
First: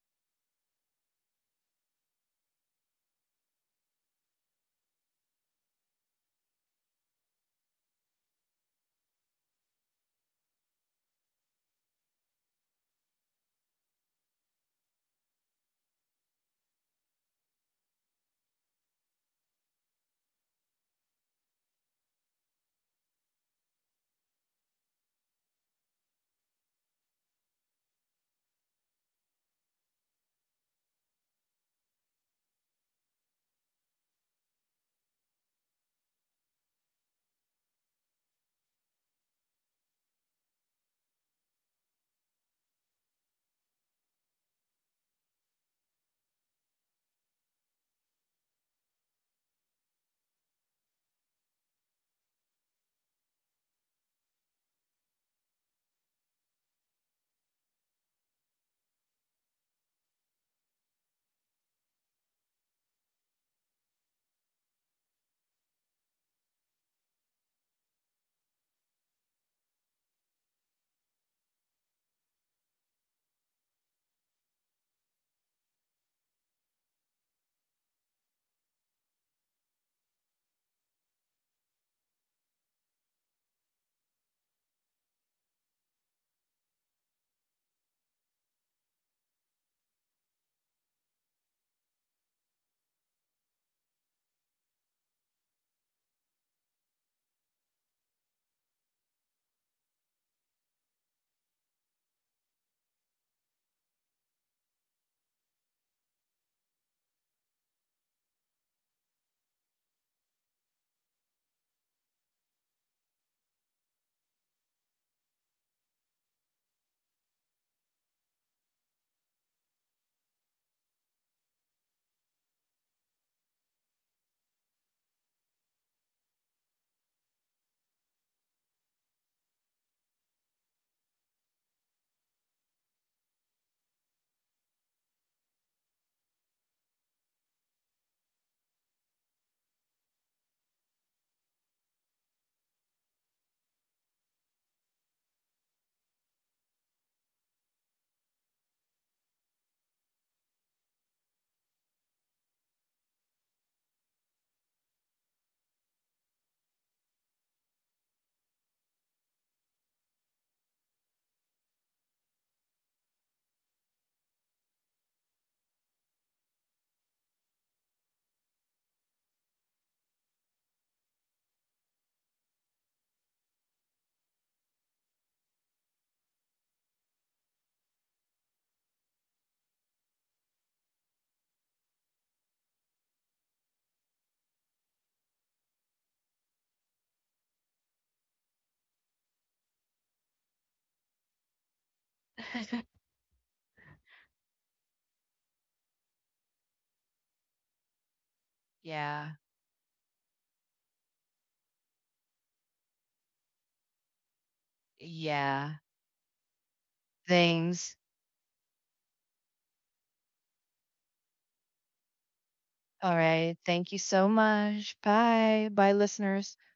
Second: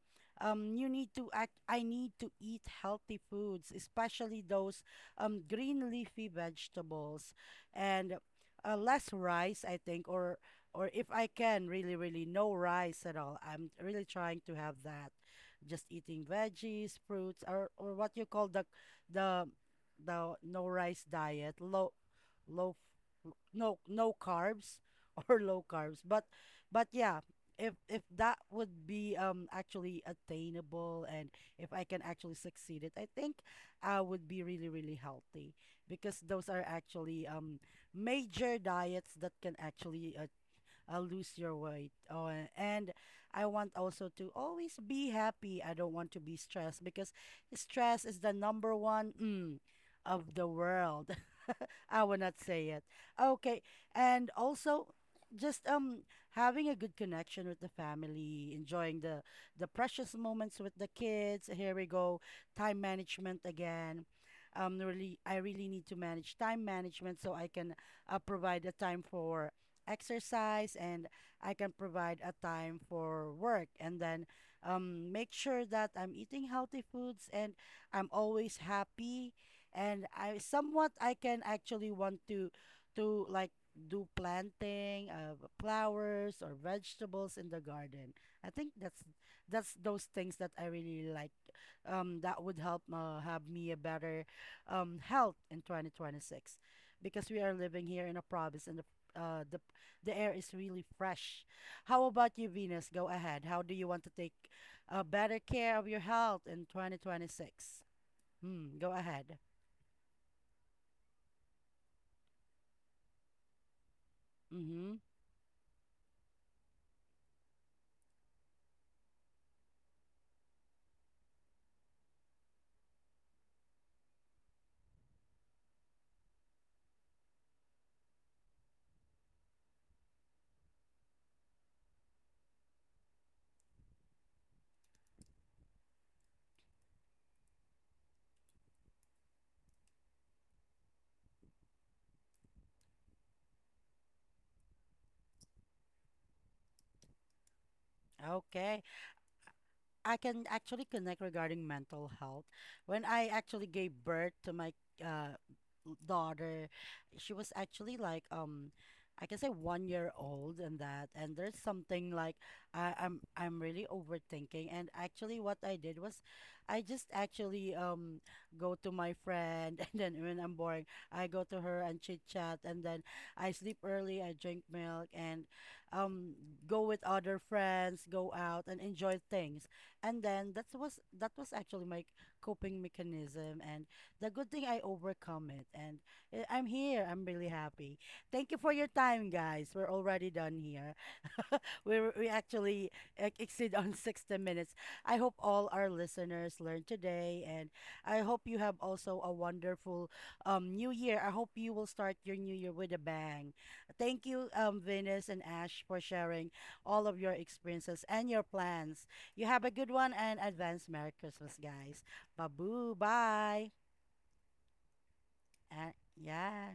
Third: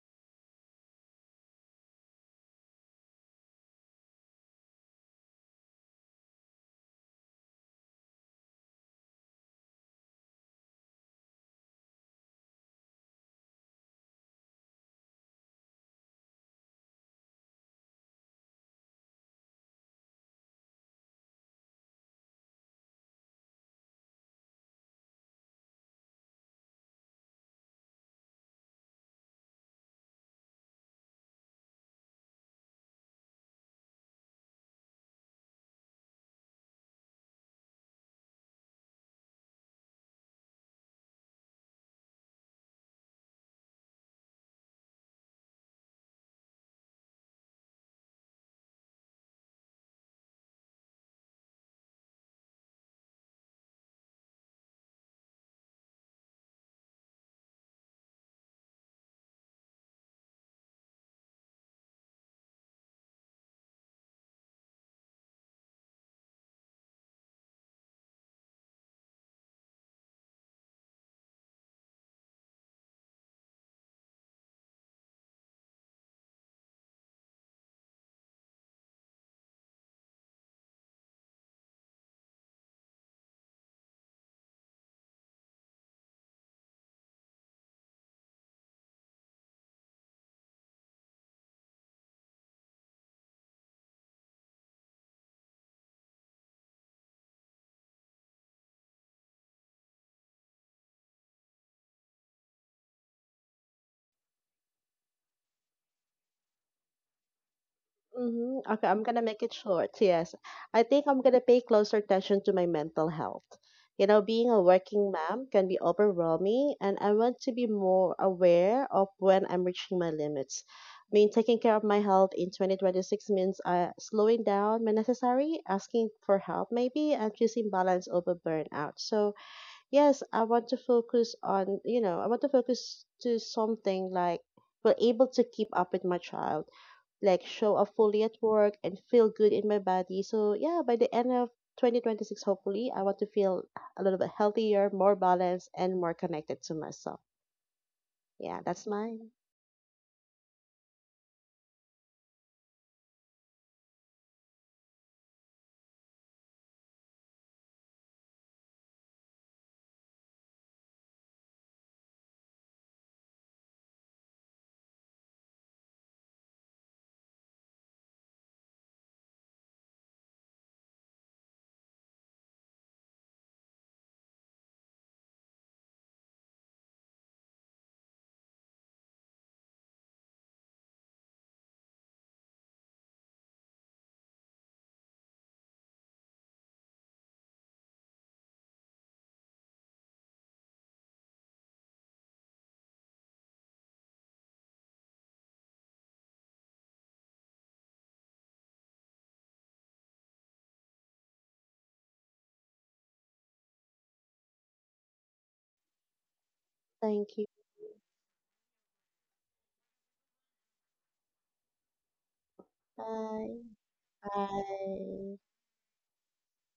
[SPEAKER 3] um, you need to act, I need to eat healthy foods, especially those um, green leafy vegetables. And uh, less rice, I think, or or if I can really, really no rice at all. I'm really trying to have that. Just eating veggies, fruits, or or what you call the the the no rice diet, low low f- no no carbs or low carbs. But but yeah, if if that would be um actually attainable, and if I can actually succeed it, I think I would be really, really healthy because those are actually um major diets that can actually uh, uh, lose your weight. Oh, and I want also to always be happy. I don't want to be stressed because stress is the number one mm, of the world. I will not say it. Okay. And also just um having a good connection with the family, enjoying the the precious moments with the kids. Here we go. Time management again. Um really, I really need to manage time management so I can uh, provide a time for exercise, and I can provide a time for work, and then um make sure that I'm eating healthy foods and I'm always happy, and I somewhat I can actually want to to like do planting of flowers or vegetables in the garden. I think that's that's those things that I really like. Um, that would help uh, have me a better um health in twenty twenty-six because we are living here in a province, and the uh the the air is really fresh. How about you, Venus? Go ahead. How do you want to take uh, better care of your health in twenty twenty-six?
[SPEAKER 1] Mhm.
[SPEAKER 3] Hmm,
[SPEAKER 1] Okay,
[SPEAKER 3] go
[SPEAKER 1] I'm gonna
[SPEAKER 3] ahead.
[SPEAKER 1] make it short. Yes, I think I'm gonna pay closer attention to my mental health. You know, being a
[SPEAKER 3] Mm-hmm.
[SPEAKER 1] working mom can be overwhelming, and I want to be more aware of when I'm reaching my limits. I mean, taking care of my health in twenty twenty-six means uh, slowing down when necessary, asking for help maybe, and choosing balance over burnout. So, yes, I want to focus on, you know, I want to focus to something like we're able to keep up with my child like show up fully at work and feel good in my body. So yeah, by the end of twenty twenty-six, hopefully, I want to feel a little bit healthier, more balanced, and more connected to myself. Yeah,
[SPEAKER 3] Okay.
[SPEAKER 1] that's mine.
[SPEAKER 3] I can actually connect regarding mental health. When I actually gave birth to my uh, daughter, she was actually like um I can say one year old, and that and there's something like I, I'm I'm really overthinking, and actually what I did was I just actually um go to my friend and then when I'm boring I go to her and chit chat, and then I sleep early, I drink milk, and um go with other friends, go out and enjoy things. And then that was that was actually my coping mechanism, and the good thing I overcome it, and eh, I'm here, I'm really happy. Thank you for your time, guys, we're already done here. we we actually ex- exceed on sixty minutes. I hope all our listeners learned today, and I hope you have also
[SPEAKER 2] Yeah,
[SPEAKER 3] a wonderful um new year. I hope you will start your new year with a bang. Thank you, um Venus and
[SPEAKER 2] yeah.
[SPEAKER 3] Ash, for sharing all of your
[SPEAKER 1] Thank you.
[SPEAKER 2] Things.
[SPEAKER 3] experiences and your plans. You have a good one, and advance Merry Christmas, guys. Babu,
[SPEAKER 2] All right.
[SPEAKER 1] Bye.
[SPEAKER 3] bye.
[SPEAKER 2] Thank you so much.
[SPEAKER 1] Bye.
[SPEAKER 2] Bye. Bye,
[SPEAKER 3] And
[SPEAKER 2] listeners.
[SPEAKER 3] yeah.